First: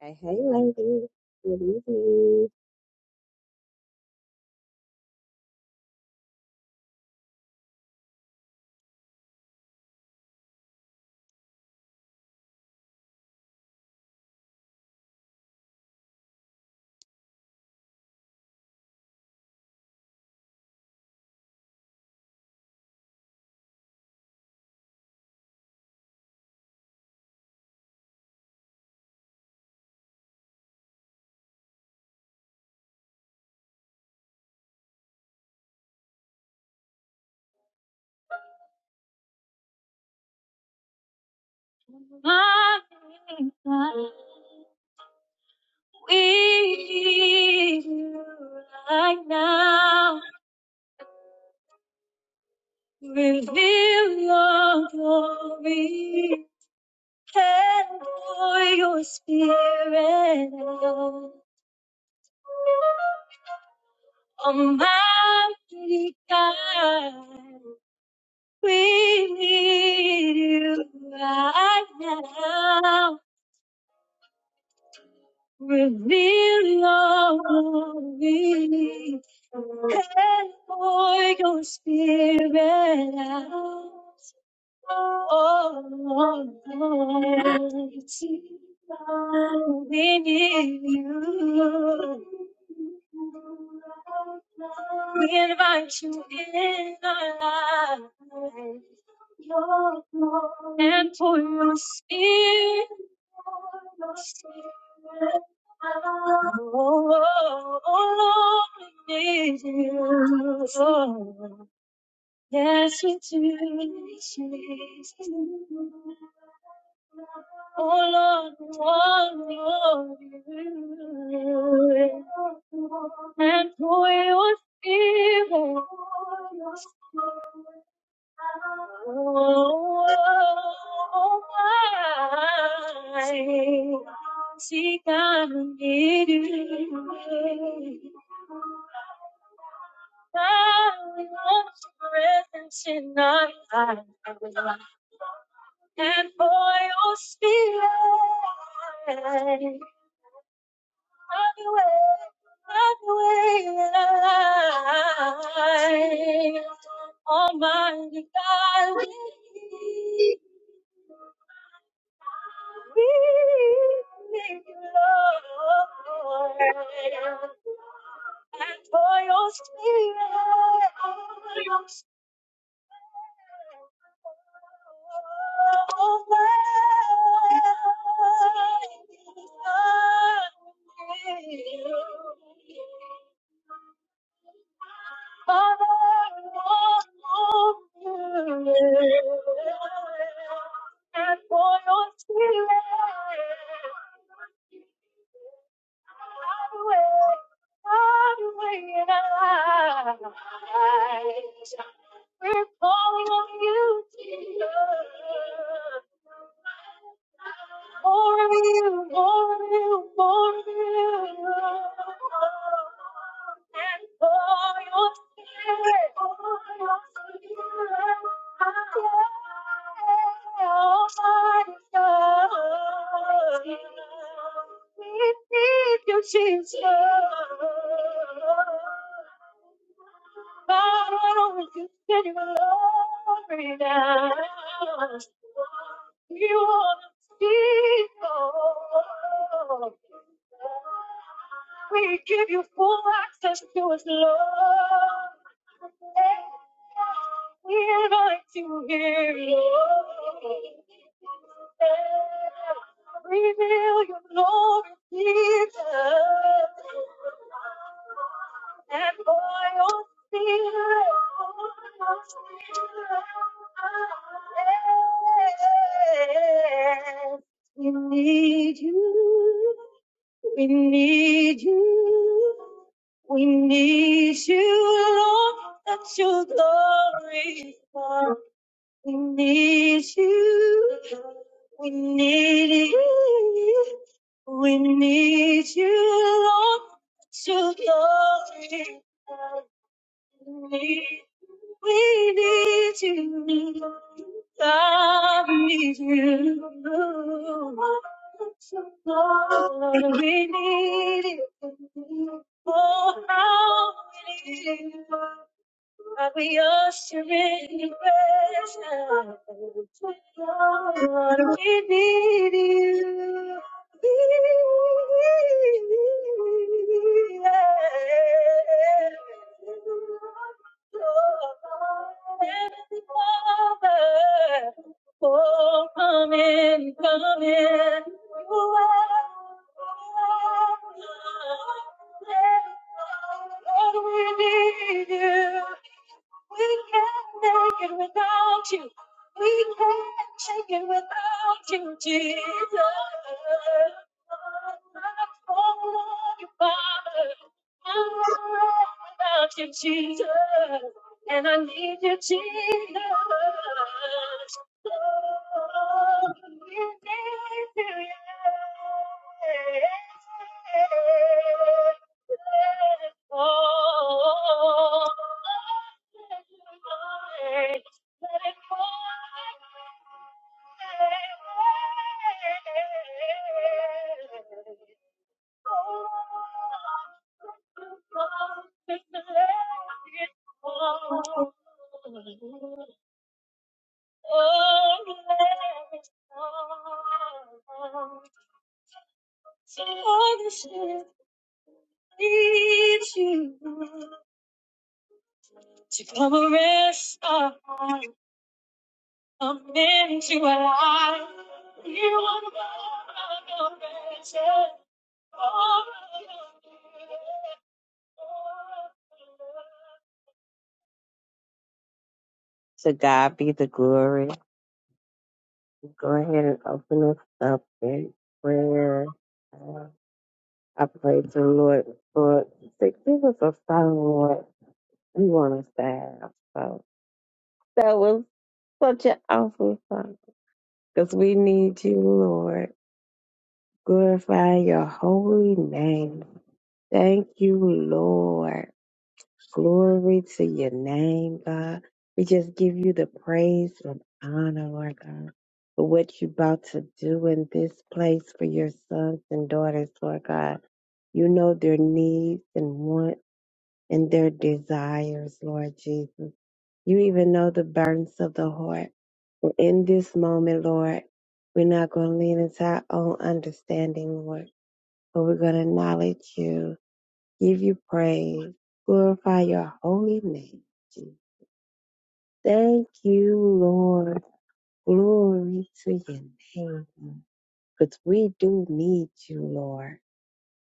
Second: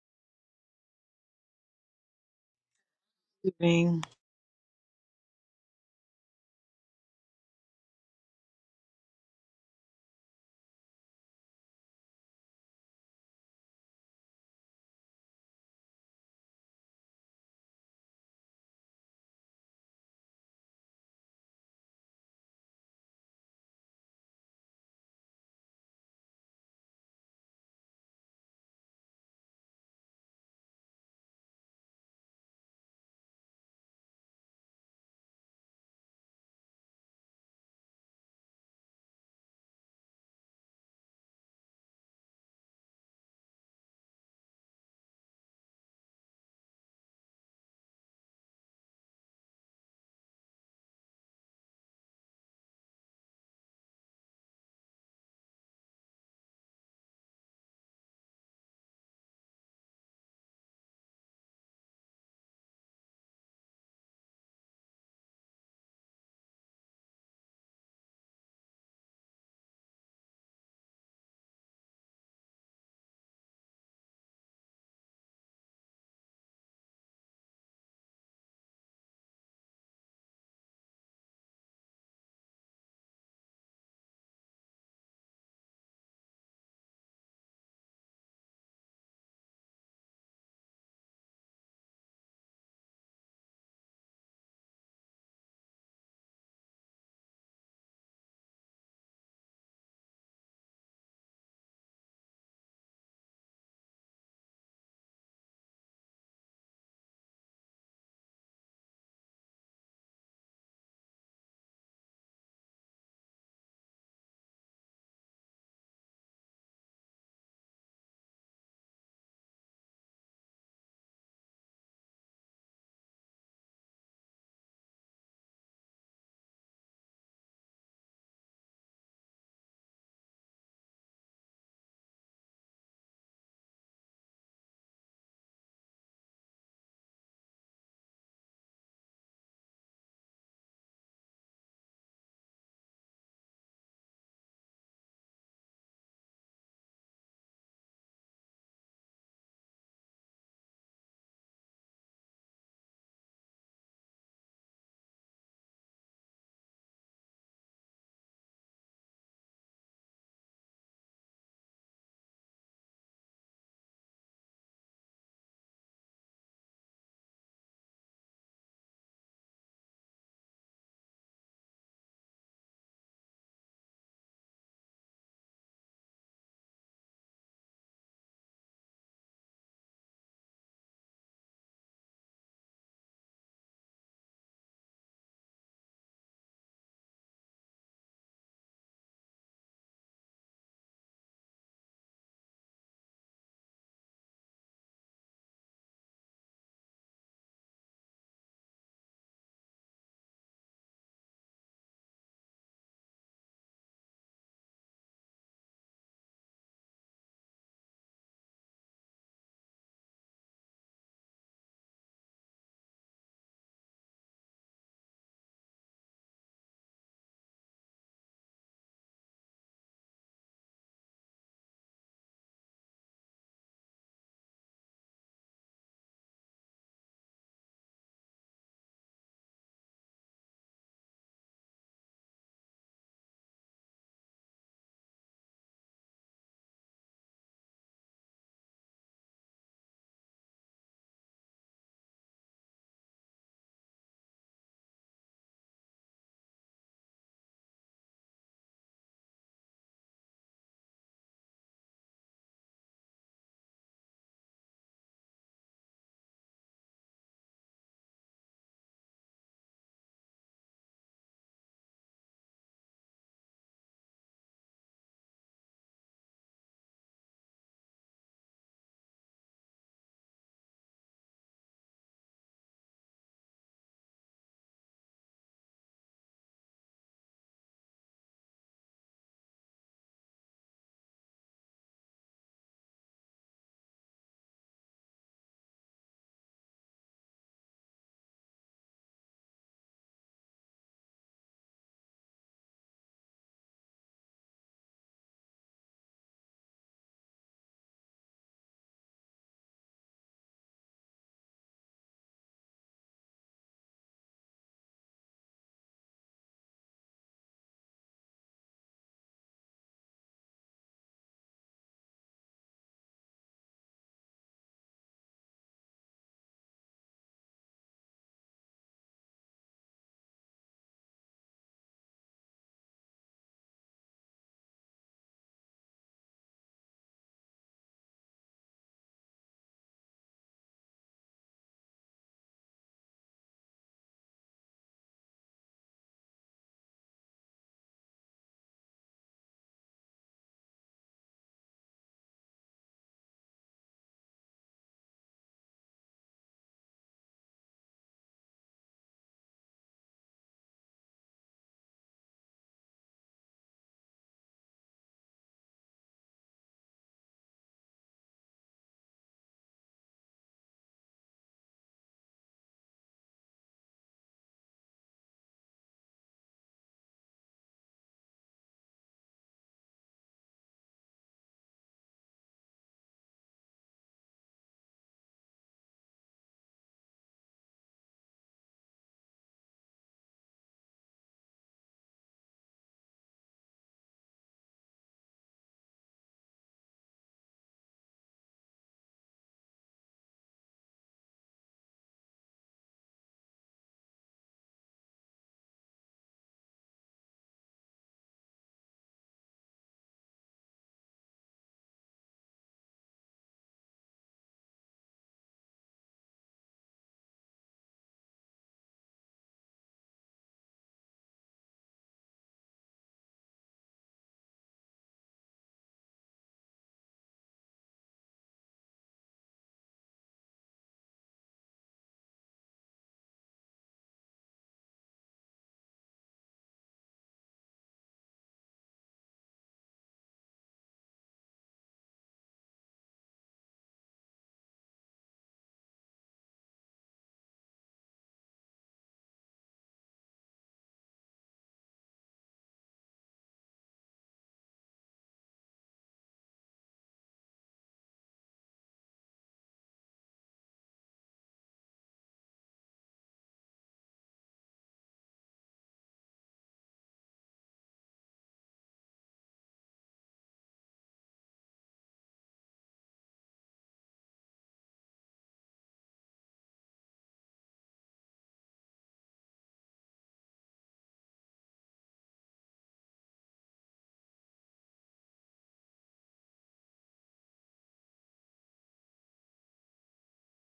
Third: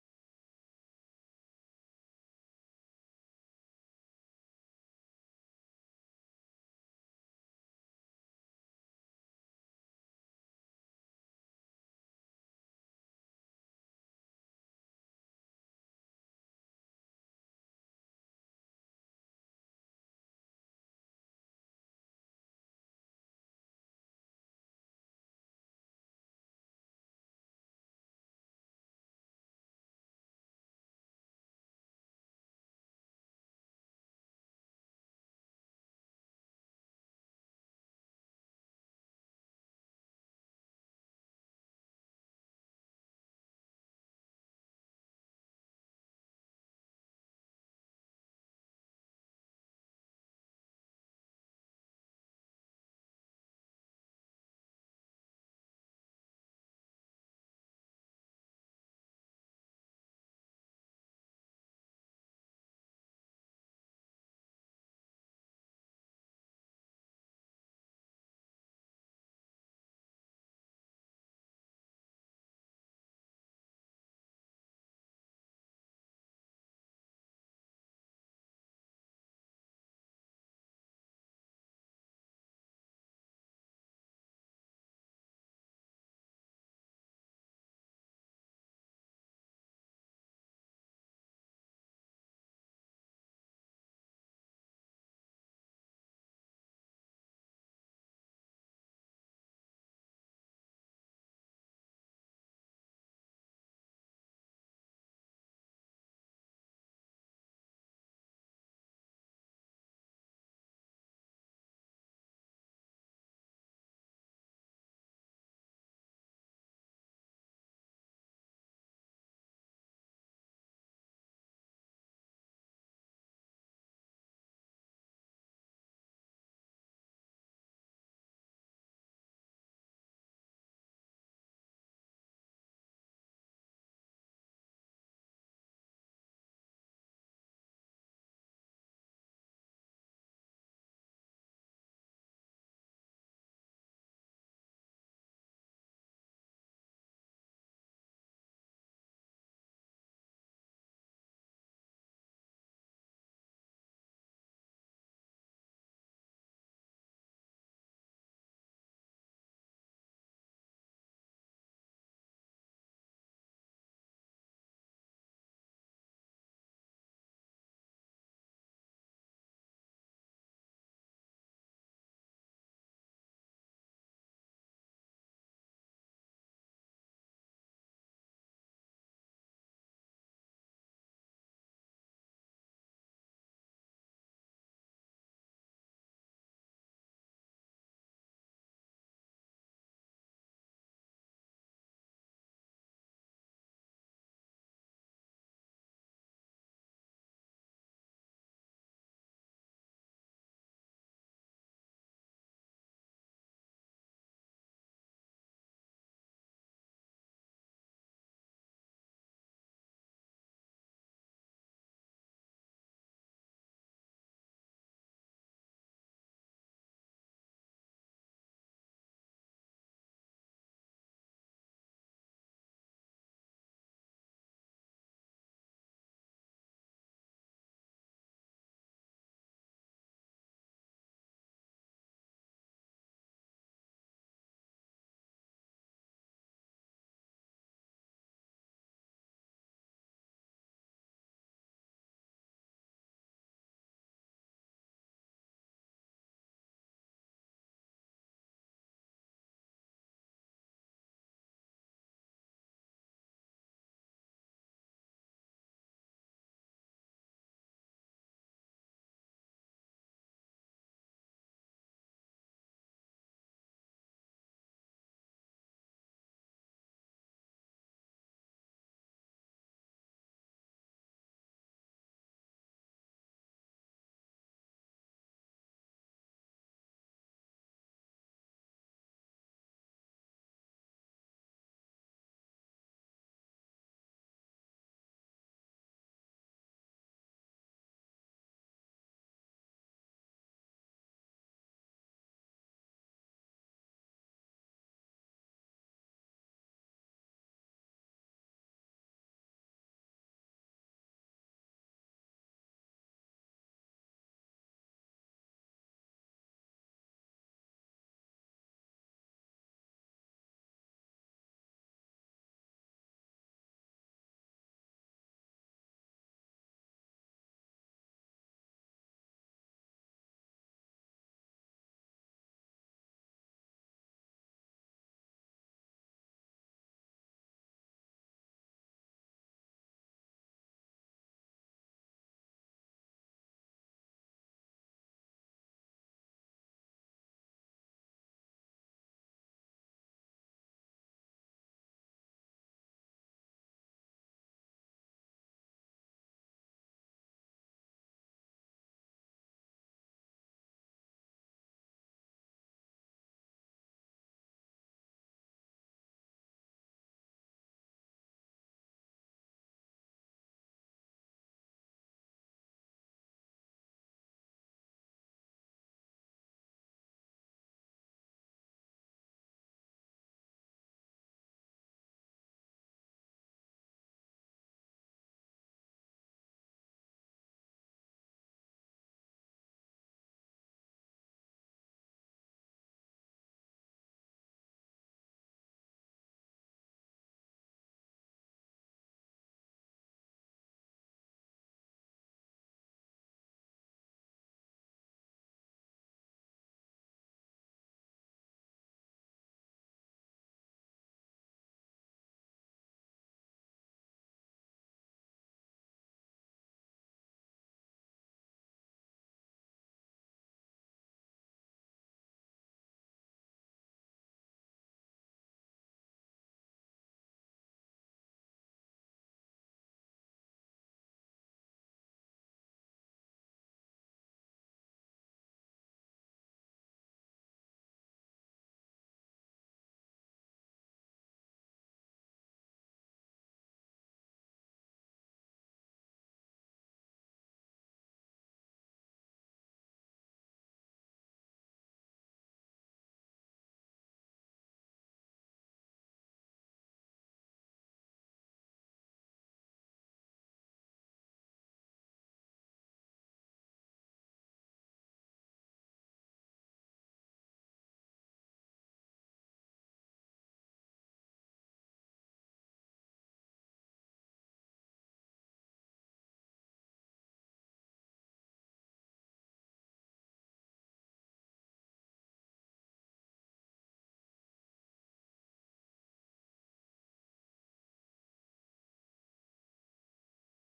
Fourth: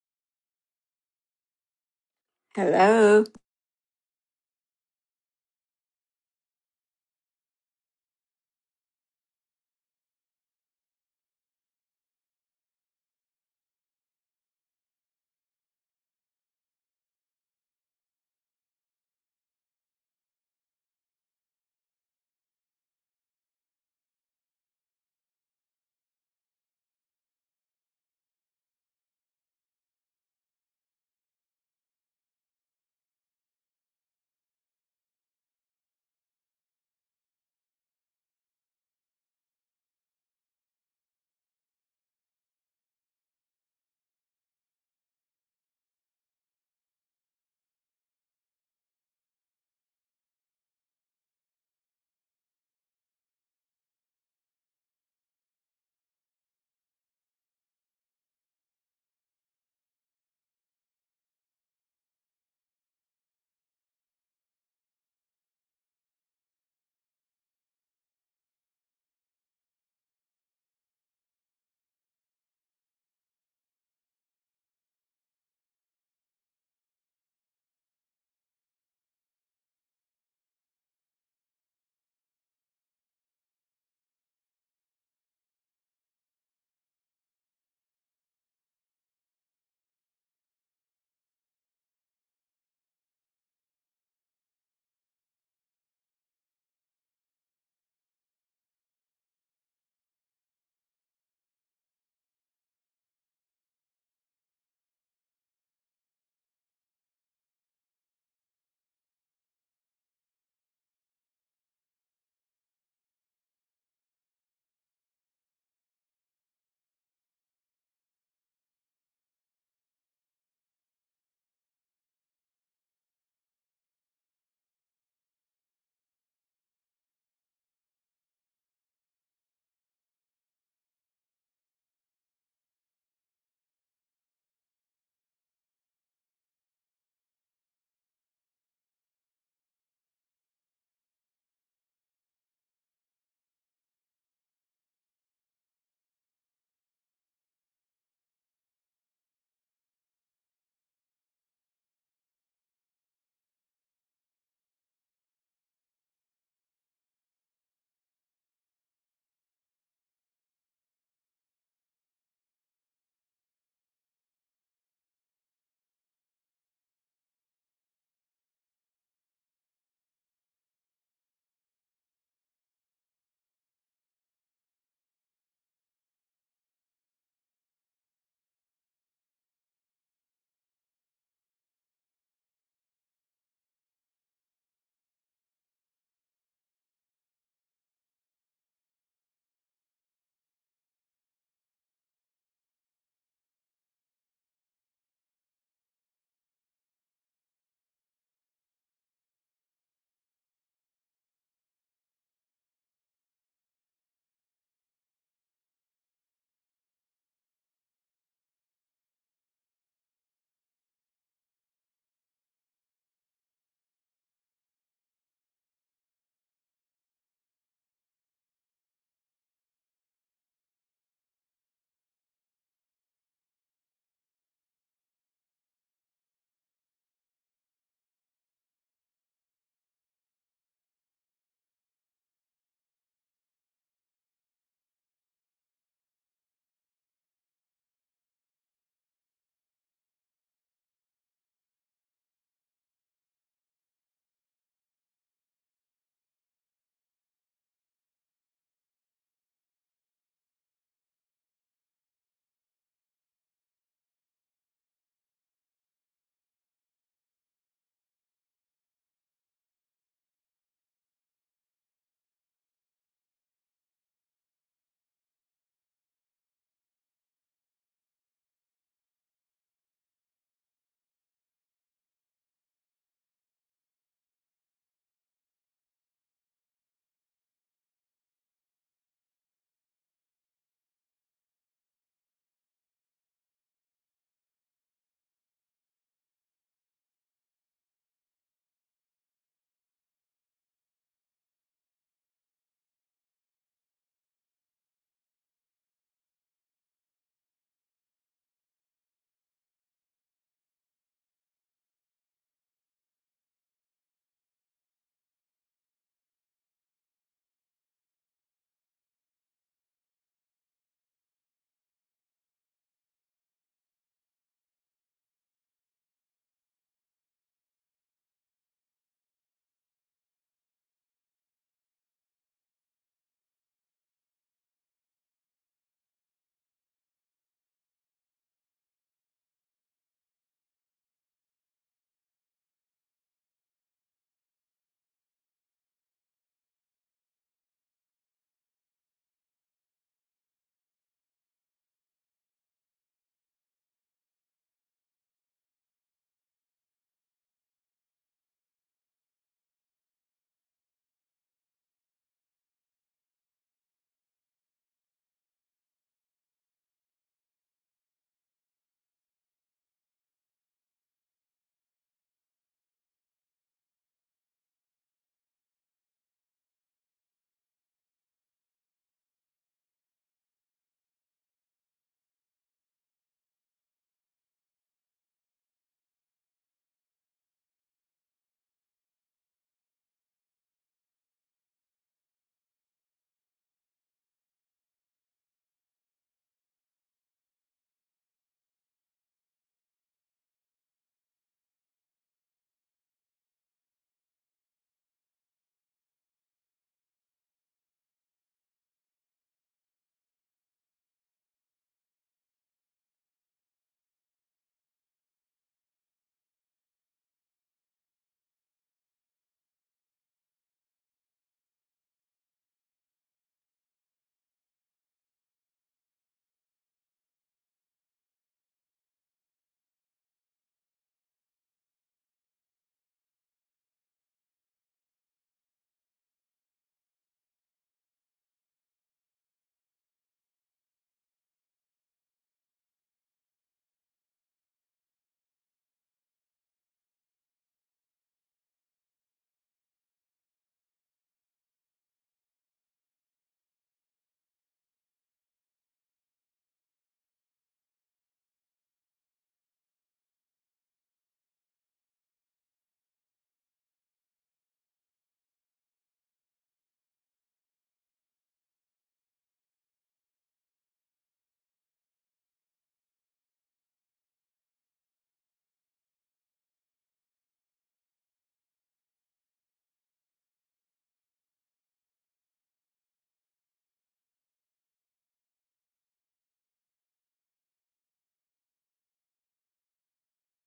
Hey, hey, lady. Good evening. Hello. evening. My God, We right now reveal your glory and pour your spirit out. Almighty God, we need you right now. Reveal your glory. And pour your spirit out. Oh, loving you. We invite you in our lives and for your spirit. Oh, oh, oh, Lord, we need you. Yes, we do. Jesus. Oh Lord, we want you. And for your spirit. Oh, why seek I need you? I want your presence in my life and for your spirit. Have your way, have your way in life. Almighty God, we we need you, Lord. And for your spirit, and for your spirit. We're calling on you, Jesus. More of you, more of you, more of you. And for your spirit, for your spirit. Jesus, Father, you said you glory now. You are the people. We give you full access to us, Lord. We're going to hear you. Reveal your glory, Jesus. And for your spirit, for your spirit, we need you. We need you. We need you, Lord, let your glory fall. We need you. We need you. We need you, Lord, let your glory fall. We need you. God, we need you. Lord, we need you. Oh, how we need you. Lord, we usher in your presence. Lord, we need you. Heavenly Father, oh, come in, come in. You are Lord, we need you. We can't make it without you. We can't take it without you, Jesus. I'm calling on you, Father. Oh, without you, Jesus. And I need you, Jesus. Oh, we need you, yeah. Oh, let it pour, let it pour. So the ship needs you to come and rest our heart, come into our life. You are the one of all of the rest, all of the To God be the glory. Go ahead and open us up in prayer. Uh, I pray to the Lord for to give us a song, Lord. We want to stand. So that was such an awful song because we need you, Lord. Glorify your holy name. Thank you, Lord. Glory to your name, God. We just give you the praise and honor, Lord God, for what you're about to do in this place for your sons and daughters, Lord God. You know their needs and wants and their desires, Lord Jesus. You even know the burdens of the heart. Well, In this moment, Lord, we're not going to lean into our own understanding, Lord, but we're going to acknowledge you, give you praise, glorify your holy name. Jesus. Thank you, Lord. Glory to your name. Because we do need you, Lord.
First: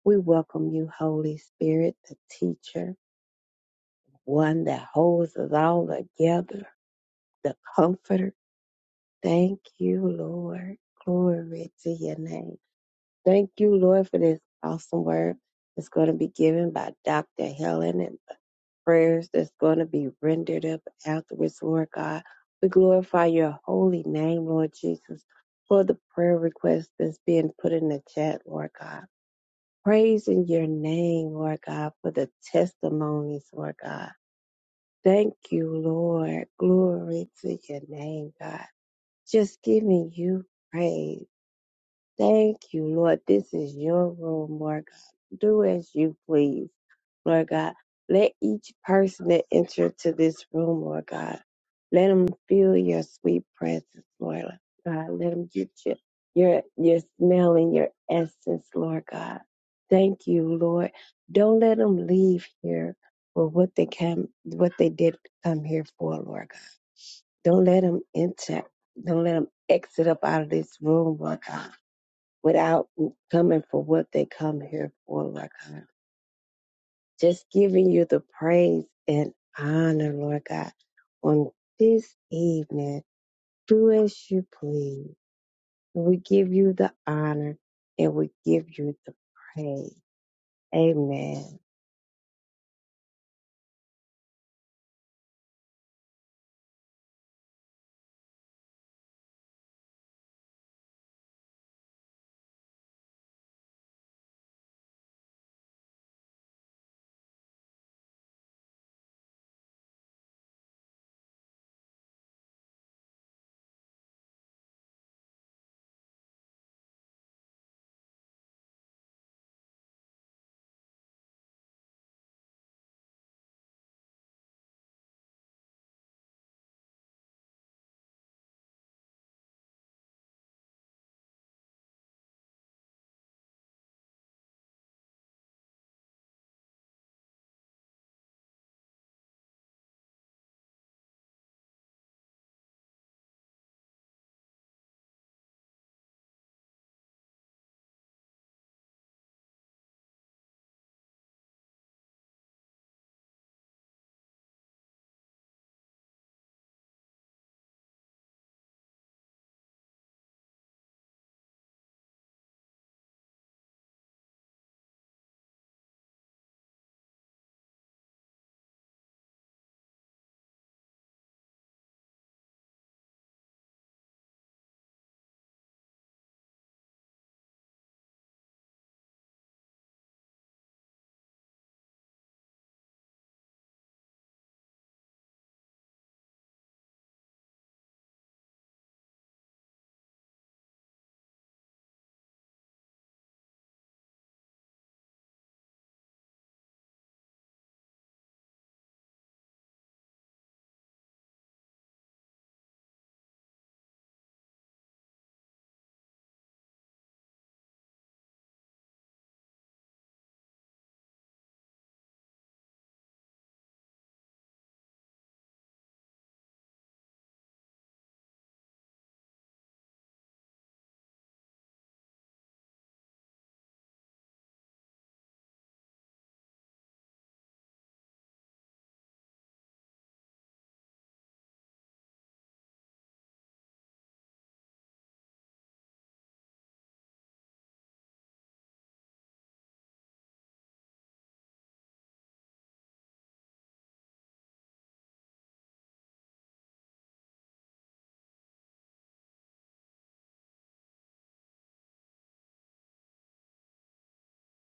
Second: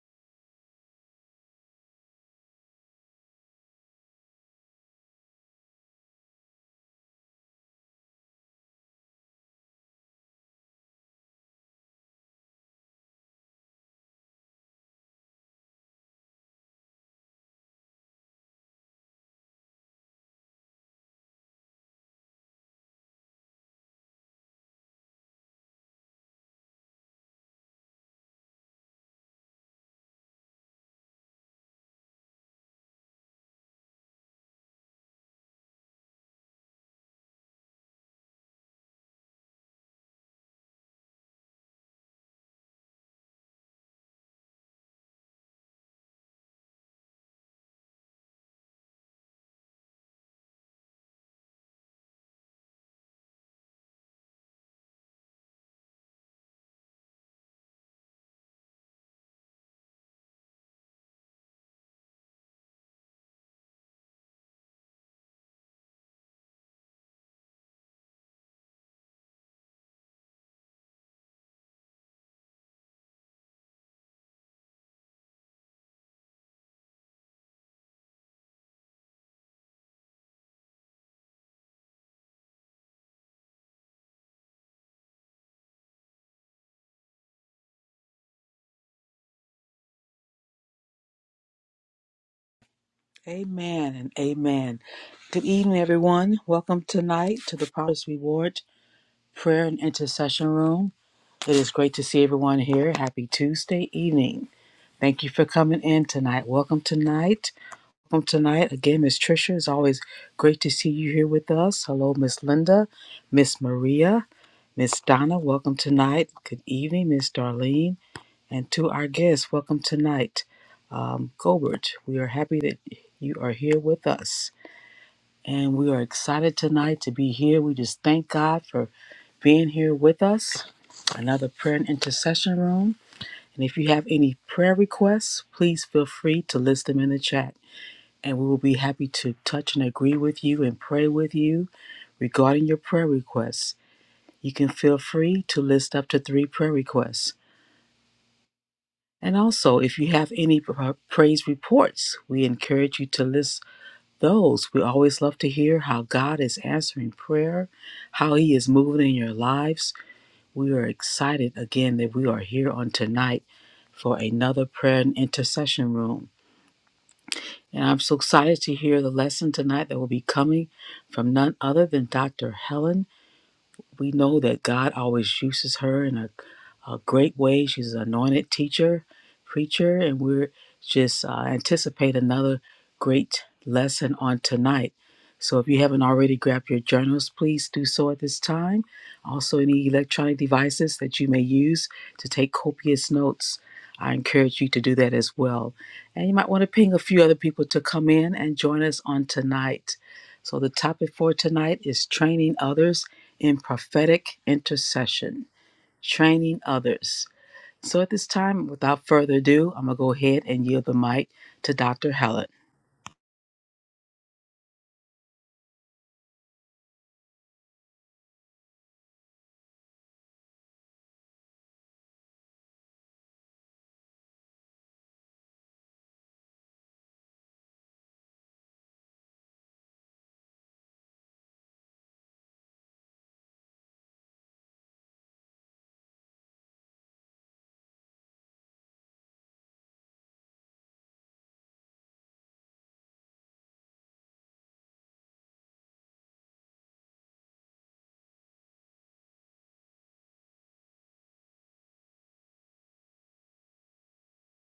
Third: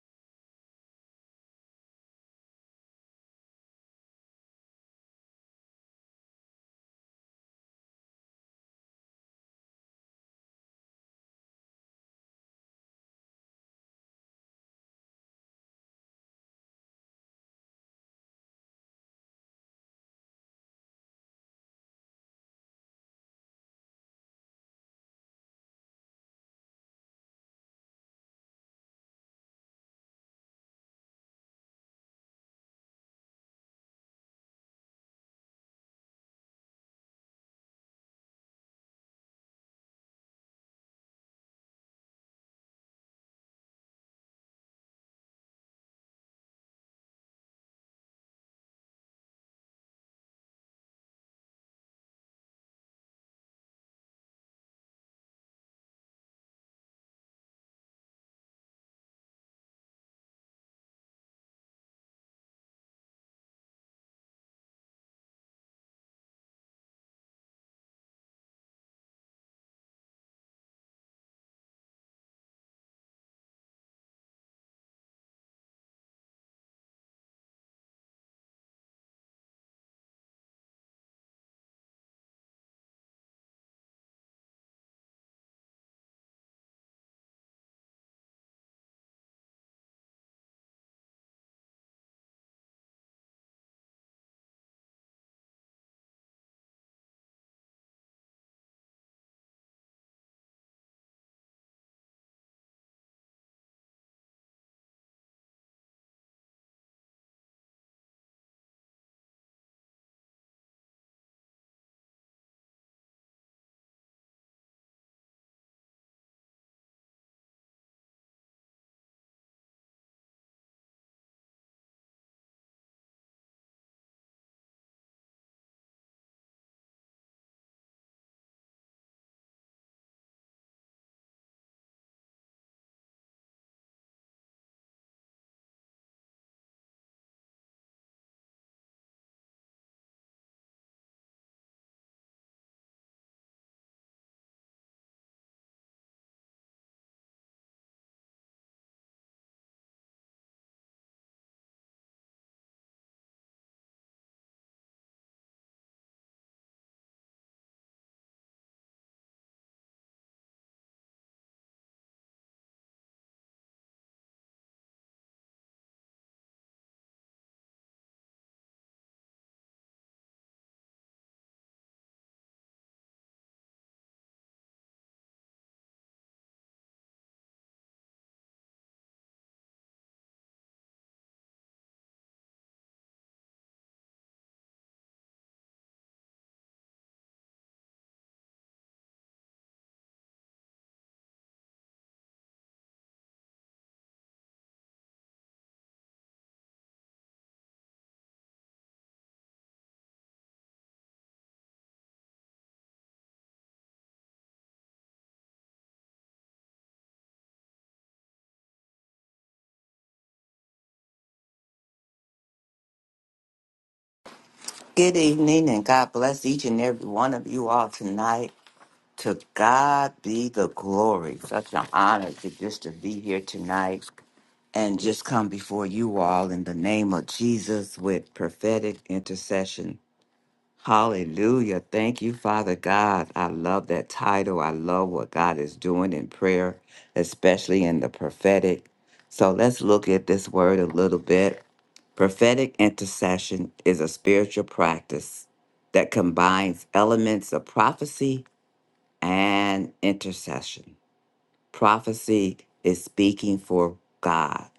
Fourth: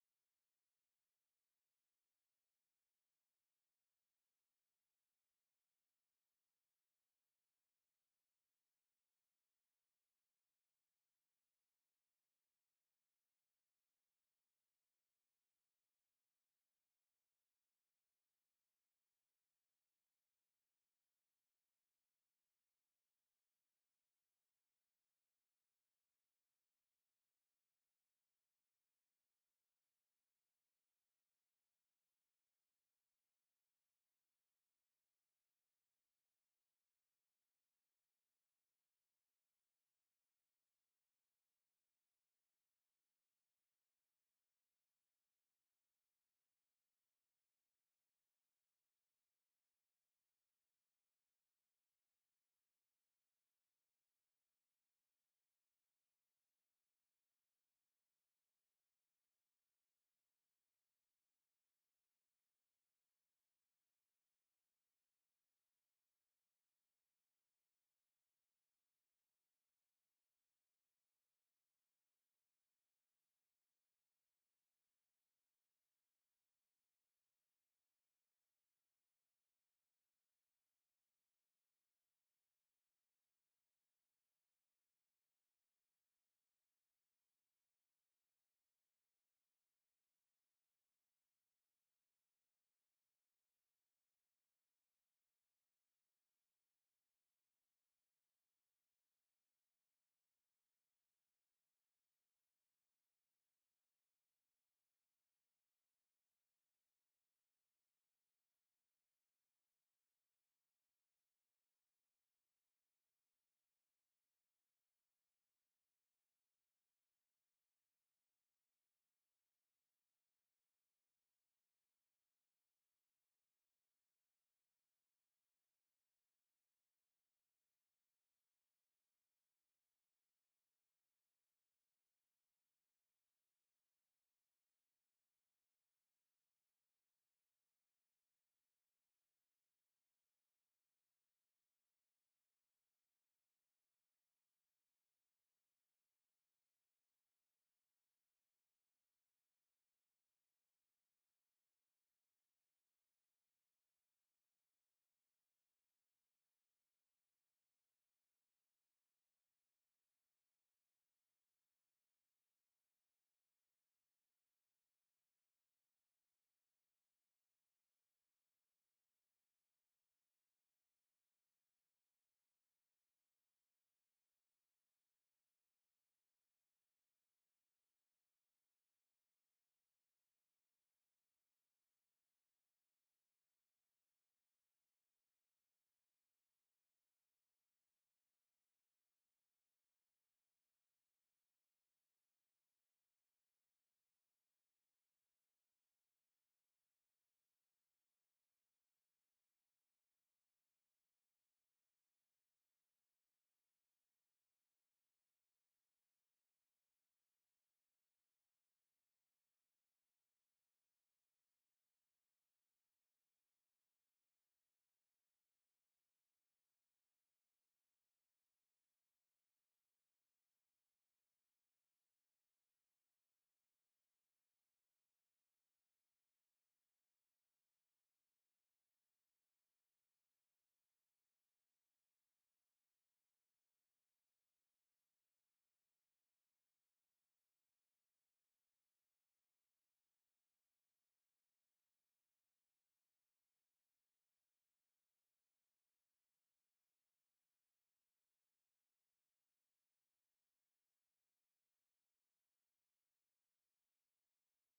We welcome you, Holy Spirit, the teacher, one that holds us all together, the comforter. Thank you, Lord. Glory to your name. Thank you, Lord, for this awesome word that's going to be given by Dr. Helen. and. prayers that's going to be rendered up afterwards, Lord God. We glorify your holy name, Lord Jesus, for the prayer request that's being put in the chat, Lord God. Praise in your name, Lord God, for the testimonies, Lord God. Thank you, Lord. Glory to your name, God. Just giving you praise. Thank you, Lord. This is your room, Lord God. Do as you please. Lord God. Let each person that entered to this room, Lord God, let them feel your sweet presence, Lord God. Let them get your, your, your smell and your essence, Lord God. Thank you, Lord. Don't let them leave here for what they came, what they did come here for, Lord God. Don't let them enter. Don't let them exit up out of this room, Lord God, without coming for what they come here for, Lord God just giving you the praise and honor, Lord God, on this evening. Do as you please. We give you the honor and we give you the praise. Amen. Amen and amen. Good evening, everyone. Welcome tonight to the Promise Reward Prayer and Intercession Room. It is great to see everyone here. Happy Tuesday evening. Thank you for coming in tonight. Welcome tonight. Welcome tonight. Again, Miss Trisha, it's always great to see you here with us. Hello, Miss Linda, Miss Maria, Miss Donna. Welcome tonight. Good evening, Miss Darlene. And to our guests, welcome tonight, um, Gobert. We are happy that you are here with us. And we are excited tonight to be here. We just thank God for being here with us. Another prayer and intercession room. And if you have any prayer requests, please feel free to list them in the chat. And we will be happy to touch and agree with you and pray with you regarding your prayer requests. You can feel free to list up to three prayer requests. And also, if you have any pra- praise reports, we encourage you to list those. We always love to hear how God is answering prayer, how He is moving in your lives. We are excited again that we are here on tonight for another prayer and intercession room. And I'm so excited to hear the lesson tonight that will be coming from none other than Dr. Helen we know that God always uses her in a, a great way. She's an anointed teacher, preacher, and we're just uh, anticipate another great lesson on tonight. So if you haven't already grabbed your journals, please do so at this time. Also, any electronic devices that you may use to take copious notes, I encourage you to do that as well. And you might want to ping a few other people to come in and join us on tonight. So the topic for tonight is training others in prophetic intercession, training others. So at this time, without further ado, I'm going to go ahead and yield the mic to Dr. Helen. Good evening, and God bless each and every one of you all tonight. To God be the glory. Such an honor to just to be here tonight and just come before you all in the name of Jesus with prophetic intercession Hallelujah. Thank you, Father God. I love that title. I love what God is doing in prayer, especially in the prophetic. So let's look at this word a little bit. Prophetic intercession is a spiritual practice that combines elements of prophecy and intercession. Prophecy is speaking for God,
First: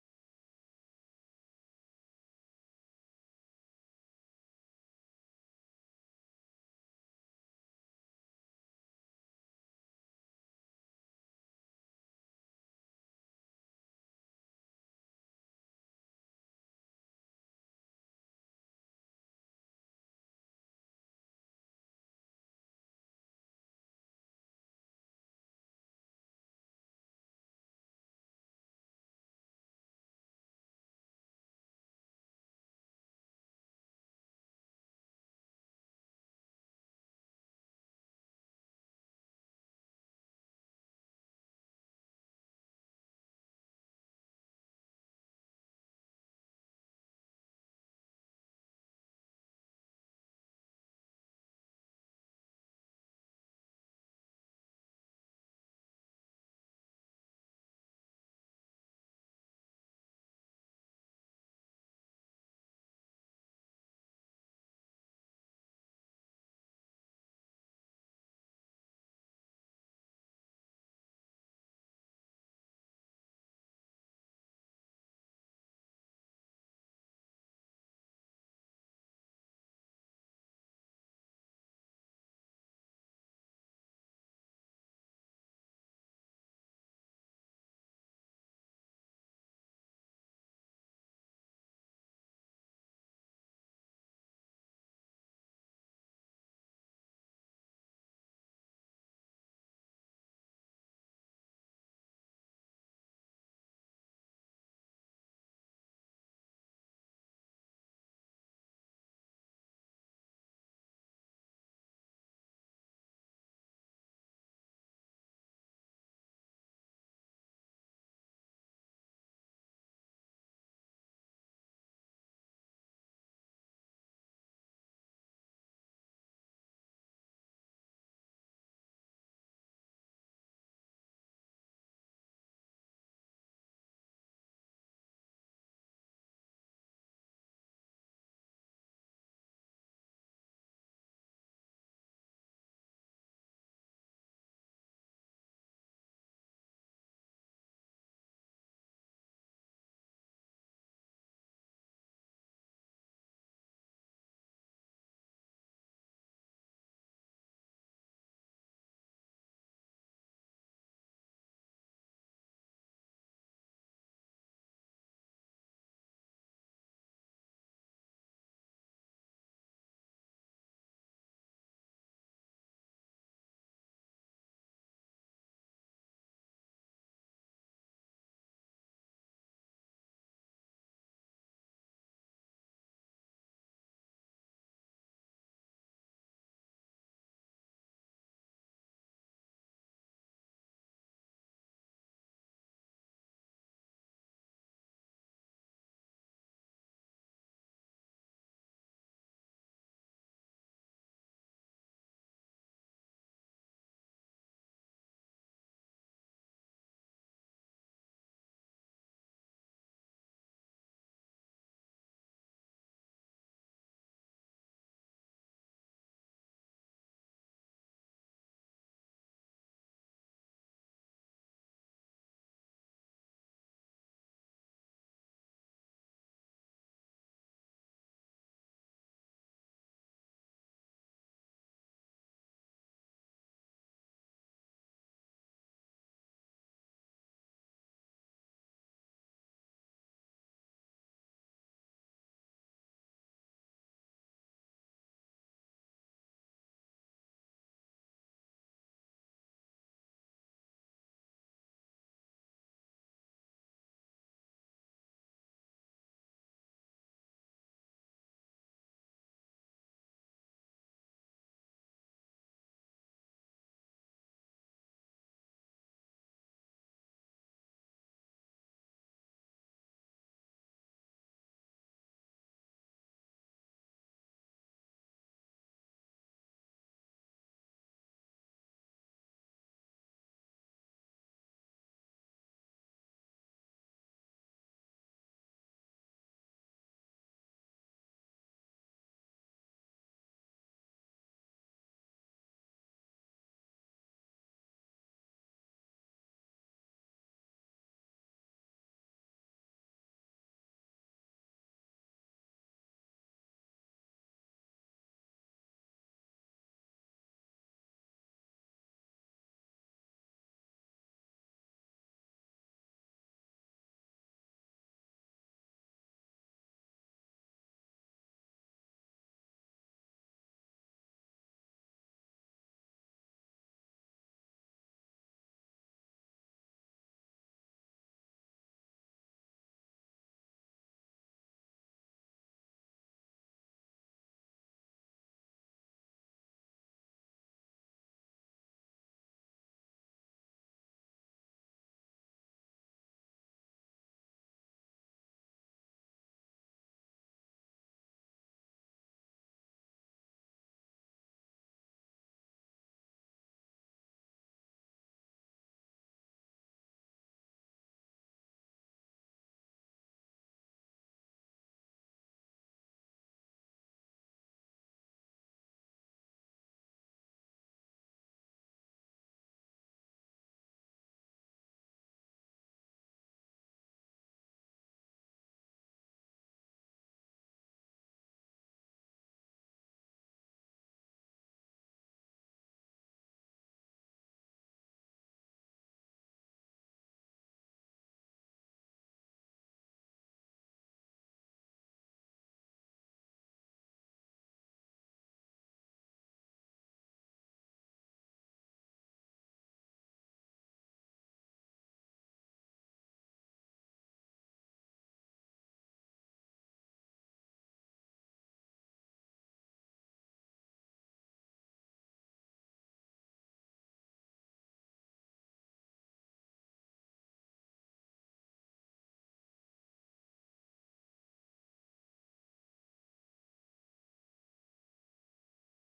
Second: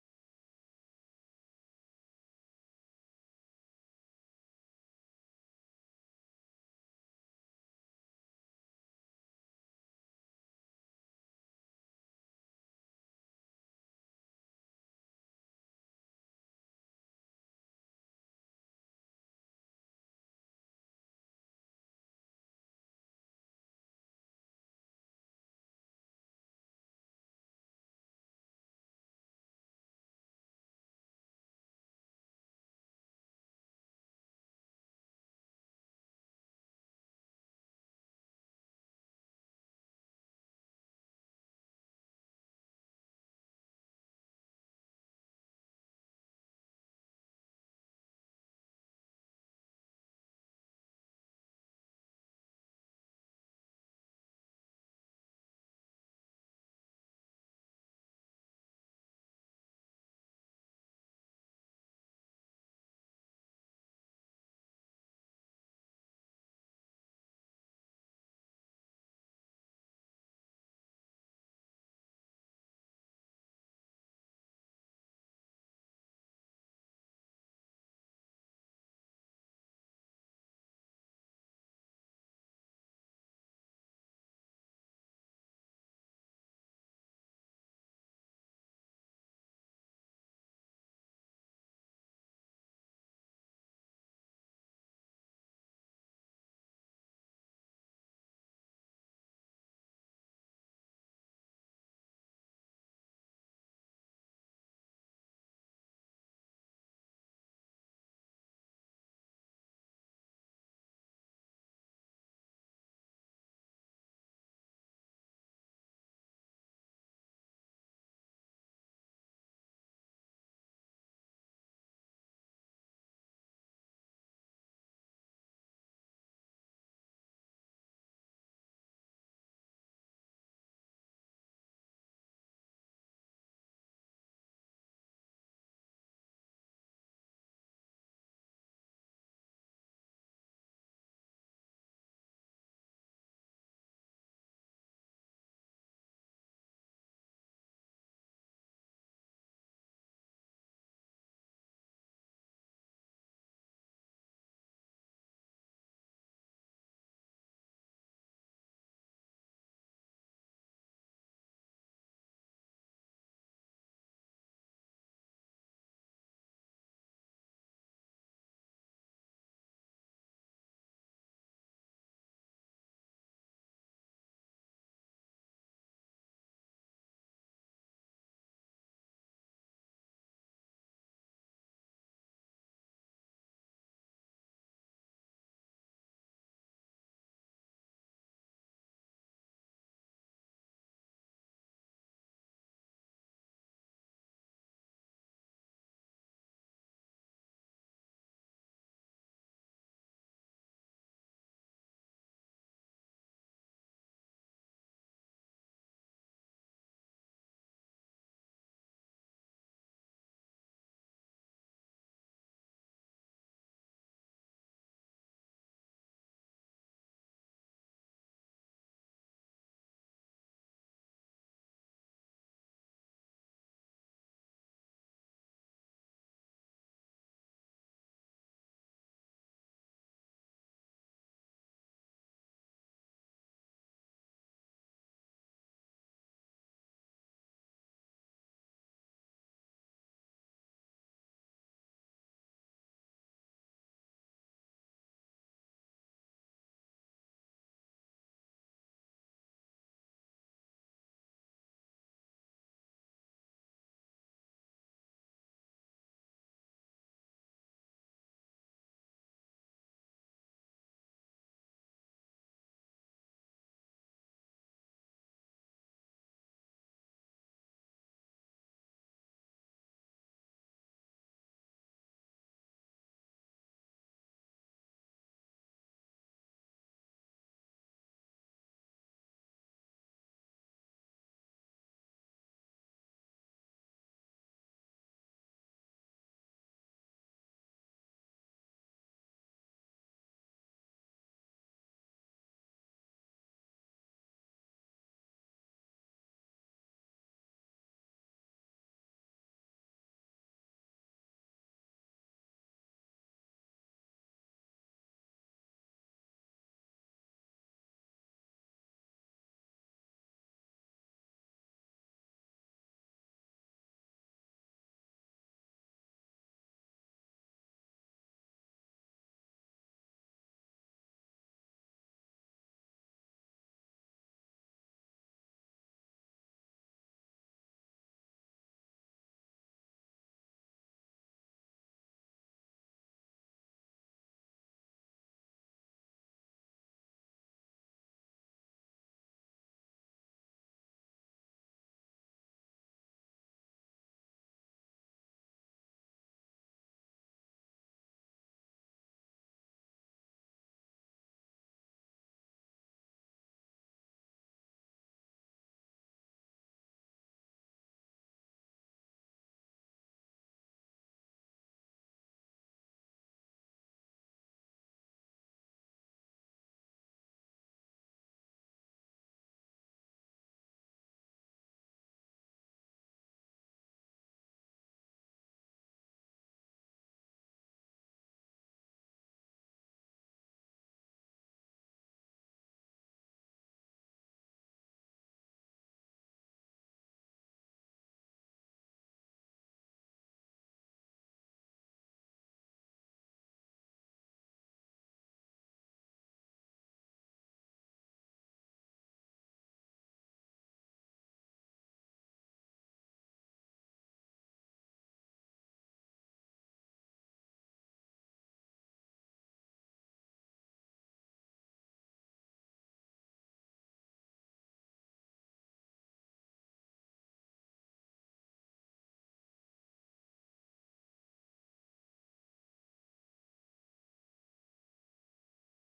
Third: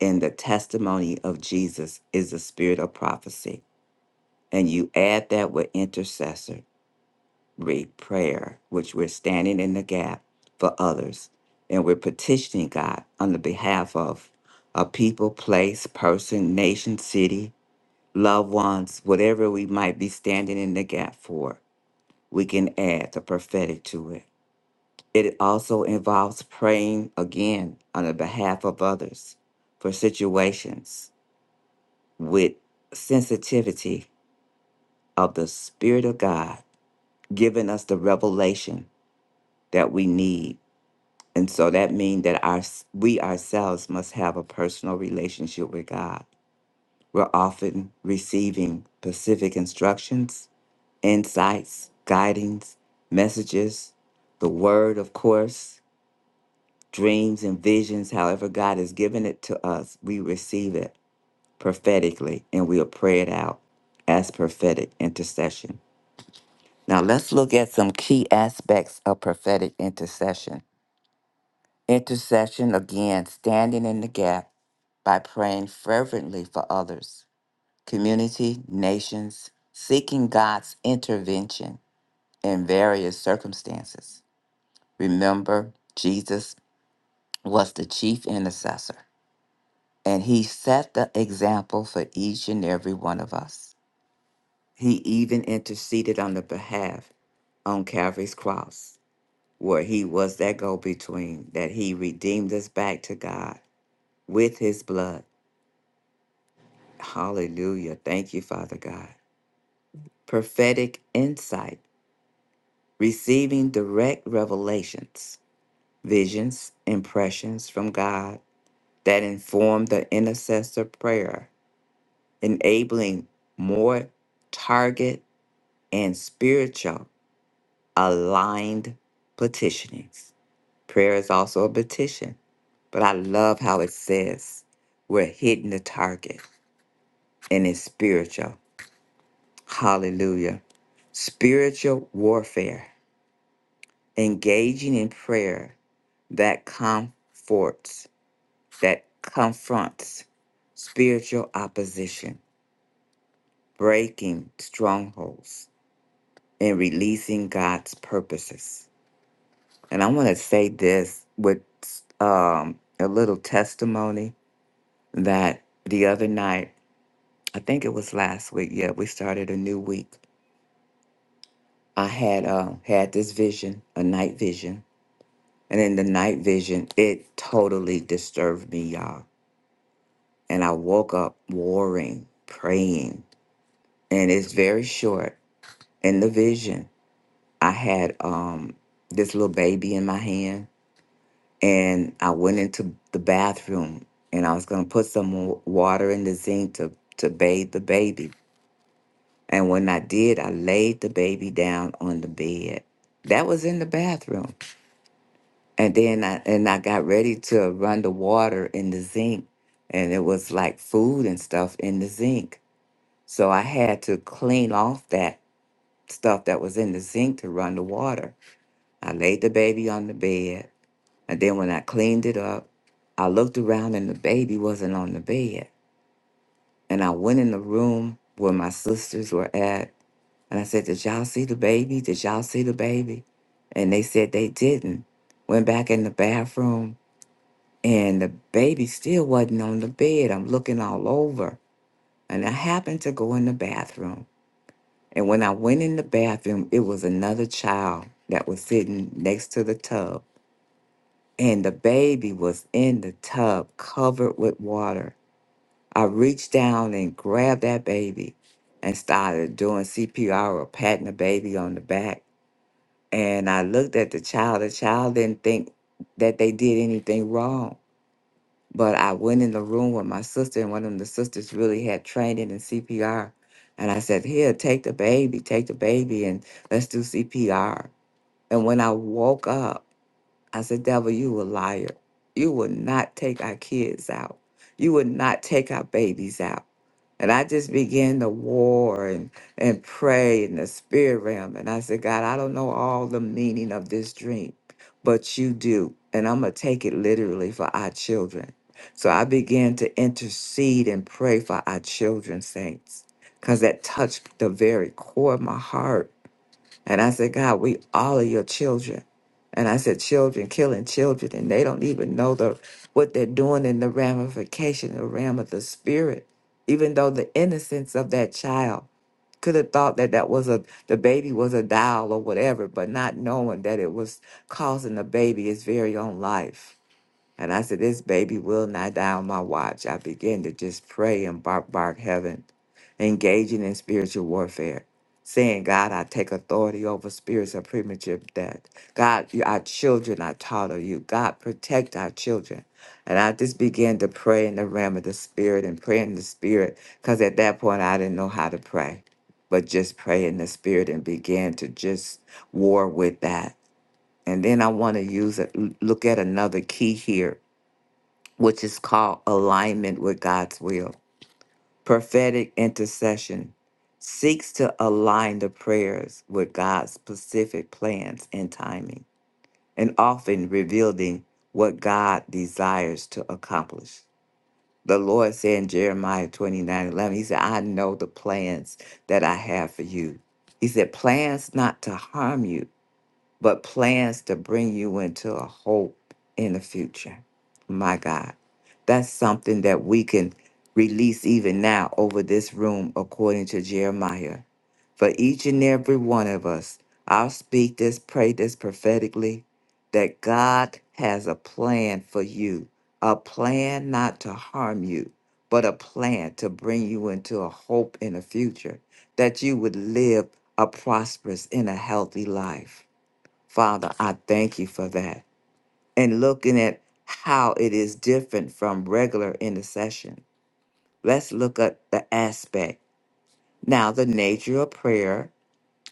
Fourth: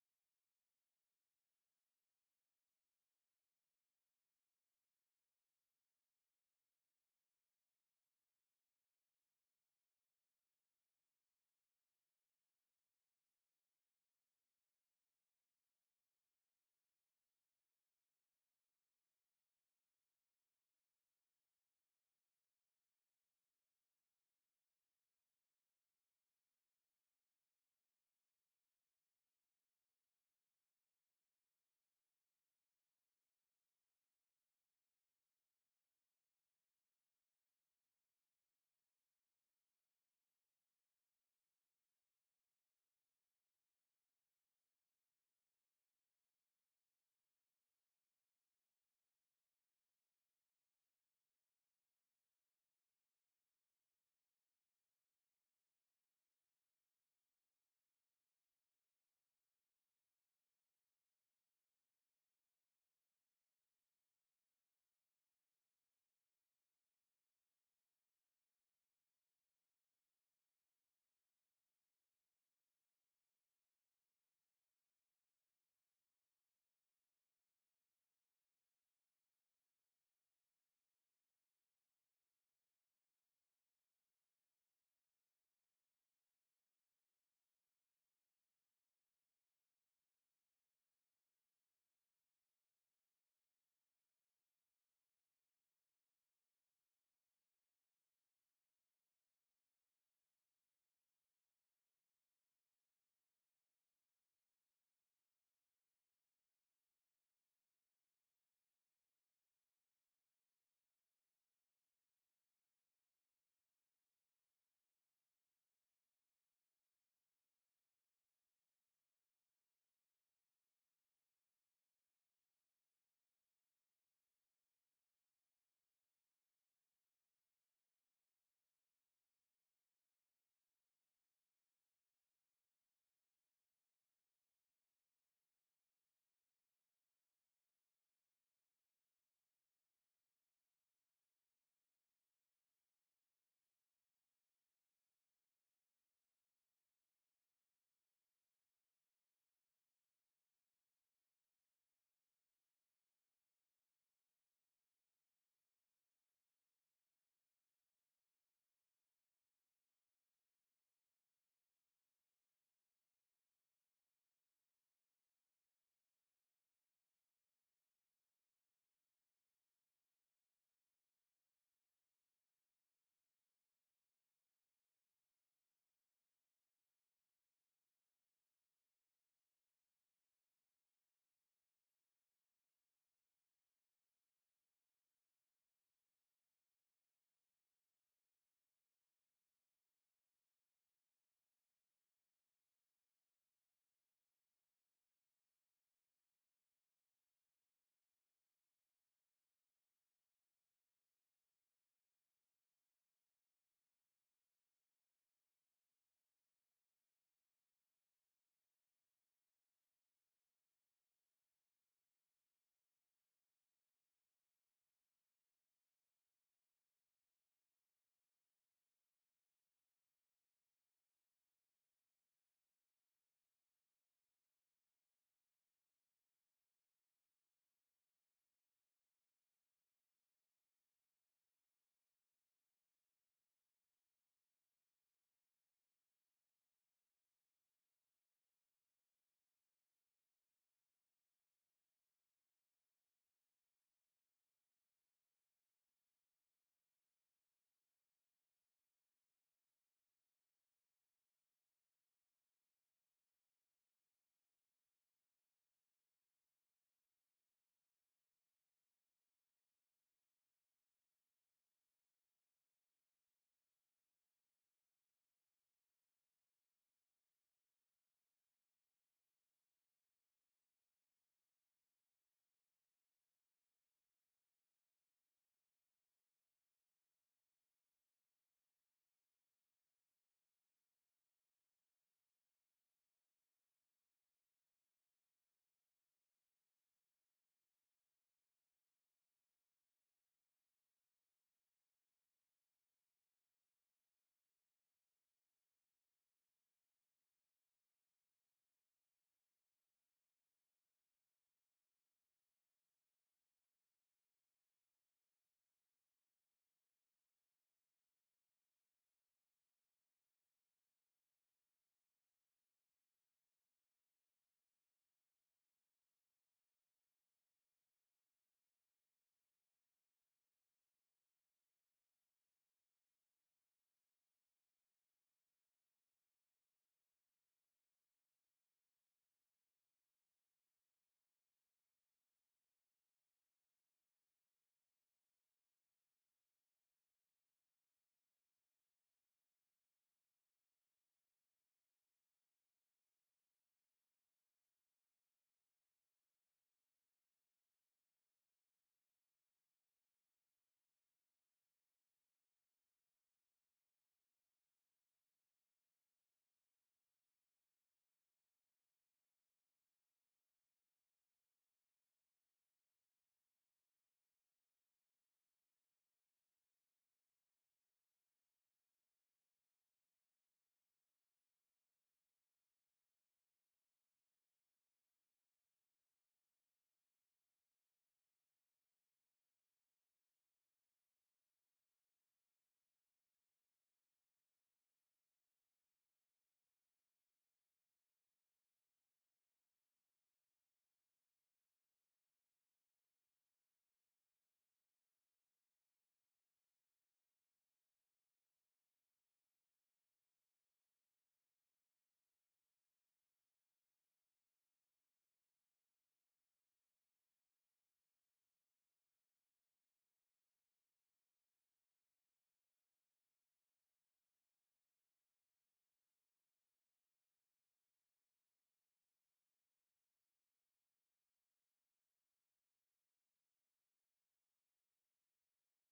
and the testimony of Jesus is the spirit of prophecy. And you add that with intercessor. read prayer, which we're standing in the gap for others. And we're petitioning God on the behalf of a people, place, person, nation, city, loved ones, whatever we might be standing in the gap for. We can add the prophetic to it. It also involves praying again on the behalf of others for situations with sensitivity of the Spirit of God, giving us the revelation that we need And so that means that our we ourselves must have a personal relationship with God. We're often receiving specific instructions, insights, guidings, messages, the word, of course, dreams and visions, however God has given it to us, we receive it prophetically and we'll pray it out as prophetic intercession. Now let's look at some key aspects of prophetic intercession. Intercession, again, standing in the gap by praying fervently for others, community, nations, seeking God's intervention in various circumstances. Remember, Jesus was the chief intercessor, and he set the example for each and every one of us. He even interceded on the behalf on Calvary's cross, where he was that go between, that he redeemed us back to God with his blood. Hallelujah. Thank you, Father God. prophetic insight, receiving direct revelations, visions, impressions from God that inform the intercessor prayer, enabling more target and spiritual aligned petitionings. Prayer is also a petition, but I love how it says we're hitting the target and it's spiritual. Hallelujah. Spiritual warfare, engaging in prayer that comforts, that confronts spiritual opposition, breaking strongholds, and releasing God's purposes. And I want to say this with um, a little testimony that the other night, I think it was last week. Yeah, we started a new week. I had uh, had this vision, a night vision, and in the night vision, it totally disturbed me, y'all And I woke up warring, praying. And it's very short. In the vision, I had um, this little baby in my hand. And I went into the bathroom and I was going to put some wa- water in the zinc to, to bathe the baby. And when I did, I laid the baby down on the bed. That was in the bathroom. And then I and I got ready to run the water in the zinc. And it was like food and stuff in the zinc. So I had to clean off that stuff that was in the sink to run the water. I laid the baby on the bed. And then when I cleaned it up, I looked around and the baby wasn't on the bed. And I went in the room where my sisters were at. And I said, Did y'all see the baby? Did y'all see the baby? And they said they didn't. Went back in the bathroom and the baby still wasn't on the bed. I'm looking all over. And I happened to go in the bathroom And when I went in the bathroom, it was another child that was sitting next to the tub. And the baby was in the tub covered with water. I reached down and grabbed that baby and started doing CPR or patting the baby on the back. And I looked at the child. The child didn't think that they did anything wrong. But I went in the room with my sister, and one of the sisters really had training in CPR. And I said, Here, take the baby, take the baby, and let's do CPR. And when I woke up, I said, Devil, you a liar. You would not take our kids out. You would not take our babies out. And I just began to war and, and pray in the spirit realm. And I said, God, I don't know all the meaning of this dream, but you do. And I'm going to take it literally for our children. So I began to intercede and pray for our children, saints, because that touched the very core of my heart and I said, God, we all are your children. And I said, children killing children, and they don't even know the what they're doing in the ramification, the realm of the spirit. Even though the innocence of that child could have thought that that was a the baby was a doll or whatever, but not knowing that it was causing the baby its very own life. And I said, This baby will not die on my watch. I began to just pray and bark, bark heaven, engaging in spiritual warfare, saying, God, I take authority over spirits of premature death. God, you- our children are taught of you. God, protect our children. And I just began to pray in the realm of the spirit and pray in the spirit, because at that point I didn't know how to pray, but just pray in the spirit and began to just war with that. And then I want to use it, look at another key here which is called alignment with God's will. Prophetic intercession seeks to align the prayers with God's specific plans and timing, and often revealing what God desires to accomplish. The Lord said in Jeremiah 29 11 He said, I know the plans that I have for you. He said, plans not to harm you, but plans to bring you into a hope in the future. My God, that's something that we can release even now over this room, according to Jeremiah. For each and every one of us, I'll speak this, pray this prophetically that God has a plan for you, a plan not to harm you, but a plan to bring you into a hope in the future, that you would live a prosperous and a healthy life. Father, I thank you for that. And looking at how it is different from regular intercession, let's look at the aspect. Now, the nature of prayer,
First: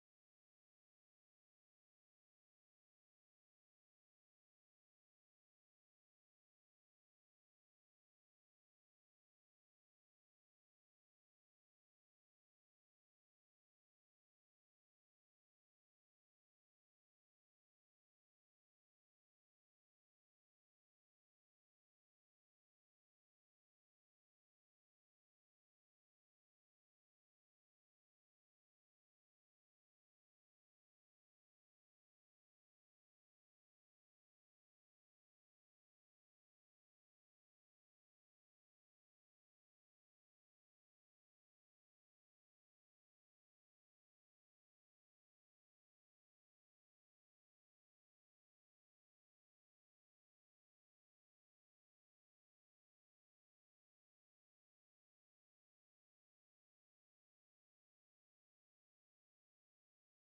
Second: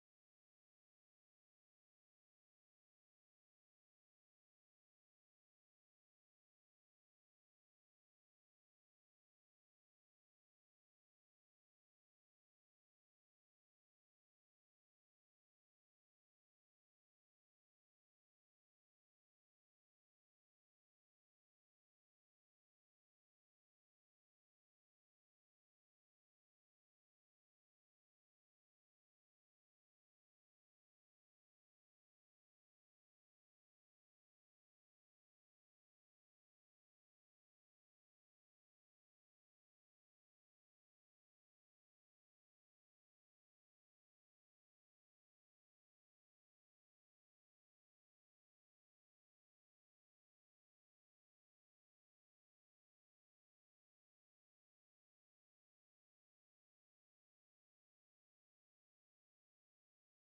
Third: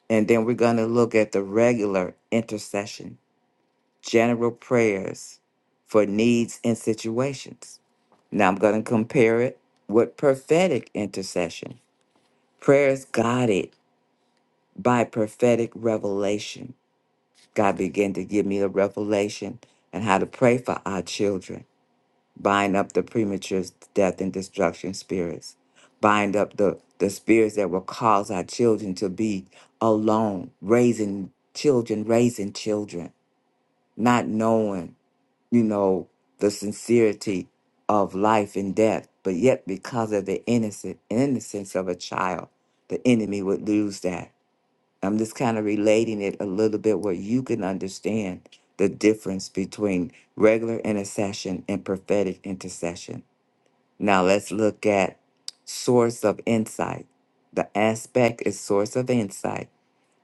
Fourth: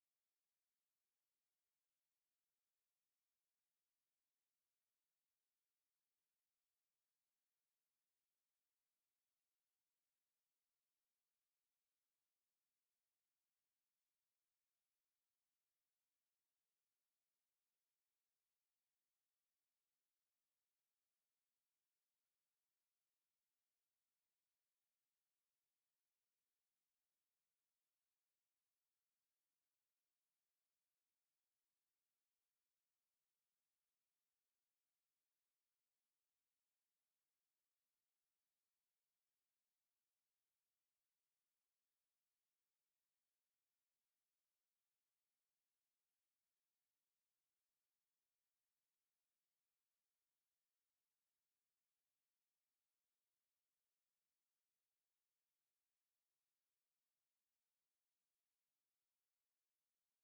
and then we're going to look at the regular intercession, general prayers for needs and situations. Now, I'm going to compare it with prophetic intercession. Prayers guided by prophetic revelation. God began to give me a revelation and how to pray for our children bind up the premature death and destruction spirits, bind up the, the spirits that will cause our children to be alone, raising children, raising children, not knowing, you know, the sincerity of life and death, but yet because of the innocent innocence of a child, the enemy would lose that. I'm just kind of relating it a little bit where you can understand the difference between regular intercession and prophetic intercession now let's look at source of insight. The aspect is source of insight.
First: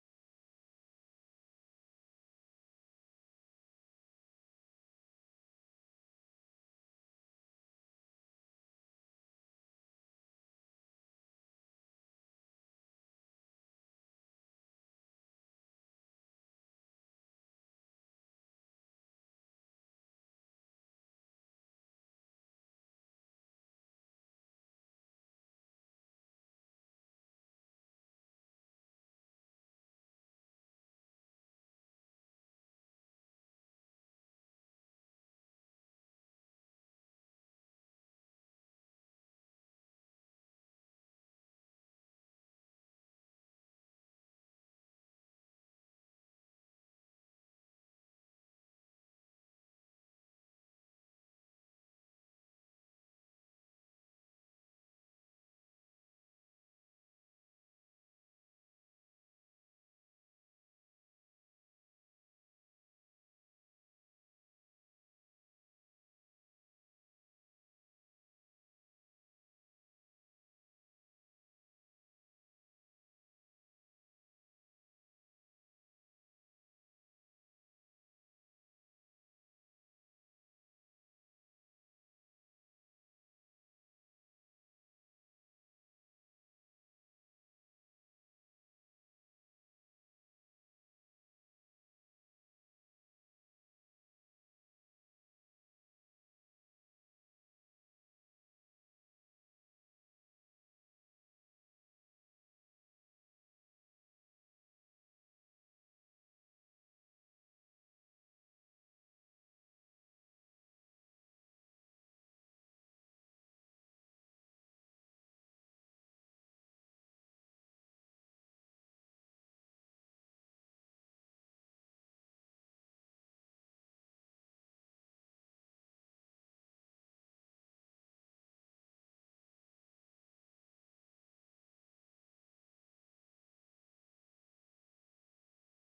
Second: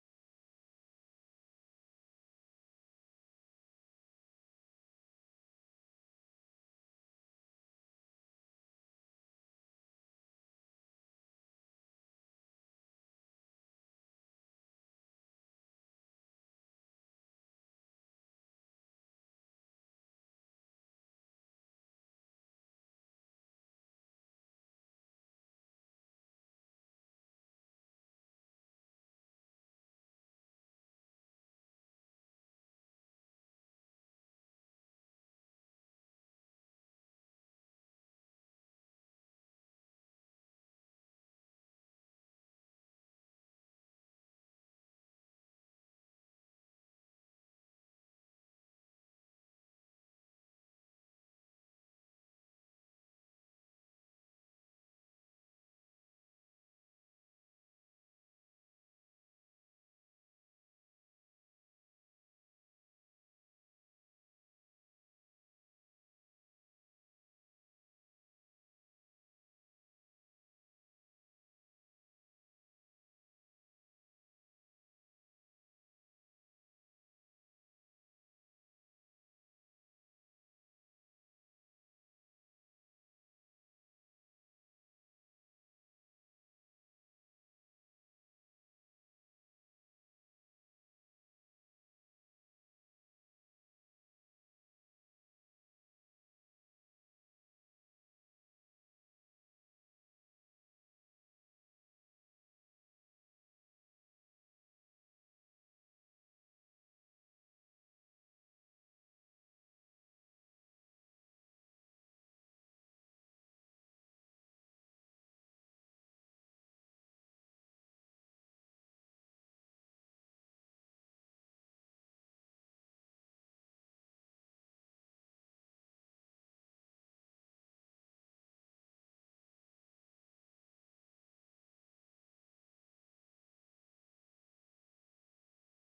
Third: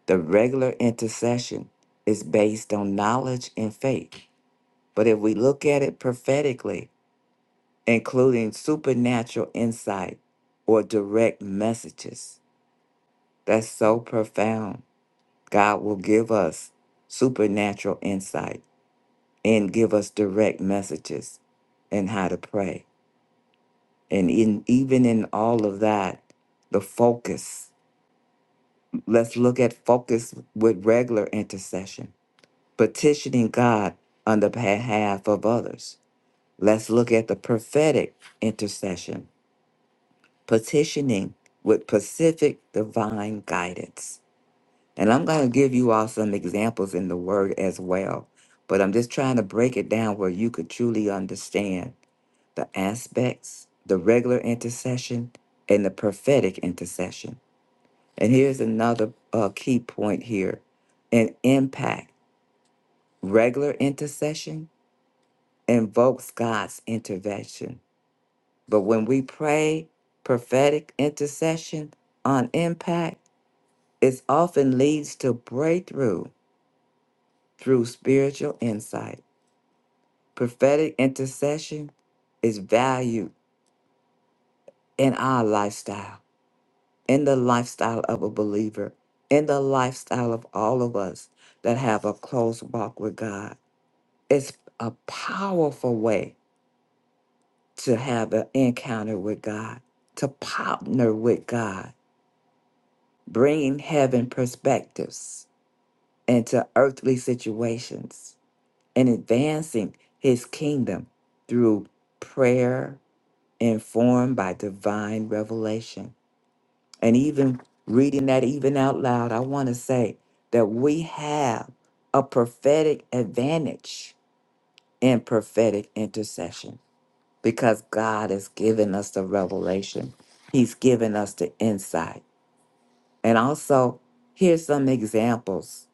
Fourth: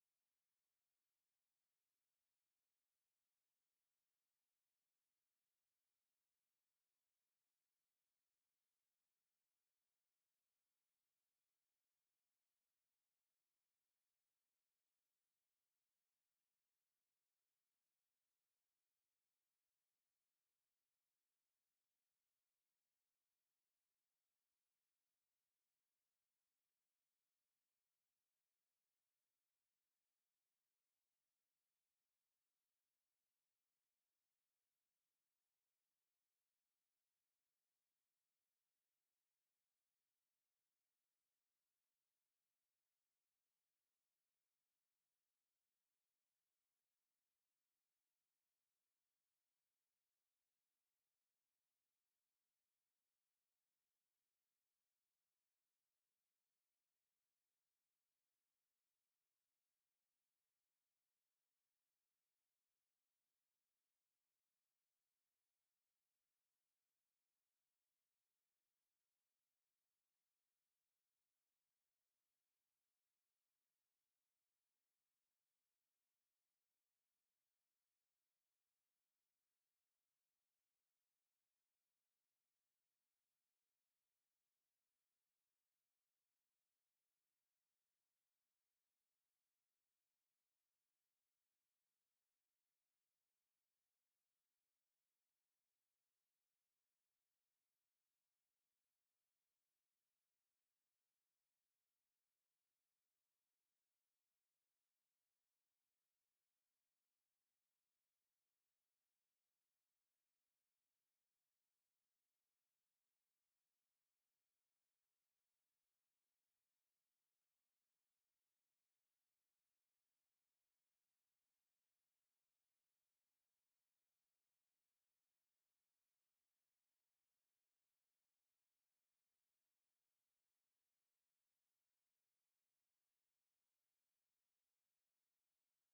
The regular intercession is based on knowledge and faith. But if we look at it prophetically, including supernatural insight or direct messages, that's so profound. God will give us supernatural insight and give us direct messages and how to pray. And in even in all of that, the focus. Let's look at focus with regular intercession, petitioning God on the behalf of others. Let's look at the prophetic intercession, petitioning with specific divine guidance. And I'm going to give you all some examples in the word as well, but I'm just trying to break it down where you could truly understand the aspects, the regular intercession, and the prophetic intercession. And here's another uh, key point here an impact. Regular intercession invokes God's intervention. But when we pray prophetic intercession on impact, it often leads to breakthrough through spiritual insight. Prophetic intercession is valued in our lifestyle in the lifestyle of a believer, in the lifestyle of all of us that have a close walk with God. It's a powerful way to have an encounter with God, to partner with God, bringing heaven perspectives into earthly situations and advancing his kingdom through prayer informed by divine revelation and even reading that even out loud, I want to say that we have a prophetic advantage in prophetic intercession because God has given us the revelation. He's given us the insight. And also, here's some examples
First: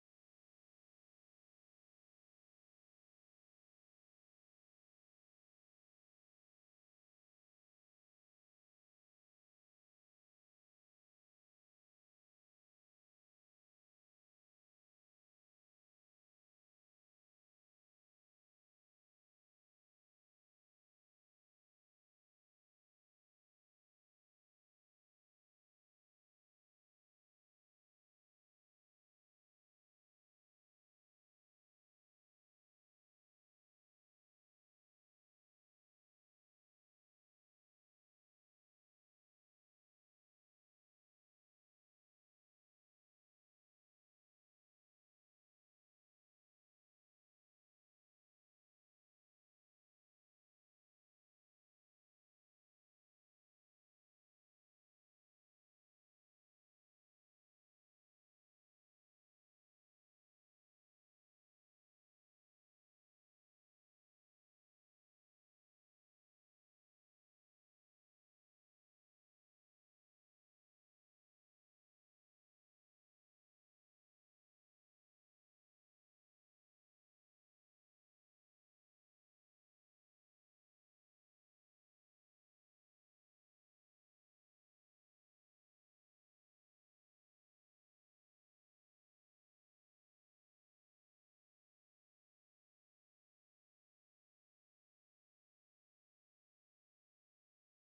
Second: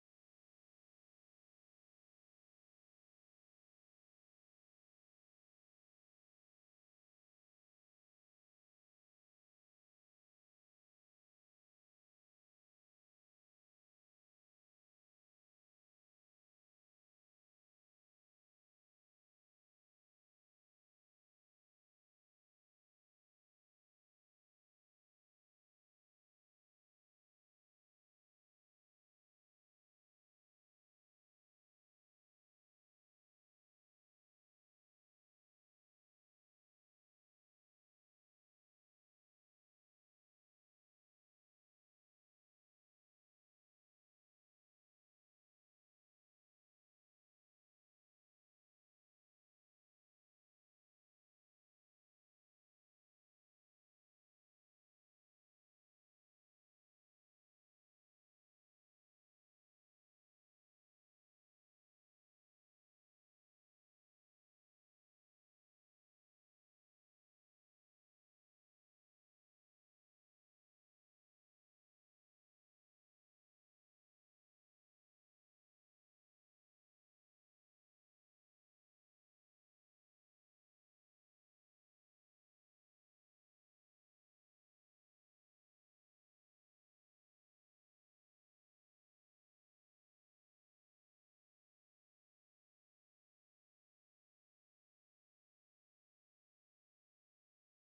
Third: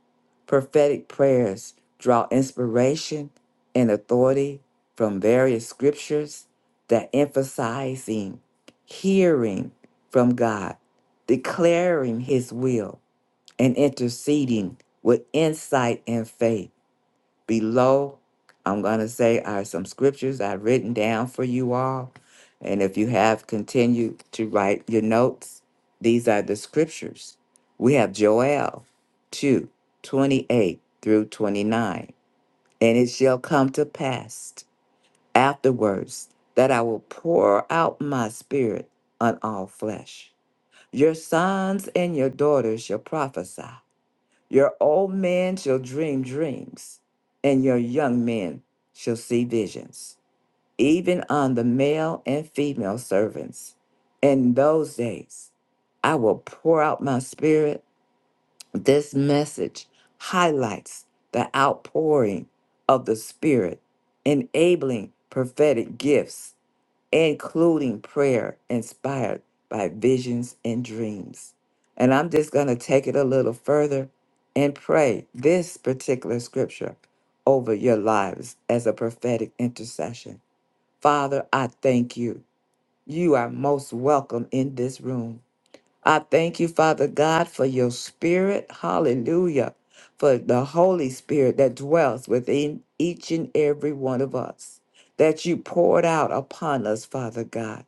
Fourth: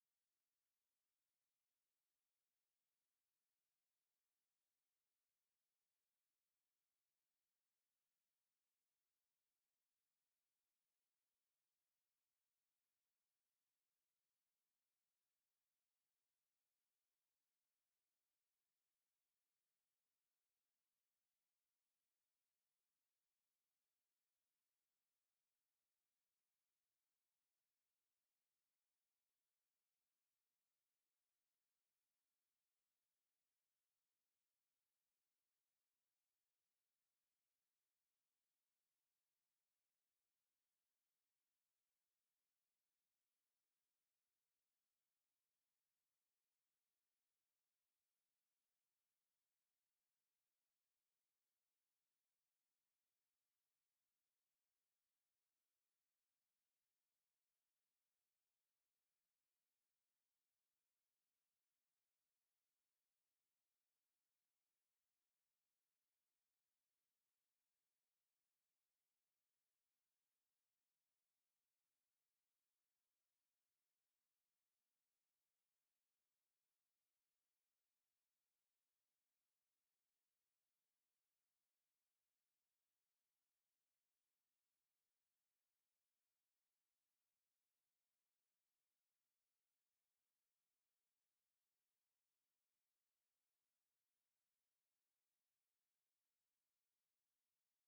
prophetic prayers draw inspiration and authority from various scriptures that emphasizing hearing from God, declaring his will, and interceding with insight and faith. Below, I'm going to say are some scriptures I've written down for you all. And if you have continued to write your notes, these are the scriptures. We have Joel 2 28 through 29. And it shall come to pass afterwards that I will pour out my spirit on all flesh. Your sons and your daughters shall prophesy. Your old man shall dream dreams, and your young men shall see visions, even on the male and female servants. In those days, I will pour out my spirit. This message highlights the outpouring of the spirit, enabling prophetic gifts including prayer inspired by visions and dreams. And I'm just going to take it a little further and pray this particular scripture over your lives as a prophetic intercession. Father, I thank you. You are most welcome in this room. I thank you, Father God, for your spirit. Hallelujah. For the Holy Spirit that dwells within each and every one of us, that you poured out upon us, Father God.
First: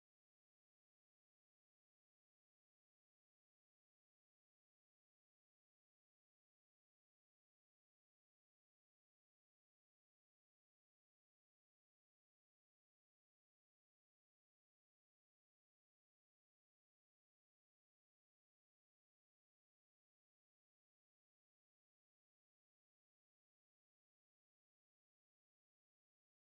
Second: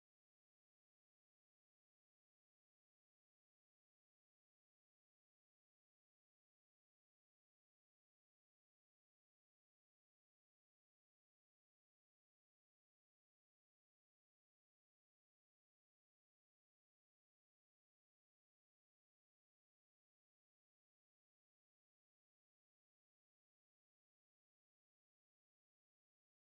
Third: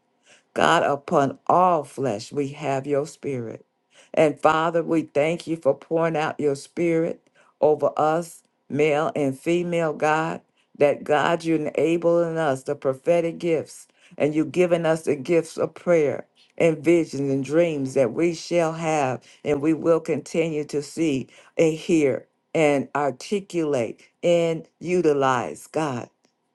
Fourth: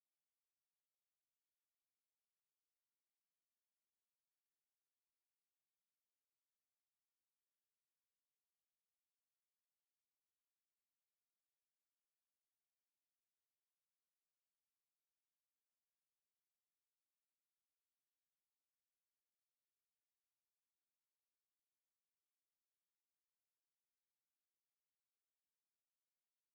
God, upon all flesh, we have your spirit. And Father, we thank you for pouring out your spirit over us, male and female, God, that God, you're enabling us the prophetic gifts, and you've given us the gifts of prayer and visions and dreams that we shall have and we will continue to see and hear and articulate and utilize, God,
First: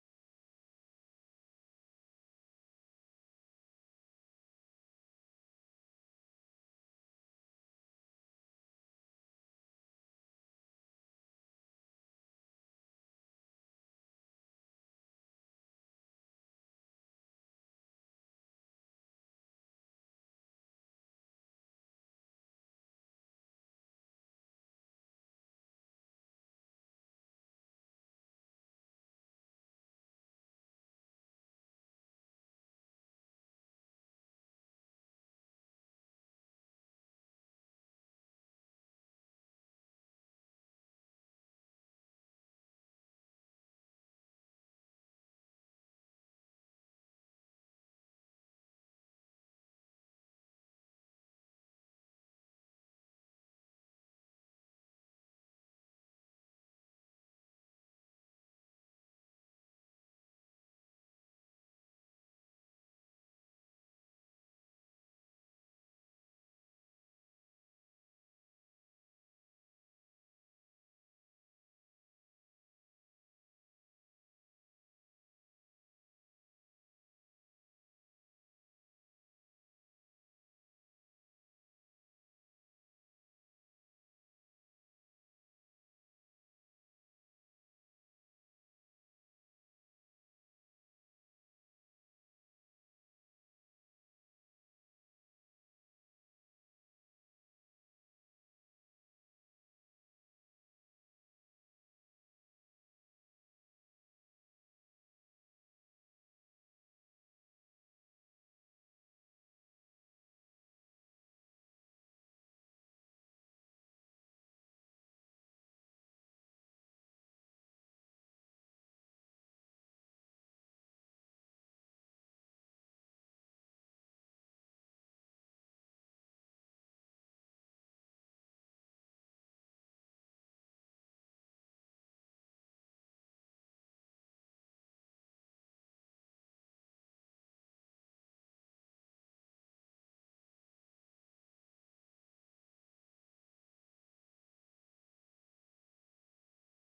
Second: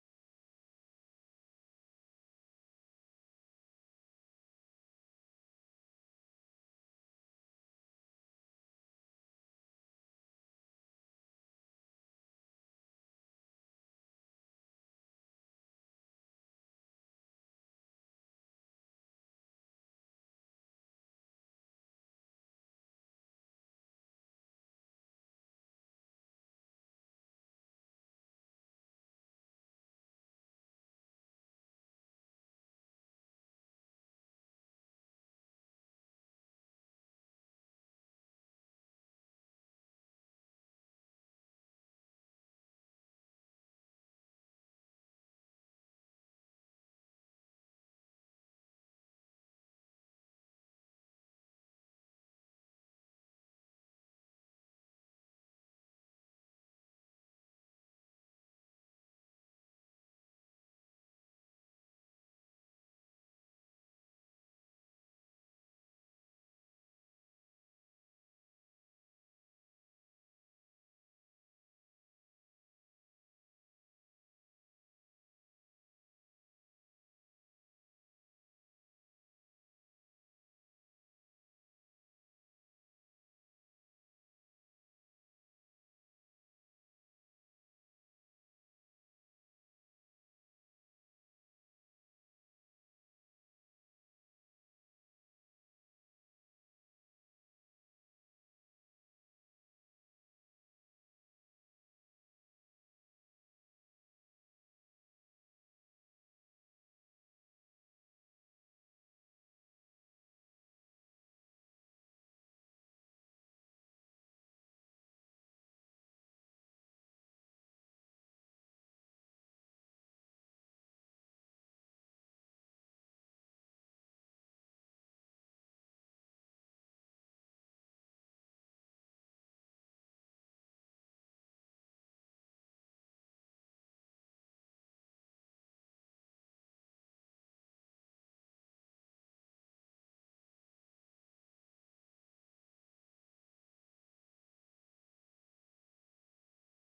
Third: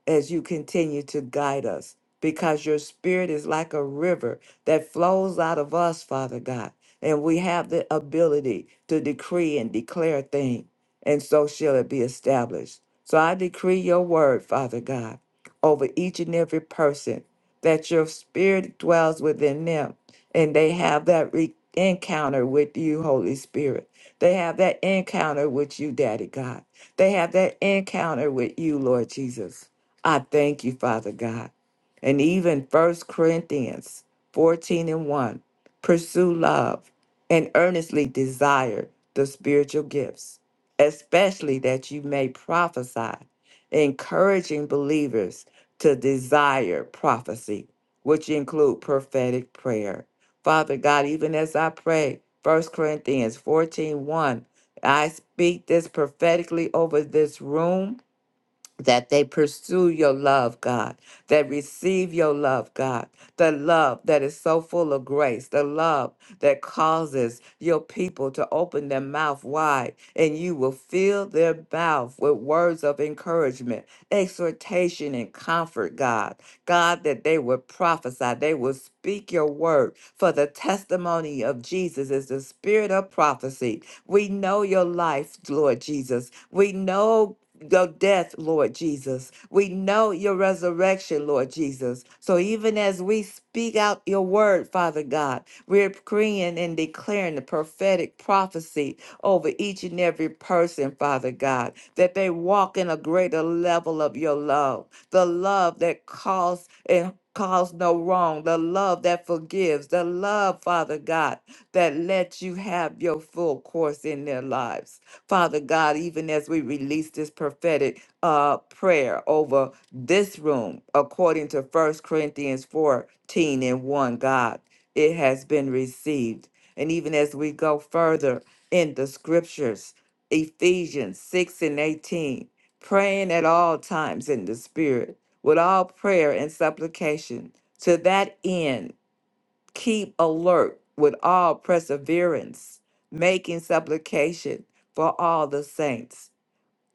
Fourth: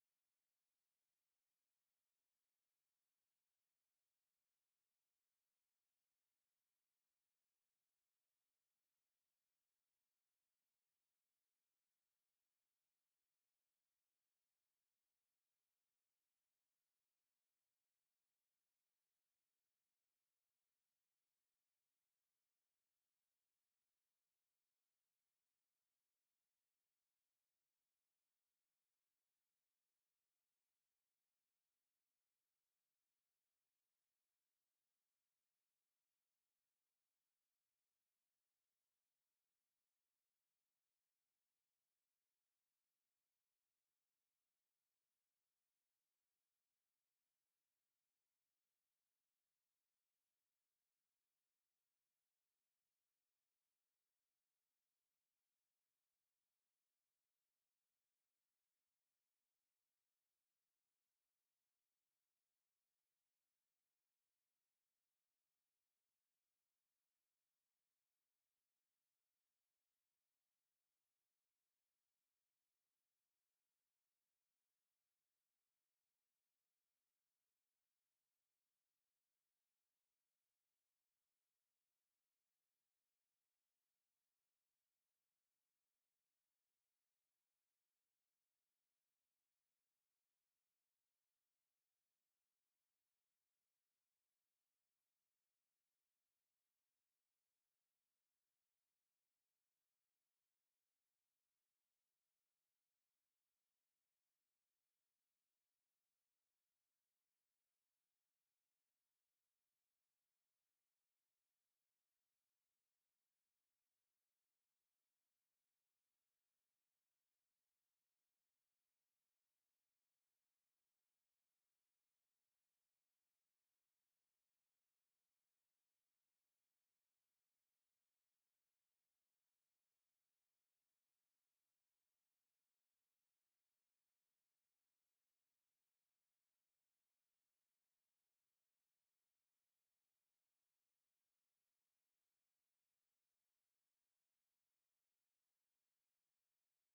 as you continue to guide us because your spirit is like a river that flows out of us, Father God. And we have the ability to decree and declare things, and so shall it be established. So I decree your word, Father God, over each and every person that your spirit dwells within them and they have that re- encounter with you, Holy Spirit. They have that encounter with you, Daddy God. They have that encounter with you, Lord Jesus. I thank you, Father God and even First Corinthians 14 and 1. Pursue love and earnestly desire the spiritual gifts, especially that you may prophesy, encouraging believers to desire prophecy, which include prophetic prayer. Father God, even as I pray, First Corinthians fourteen one, I speak this prophetically over this room that they pursue your love, God, that receive your love, God, the love that is so full of grace, the love that causes your people to open their mouth wide, and you will fill their mouth with words of encouragement, exhortation, and comfort, God. God, that they would prophesy, they will speak your word, for the testimony of Jesus is the spirit of prophecy. We know your life, Lord Jesus. We know your death, Lord Jesus. We know your resurrection, Lord Jesus. So even as we speak out your word, Father God, we're praying and declaring the prophetic prophecy over each and every person, Father God, that they walk in a greater level of your love, the love that calls. and cause no wrong, the love that forgives, the love, Father God, that lets you have your full course in their lives. Father God, even as we release this prophetic uh, prayer over this room, according to First Corinthians 14 and 1, God, it has been received. And even as we go further in the scriptures, Ephesians 6 and 18 praying at all times in the Spirit, with all prayer and supplication. To that end, keep alert with all perseverance, making supplication for all the saints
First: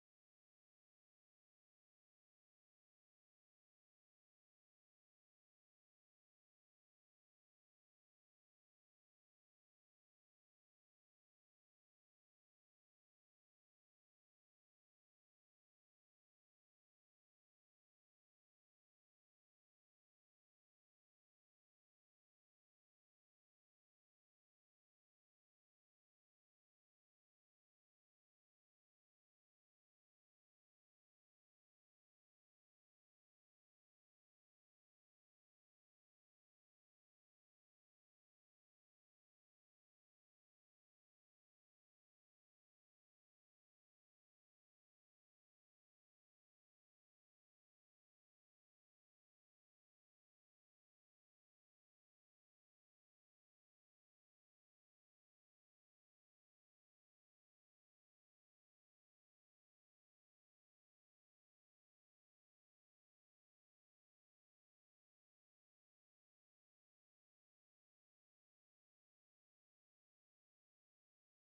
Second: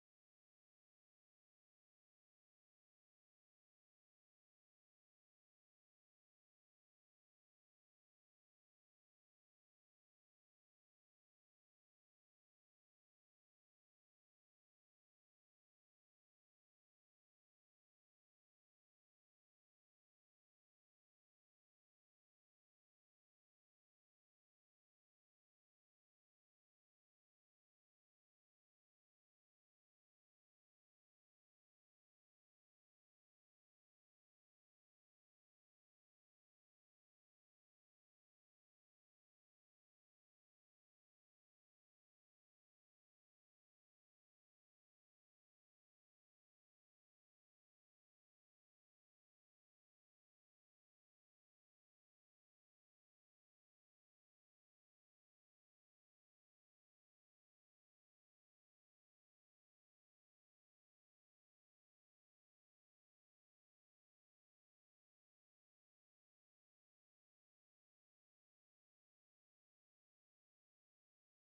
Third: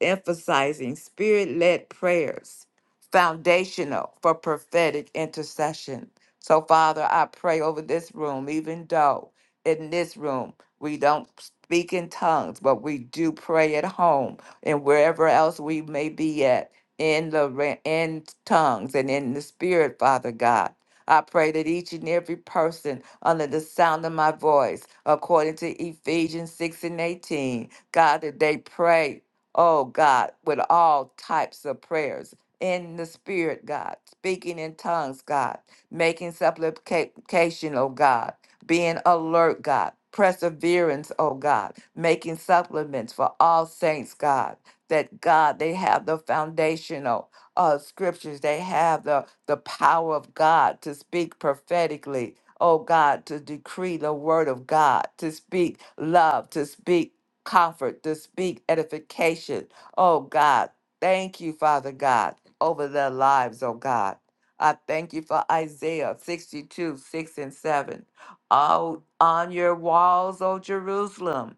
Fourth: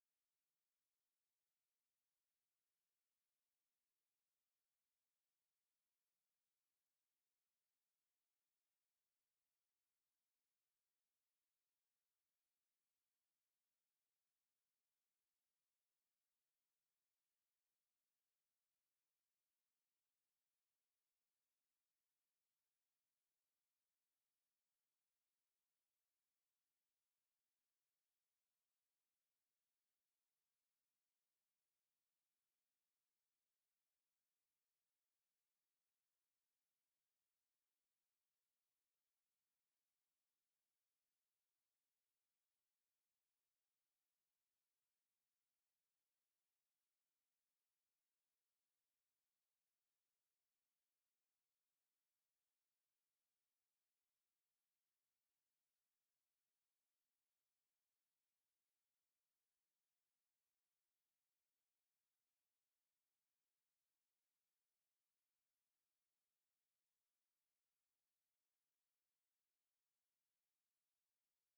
emphasizing spirit led prayers, foundational for prophetic intercession. So, Father, I pray over this room, even though in this room we don't speak in tongues, but we do pray at home and wherever else we may be at in the ra- in tongues and in the spirit, Father God. I pray that each and every person under the sound of my voice, according to Ephesians 6 and 18, God, that they pray oh God, with all types of prayers in the spirit, God, speaking in tongues, God, making supplication, oh God, being alert, God, perseverance, oh God, making supplements for all saints, God, that God, they have the foundational uh, scriptures, they have the, the power of God to speak prophetically. Oh God, to decree the word of God, to speak love, to speak comfort, to speak edification. Oh God, thank you, Father God, over their lives, oh God. I thank you for Isaiah 62, 6 and 7. Oh, on your walls, O Jerusalem,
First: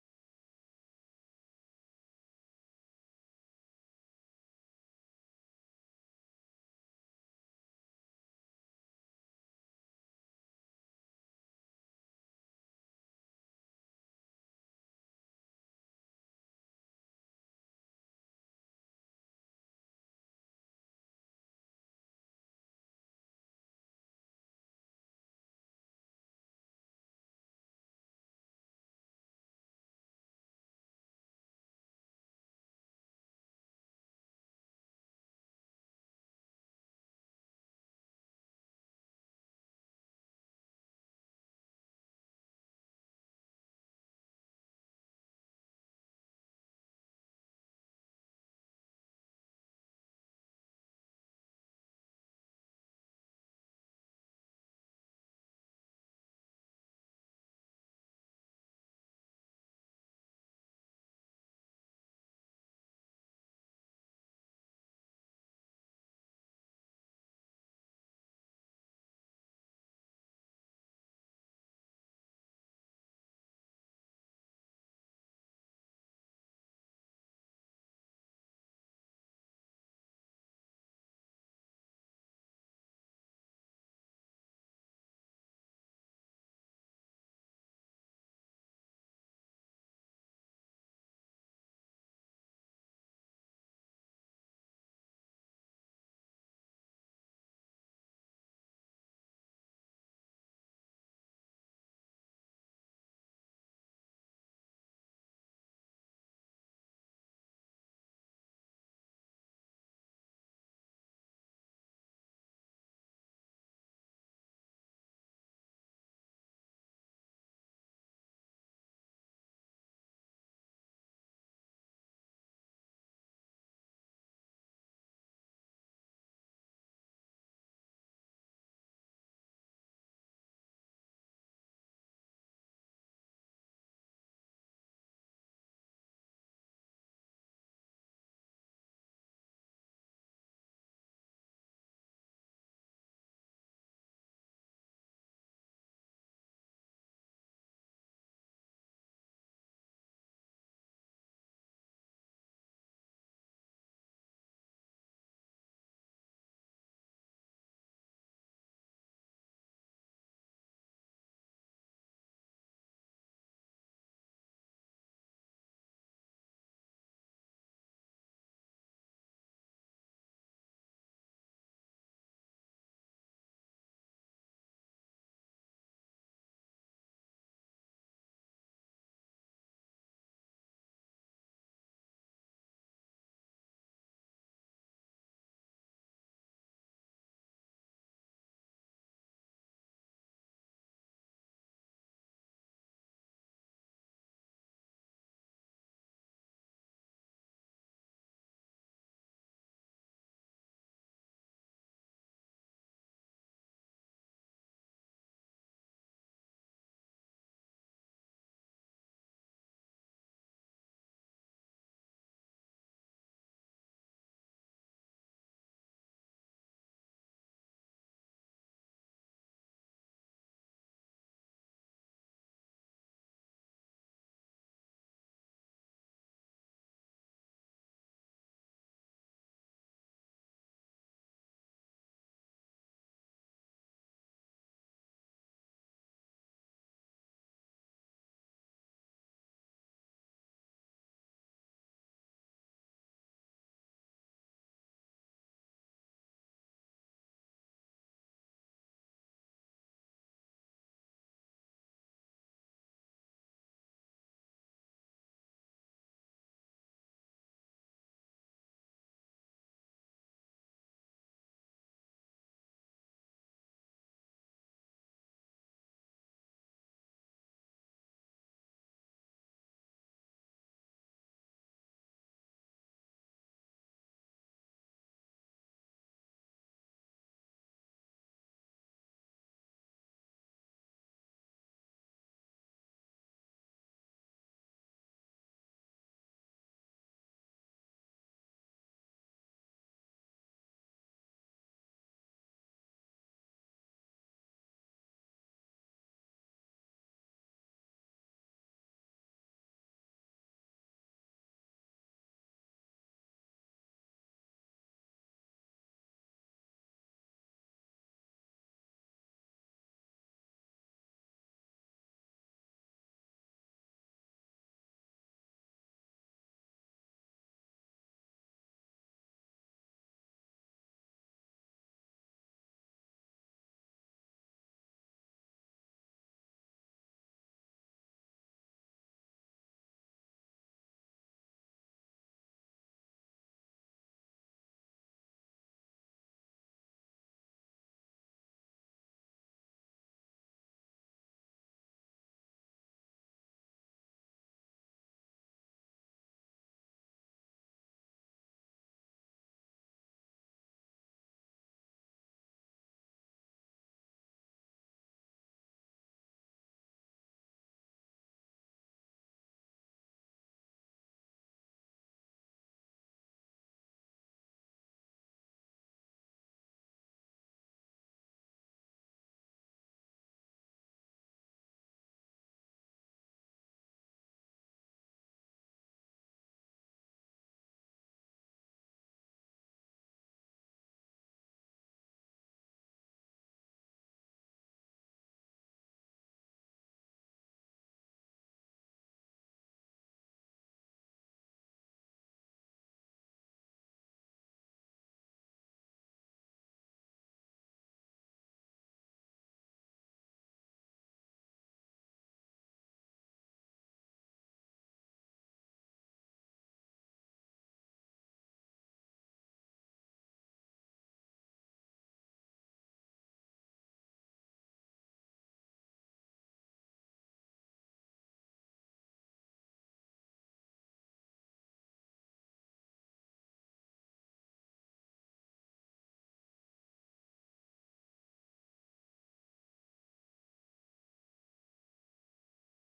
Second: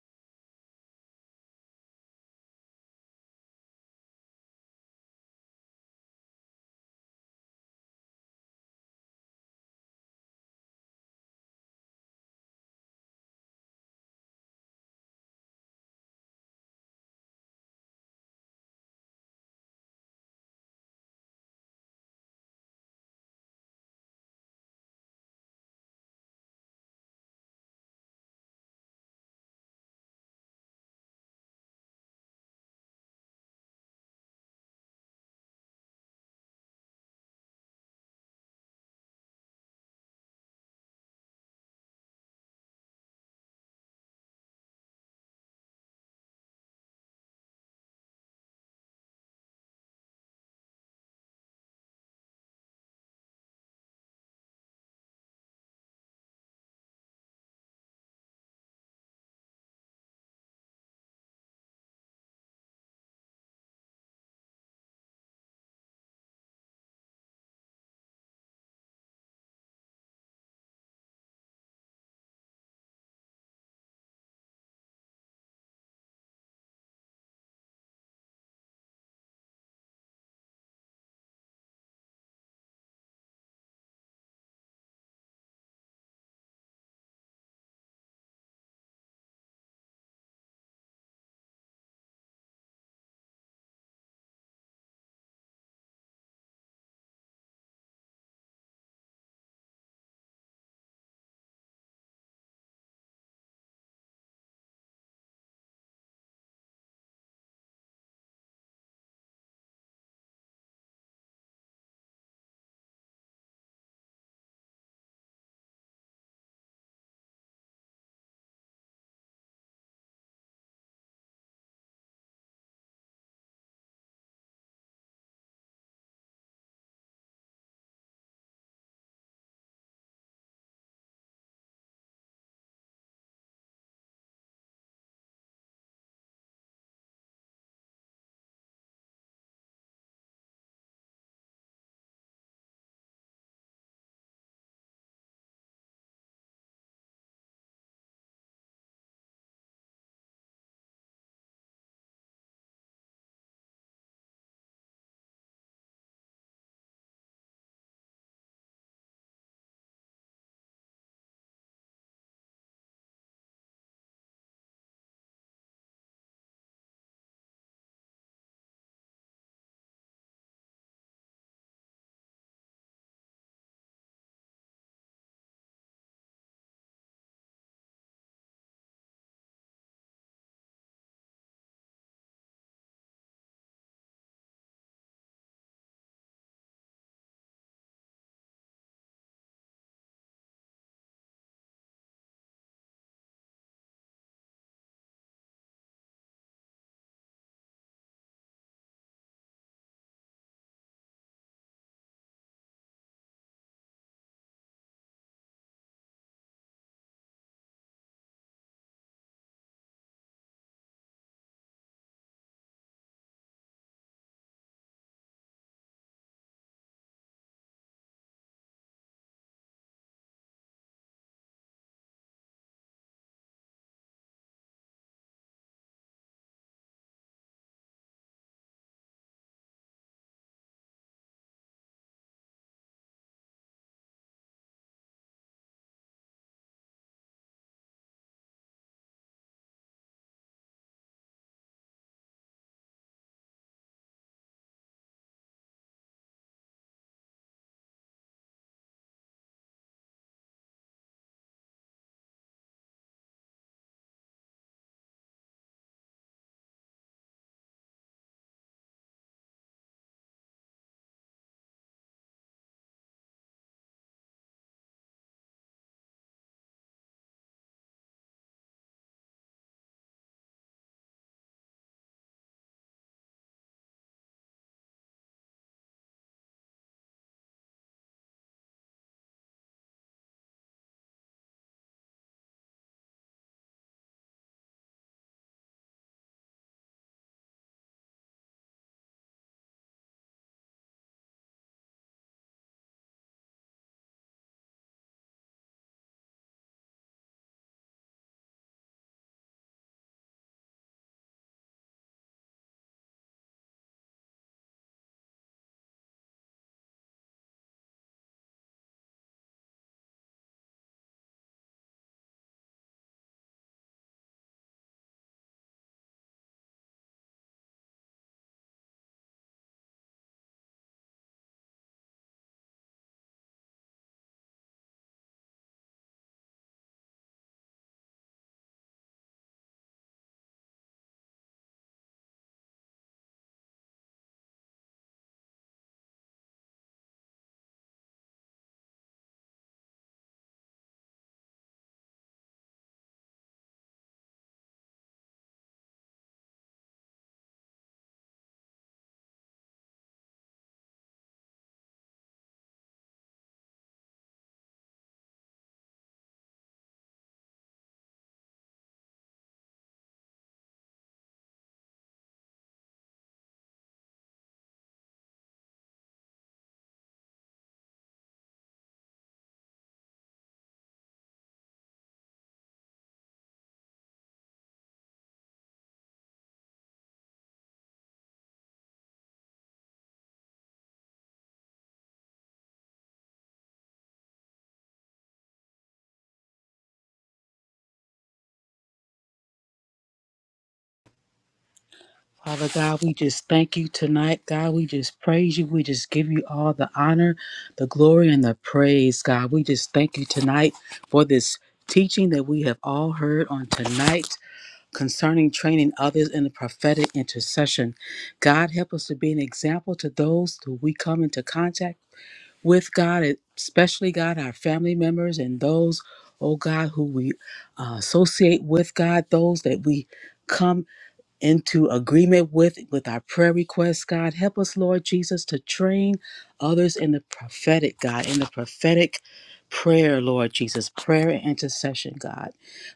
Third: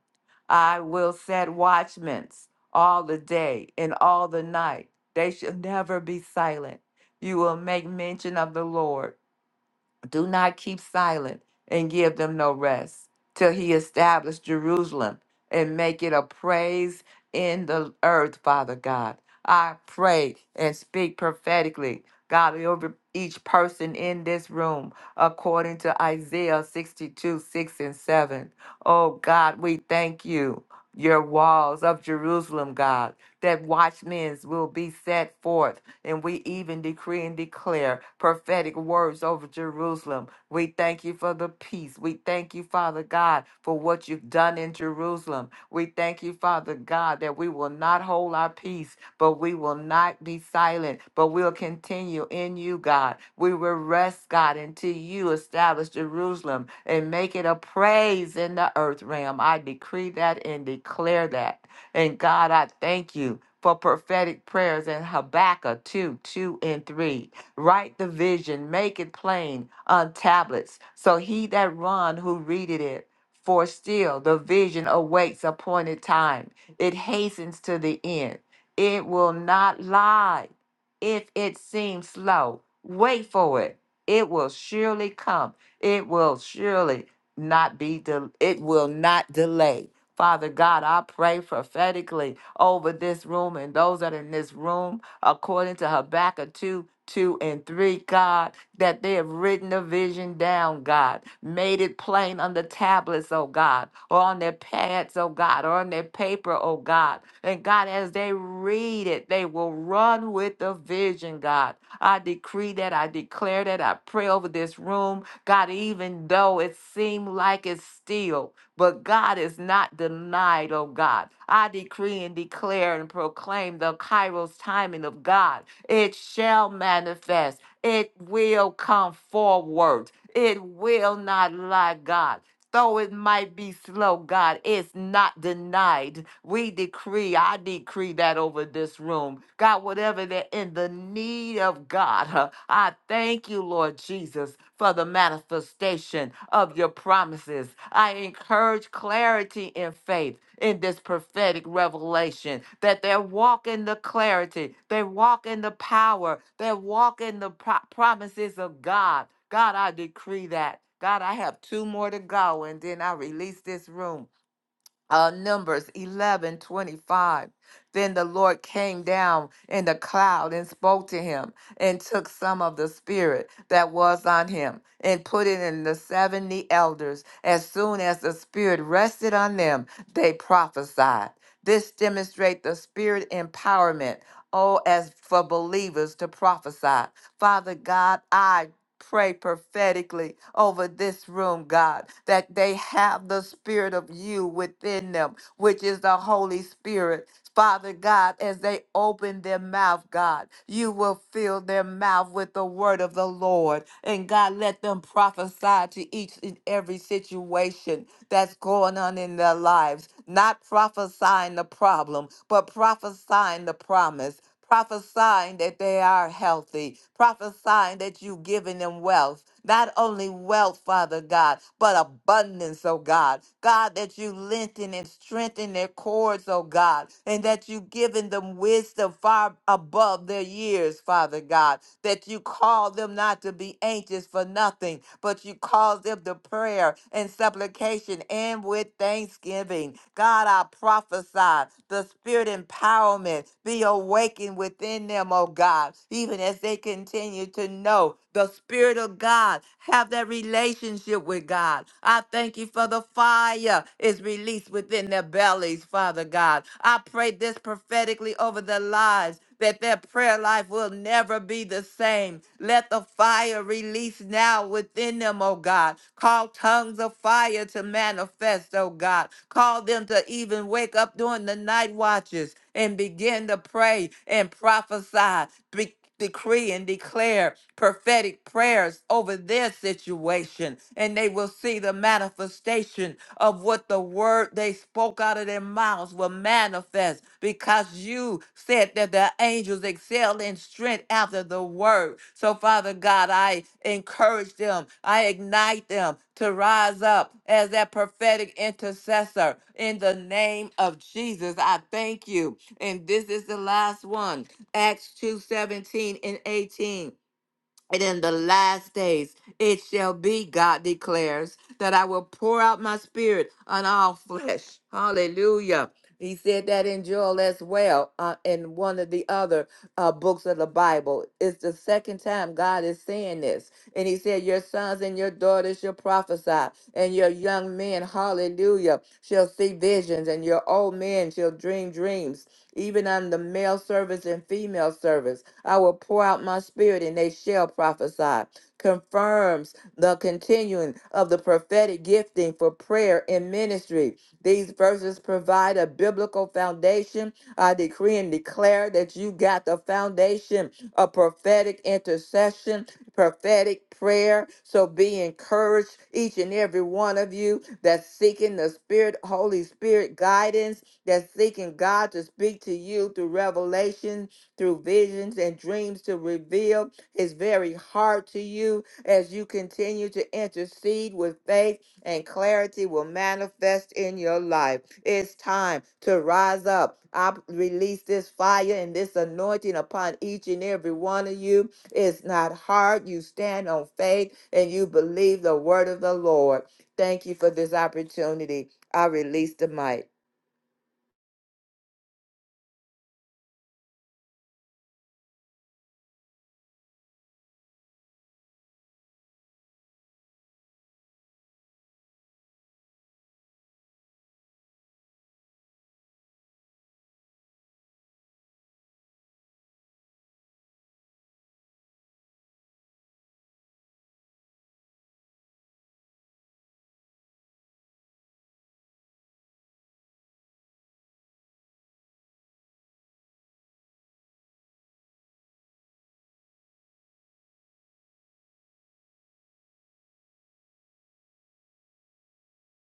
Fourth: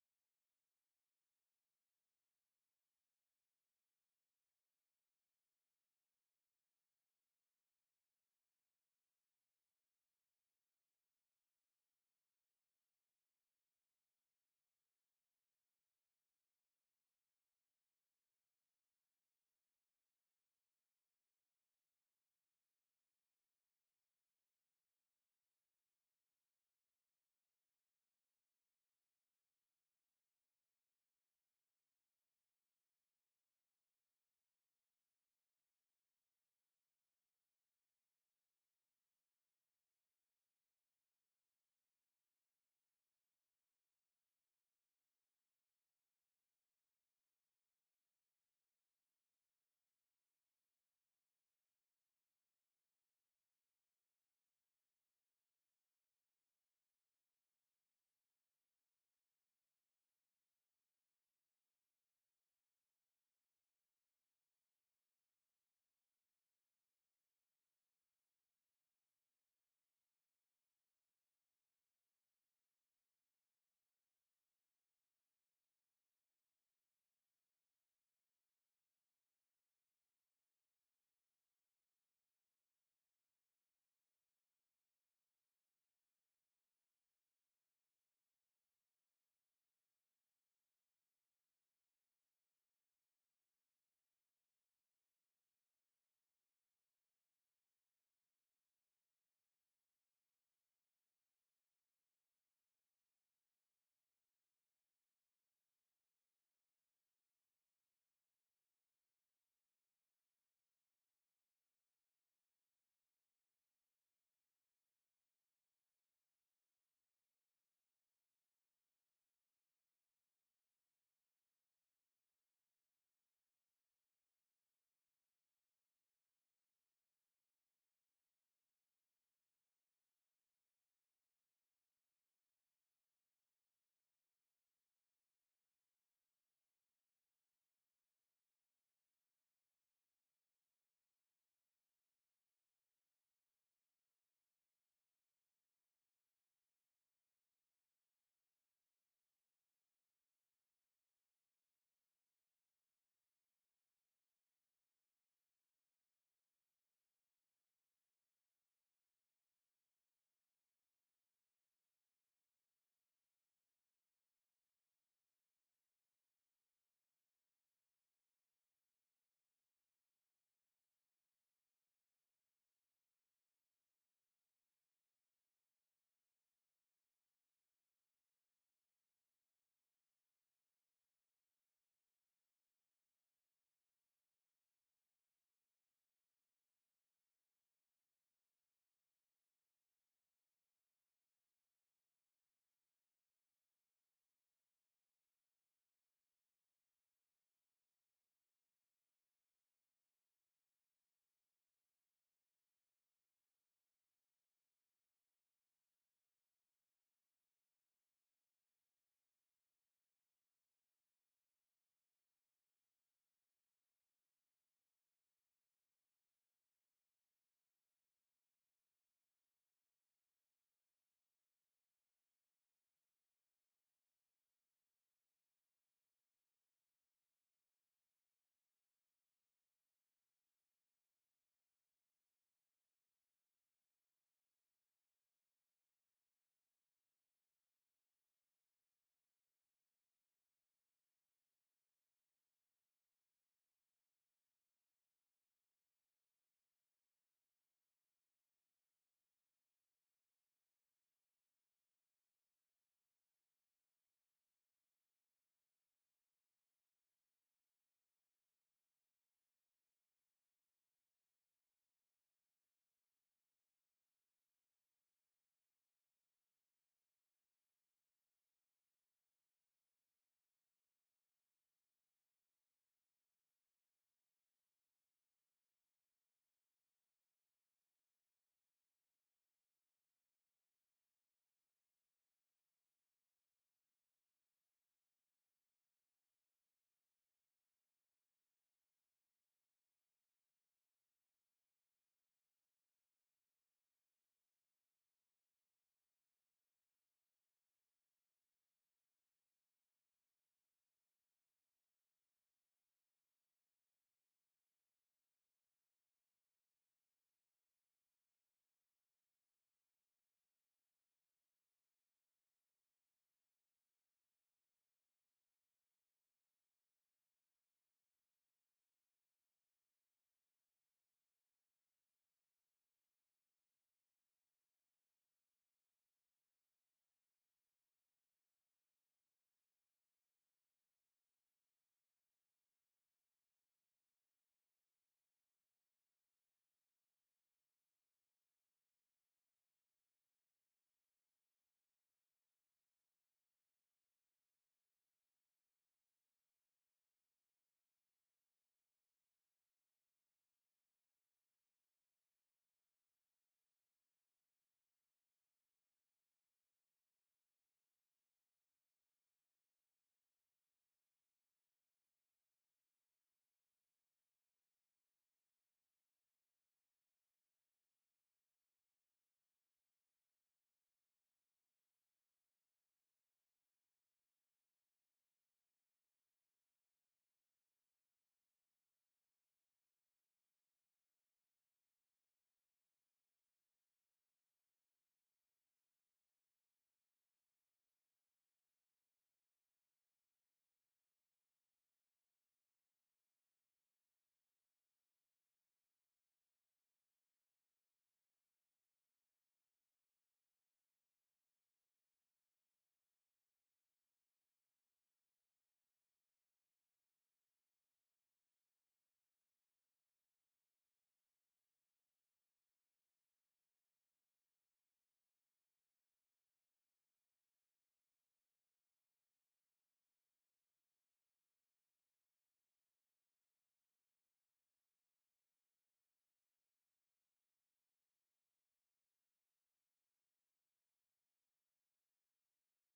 I will set watchmen all the day and all the night. They shall never be silent. You will make mention of the Lord do not keep silent and give them no rest till he establish Jerusalem and make it a praise in the earth, Father God. I pray and speak prophetically, God, over each person in this room, according to Isaiah 62 6 and 7. Oh, God, we thank you. Your walls of Jerusalem, God that watchmen will be set forth. And we even decree and declare prophetic words over Jerusalem. We thank you for the peace. We thank you, Father God, for what you've done in Jerusalem. We thank you, Father God, that we will not hold our peace, but we will not be silent, but we'll continue in you, God. We will rest, God, until you establish Jerusalem and make it a praise in the earth realm. I decree that and declare that. And God, I thank you for prophetic prayers in Habakkuk 2 2 and 3. Write the vision, make it plain on tablets, so he that run who readeth it. For still the vision awaits appointed time, it hastens to the end. It will not lie if it seems slow, wait for it. It will surely come. It will surely not be del it will not delay. Father God, I pray prophetically over this room and those that are in this room, according to Habakkuk 2, 2 and 3, God, that they have written the vision down, God, made it plain on the tablets, oh God, or on their pads, oh God, or on their paper, oh God. And God, as they read it, they will run with the vision, God. I decree that, I declare that, I pray over this room, God, even though it seemed like it's still, but God is not denied, oh God. I decree and declare and proclaim the Kairos timing of God. It shall manifest. It will come forward. It will not lie, God. Though it might be slow, God, it's not denied. We decree, I decree that over this room. God, whatever they're in the need of, God, huh, I thank you, Lord Jesus, for the manifestation of your promises. I encourage clarity in faith in this prophetic revelation that they walk in the clarity, they walk in the power, they walk in the pro- promises of God. God, I decree that. God, I have two more to go, and then I release this room. Uh, Numbers 11 25. Then the Lord came down in the cloud and spoke to him and took some of the spirit that was on him and put it in the 70 elders. As soon as the spirit rested on them, they prophesied. This demonstrates the spirit empowerment Oh, as for believers to prophesy. Father God, I pray prophetically over this room, God, that they have the spirit of you within them, which is the Holy Spirit. Father God, as they open their mouth, God, you will fill their mouth with the word of the Lord. And God, let them prophesy to each and every situation that's going on going on in their lives, not prophesying the problem, but prophesying the promise. Prophesying that they are healthy, prophesying that you've given them wealth, not only wealth, Father God, but abundance, oh God. God, that you lengthen and strengthen their cords, oh God, and that you've given them wisdom far above their years, Father God, that you call them not to to be anxious for nothing, but you cause them to prayer and supplication and with thanksgiving. God, I prophesy the spirit empowerment be awakened within them, oh God, even as they continue to know the spirit of God, have that relationship with God. I thank you for the fire is released within their bellies, Father God. I pray this prophetically over their lives that their prayer life will never be the same. Let the fire release now within them, oh God. Call tongues of fire to manifest, oh God. Call them to even wake up during the night watches and begin to pray and prophesy. Be- decree and declare prophetic prayers over their situation, and they will see the manifestation of what the word they spoke out of their mouths will manifest because you said that the angels excel in strength after the your word. So, Father God, I encourage them, I ignite them to rise up as that prophetic intercessor in the name of Jesus. I thank you. And this is the last one Acts two seventeen and 18. And in the last days it shall be, God declares, that I will pour out my spirit on all flesh. Hallelujah. He said that in Joel as well, uh, in one of the other uh, books of the Bible. It's the second time God is saying this. And he said, Your sons and your daughters shall prophesy, and your young men, hallelujah, shall see visions, and your old men shall dream dreams, even on the male servants and female servants." I will pour out my spirit and they shall prophesy. Confirms the continuing of the prophetic gifting for prayer and ministry. These verses provide a biblical foundation. I decree and declare that you got the foundation of prophetic intercession, prophetic prayer. So be encouraged, each and every one of you that's seeking the Spirit, Holy Spirit guidance, that's seeking God to speak to you through revelation through visions and dreams to reveal his very heart to you as you continue to intercede with faith and clarity will manifest in your life. It's time to rise up. I release this fire and this anointing upon each and every one of you. It's not hard. You stand on faith and you believe the word of the Lord. Thank you for this opportunity. I release the mic. Father God, we just thank you tonight. God, we just praise you. We just give you all the honor, the glory, and the praise, God. We just thank you tonight for this teaching that we have all heard on tonight concerning training others in the prophetic intercession. God, help us to be an example to those who we come into contact with God, especially God, our family members and those, oh God, who we uh, associate with God, those that we come into agreement with with our prayer requests god help us lord jesus to train others in the prophetic god in the prophetic prayer lord jesus prayer and intercession god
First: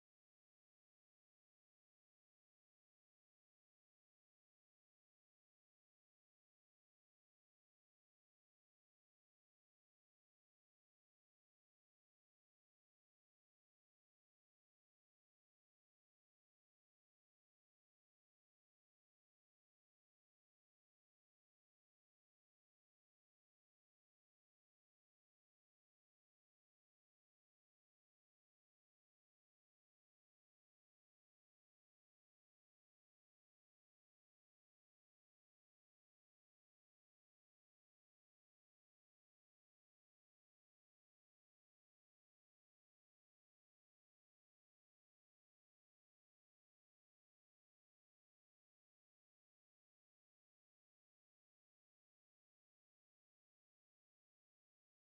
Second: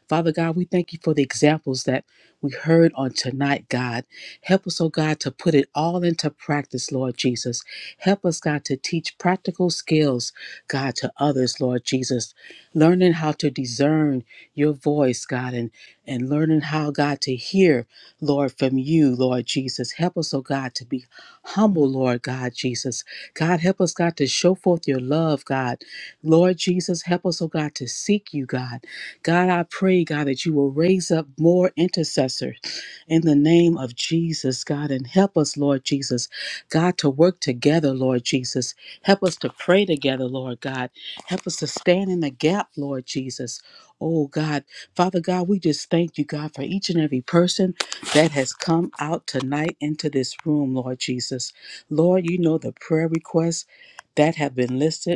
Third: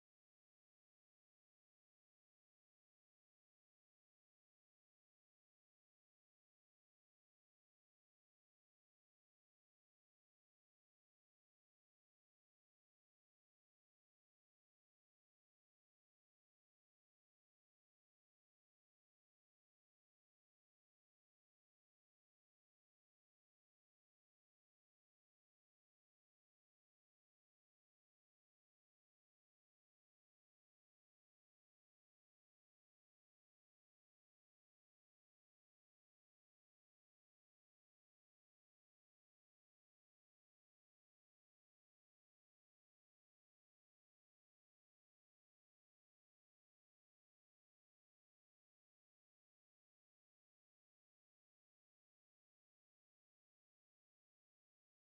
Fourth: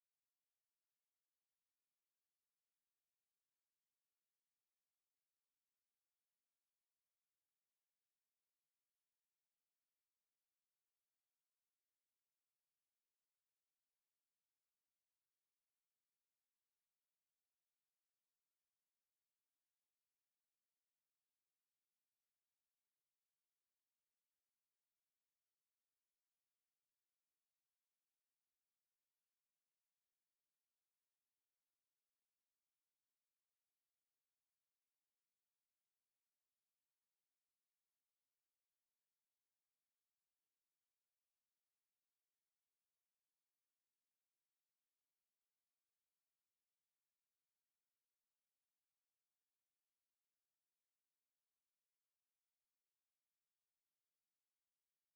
father god we thank you for the examples that we heard on tonight god help us oh god to put it all into practice lord jesus help us god to teach practical skills god to others lord jesus learning how to discern your voice god and and learning how god to hear Lord, from you, Lord Jesus. Help us, oh God, to be humble, Lord God Jesus. God, help us, God, to show forth your love, God. Lord Jesus, help us, oh God, to seek you, God. God, I pray, God, that you will raise up more intercessors in the name of Jesus, God. And help us, Lord Jesus, God, to work together, Lord Jesus. Help us to pray together, Lord God. Help us to stand in the gap, Lord Jesus. Oh, God. Father God, we just thank you, God, for each and every person that has come out tonight into this room, Lord Jesus. Lord, you know the prayer requests that have been listed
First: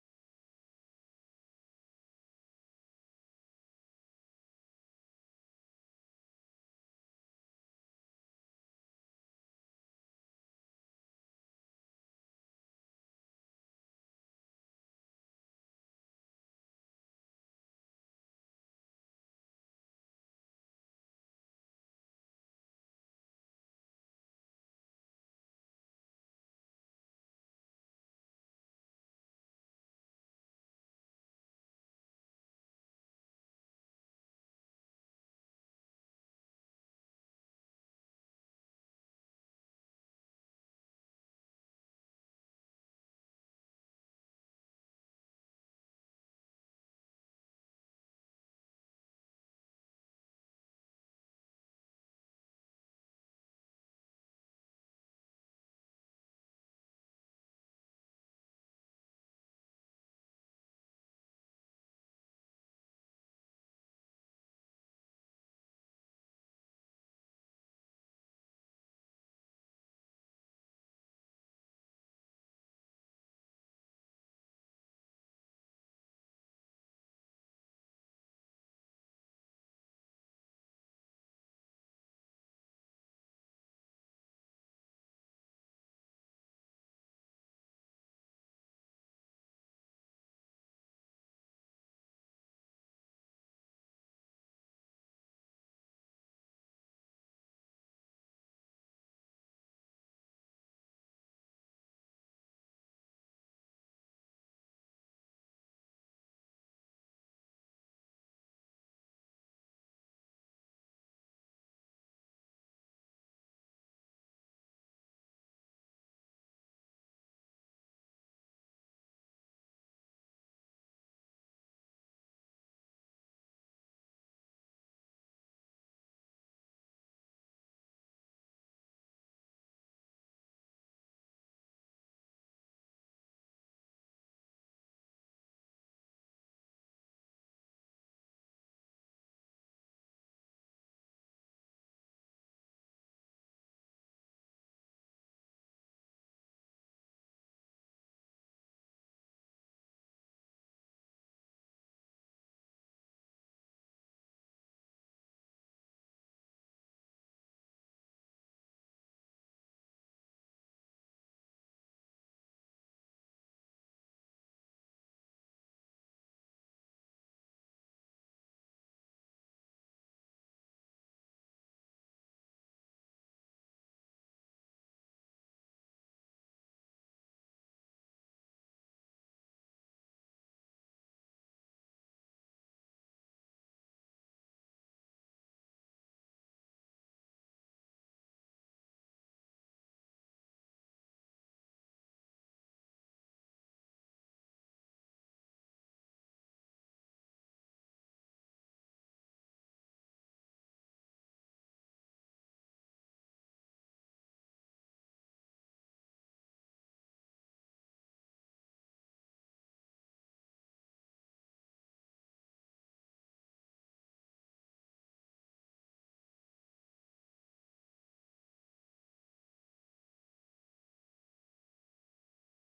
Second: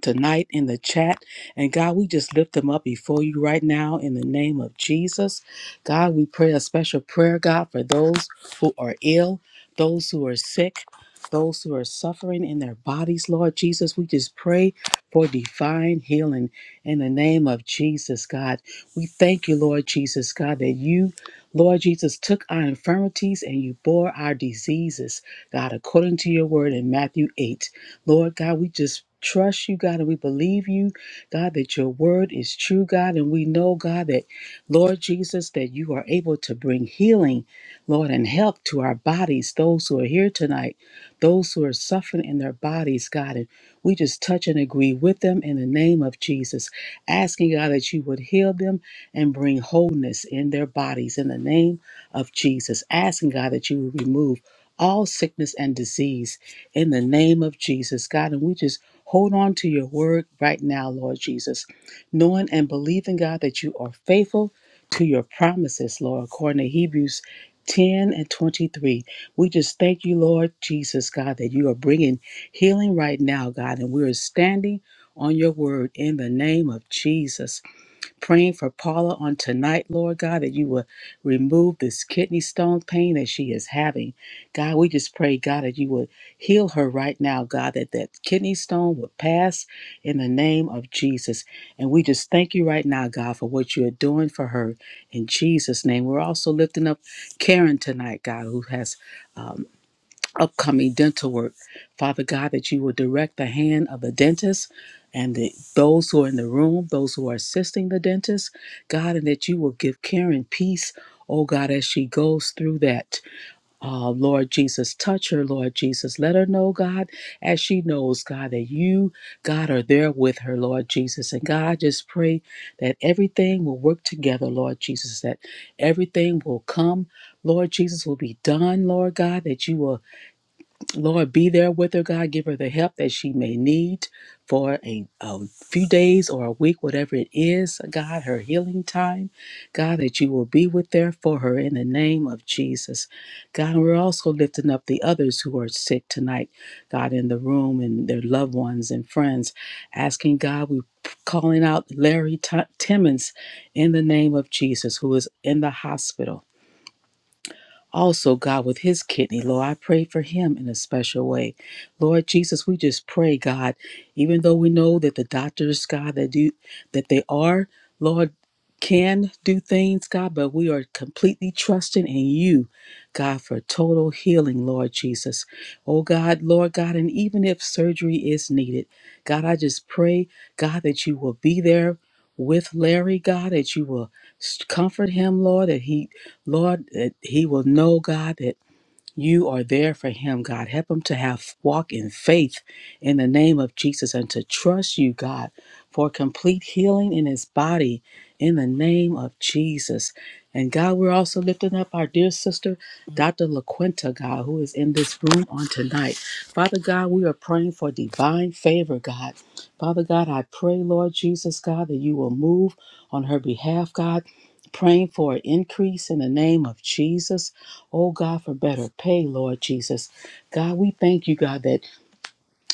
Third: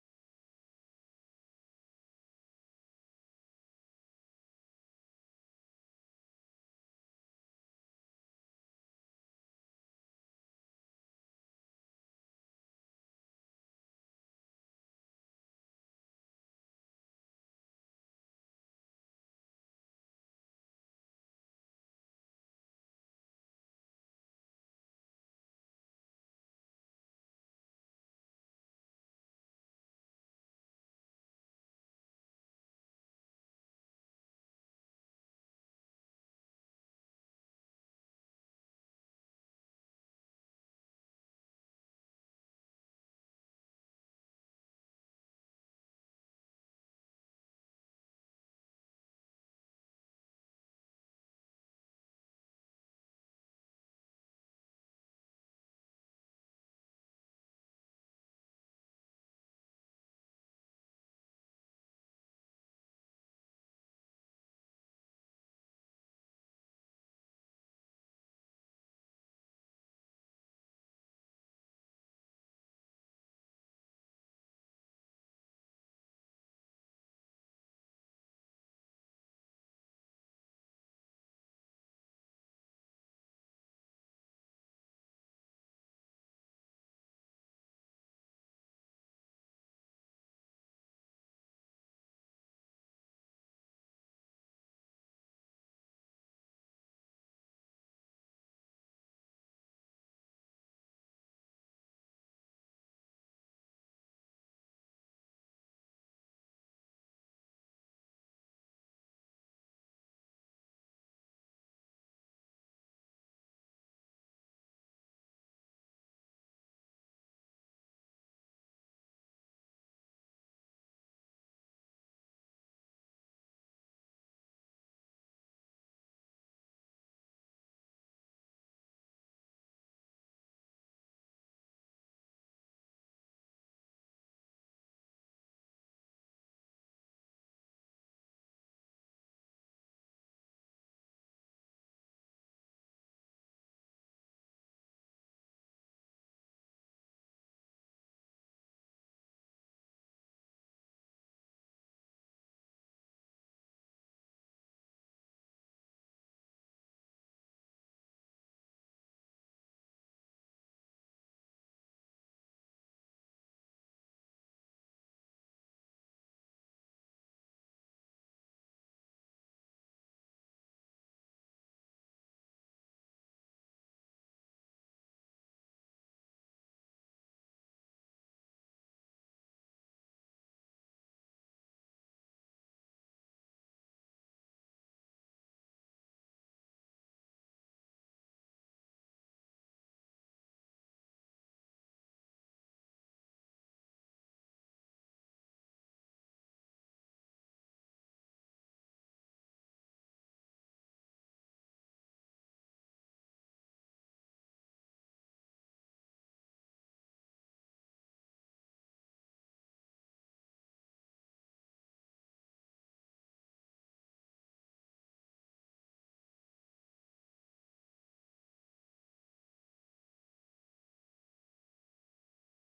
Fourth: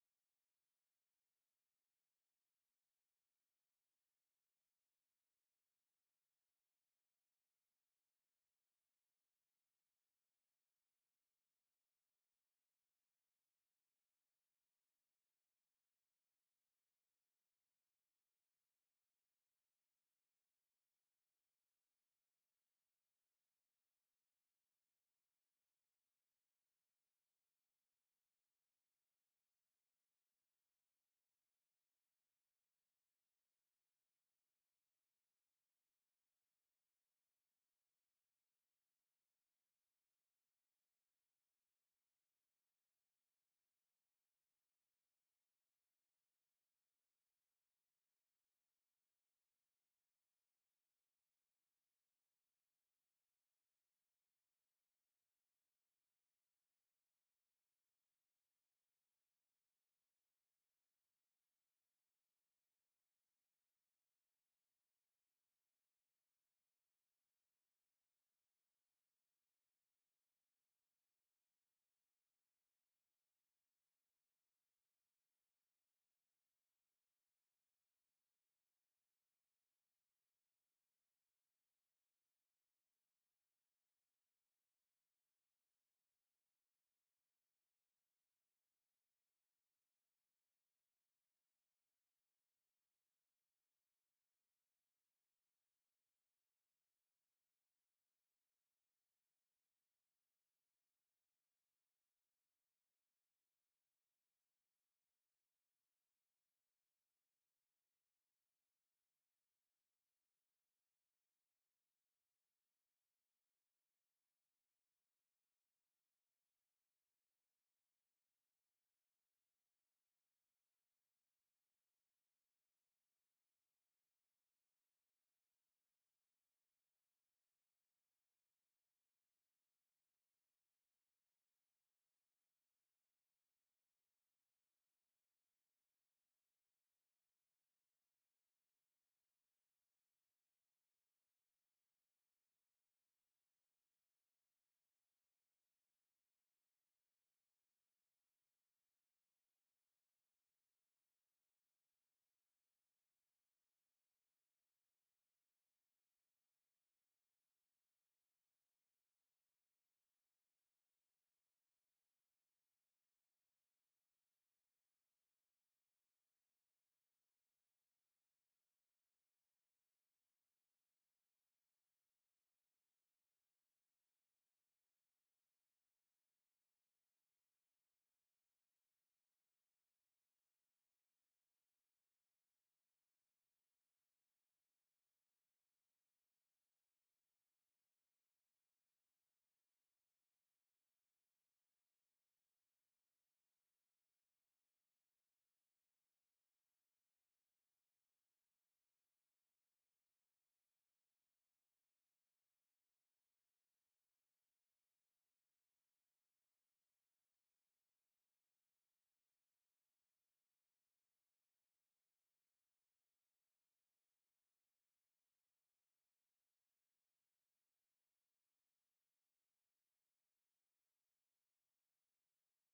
tonight in the chat. And God, we just lift them up before you right now in the name of Jesus. God, we pray a special prayer, God, for those who are ill, those who are sick, those who are suffering in their bodies, Lord Jesus. We just pray for divine healing in the name of Jesus, God. We thank you, Lord Jesus, God, that you. Lord Jesus took our infirmities and you bore our diseases, God, according to your word in Matthew 8. Lord God, we just trust you, God, and we believe you, God, that your word is true, God, and we know, God, that, Lord Jesus, that you are able to bring healing, Lord, and help to our bodies, those who are here tonight, those who are suffering in their bodies, God, and we just touch and agree with them in the name of Jesus, asking, God, that you would heal them and bring wholeness in their bodies in the name of Jesus, asking, God, that you would remove all sickness and disease in the name of Jesus, God. And we just hold on to your word right now, Lord Jesus, knowing and believing, God, that you are faithful to your promises, Lord, according to Hebrews 10 and 23. We just thank you, Lord Jesus, God, that you are bringing healing right now, God, and we are standing on your word in the name of Jesus. Praying for Paula on tonight, Lord God, that you will remove this kidney stone pain that she is having. God, we just pray, God, that you would heal her right now, God, that that kidney stone would pass in the name of Jesus. And we just thank you right now, God, for what you are doing for her in Jesus' name. We're also lifting up Karen tonight, God, who has. um, upcoming dental work. Father God, that you will direct the hand of the dentist and the, those who are in the room, those who are assisting the dentist, God, and that you will give Karen peace. Oh God, as she goes through that, uh, Lord Jesus, touch her, Lord Jesus. Let her know, God, as she knows, God, that you, God, are there with her, Lord Jesus. And God, I just pray that everything will work together, Lord Jesus, that everything will come, Lord Jesus, will be done, Lord God, that you will Lord, be there with her, God. Give her the help that she may need for a, a few days or a week, whatever it is, God, her healing time. God, that you will be with there for her in the name of Jesus. God, and we're also lifting up the others who are sick tonight, God, in the room and their loved ones and friends, asking God, we calling out Larry T- Timmons in the name of Jesus, who is in the hospital also God with his kidney. Lord, I pray for him in a special way. Lord Jesus, we just pray, God, even though we know that the doctors, God, that do that they are, Lord, can do things, God, but we are completely trusting in you, God, for total healing, Lord Jesus. Oh God, Lord God, and even if surgery is needed, God, I just pray, God, that you will be there with Larry, God, that you will s- comfort him, Lord, that he Lord, that he will know, God, that you are there for him, God. Help him to have walk in faith in the name of Jesus and to trust you, God, for complete healing in his body in the name of Jesus. And God, we're also lifting up our dear sister, Dr. LaQuinta, God, who is in this room on tonight. Father God, we are praying for divine favor, God. Father God, I pray, Lord Jesus, God, that you will move on her behalf, God. Praying for an increase in the name of Jesus. Oh God, for better pay, Lord Jesus. God, we thank you, God, that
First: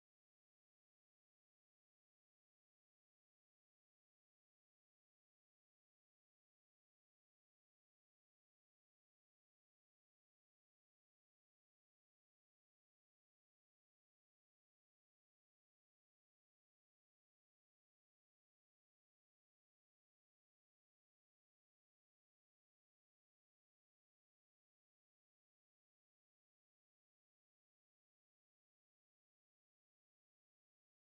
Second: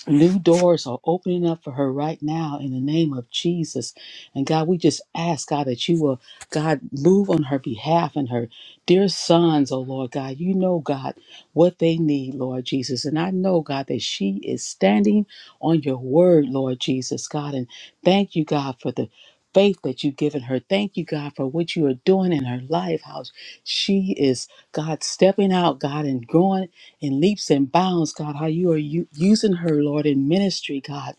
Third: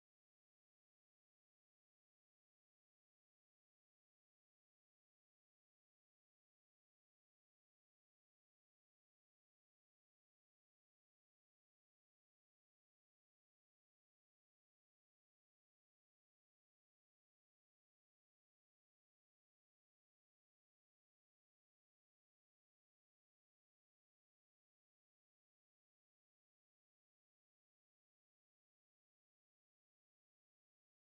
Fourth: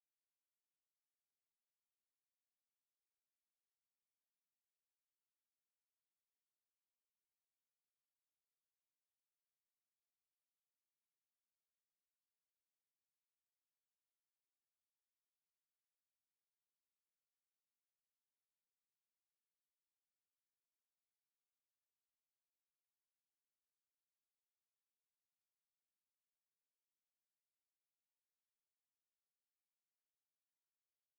New doors are opening up for her right now in the name of Jesus. And God, we just ask, God, that you will, God, move on her behalf and her dear sons, oh Lord God. You know, God, what they need, Lord Jesus. And I know, God, that she is standing on your word, Lord Jesus, God. And thank you, God, for the faith that you've given her. Thank you, God, for what you are doing in her life, how she is, God, stepping out, God, and growing in leaps and bounds, God, how you are u- using her, Lord, in ministry, God,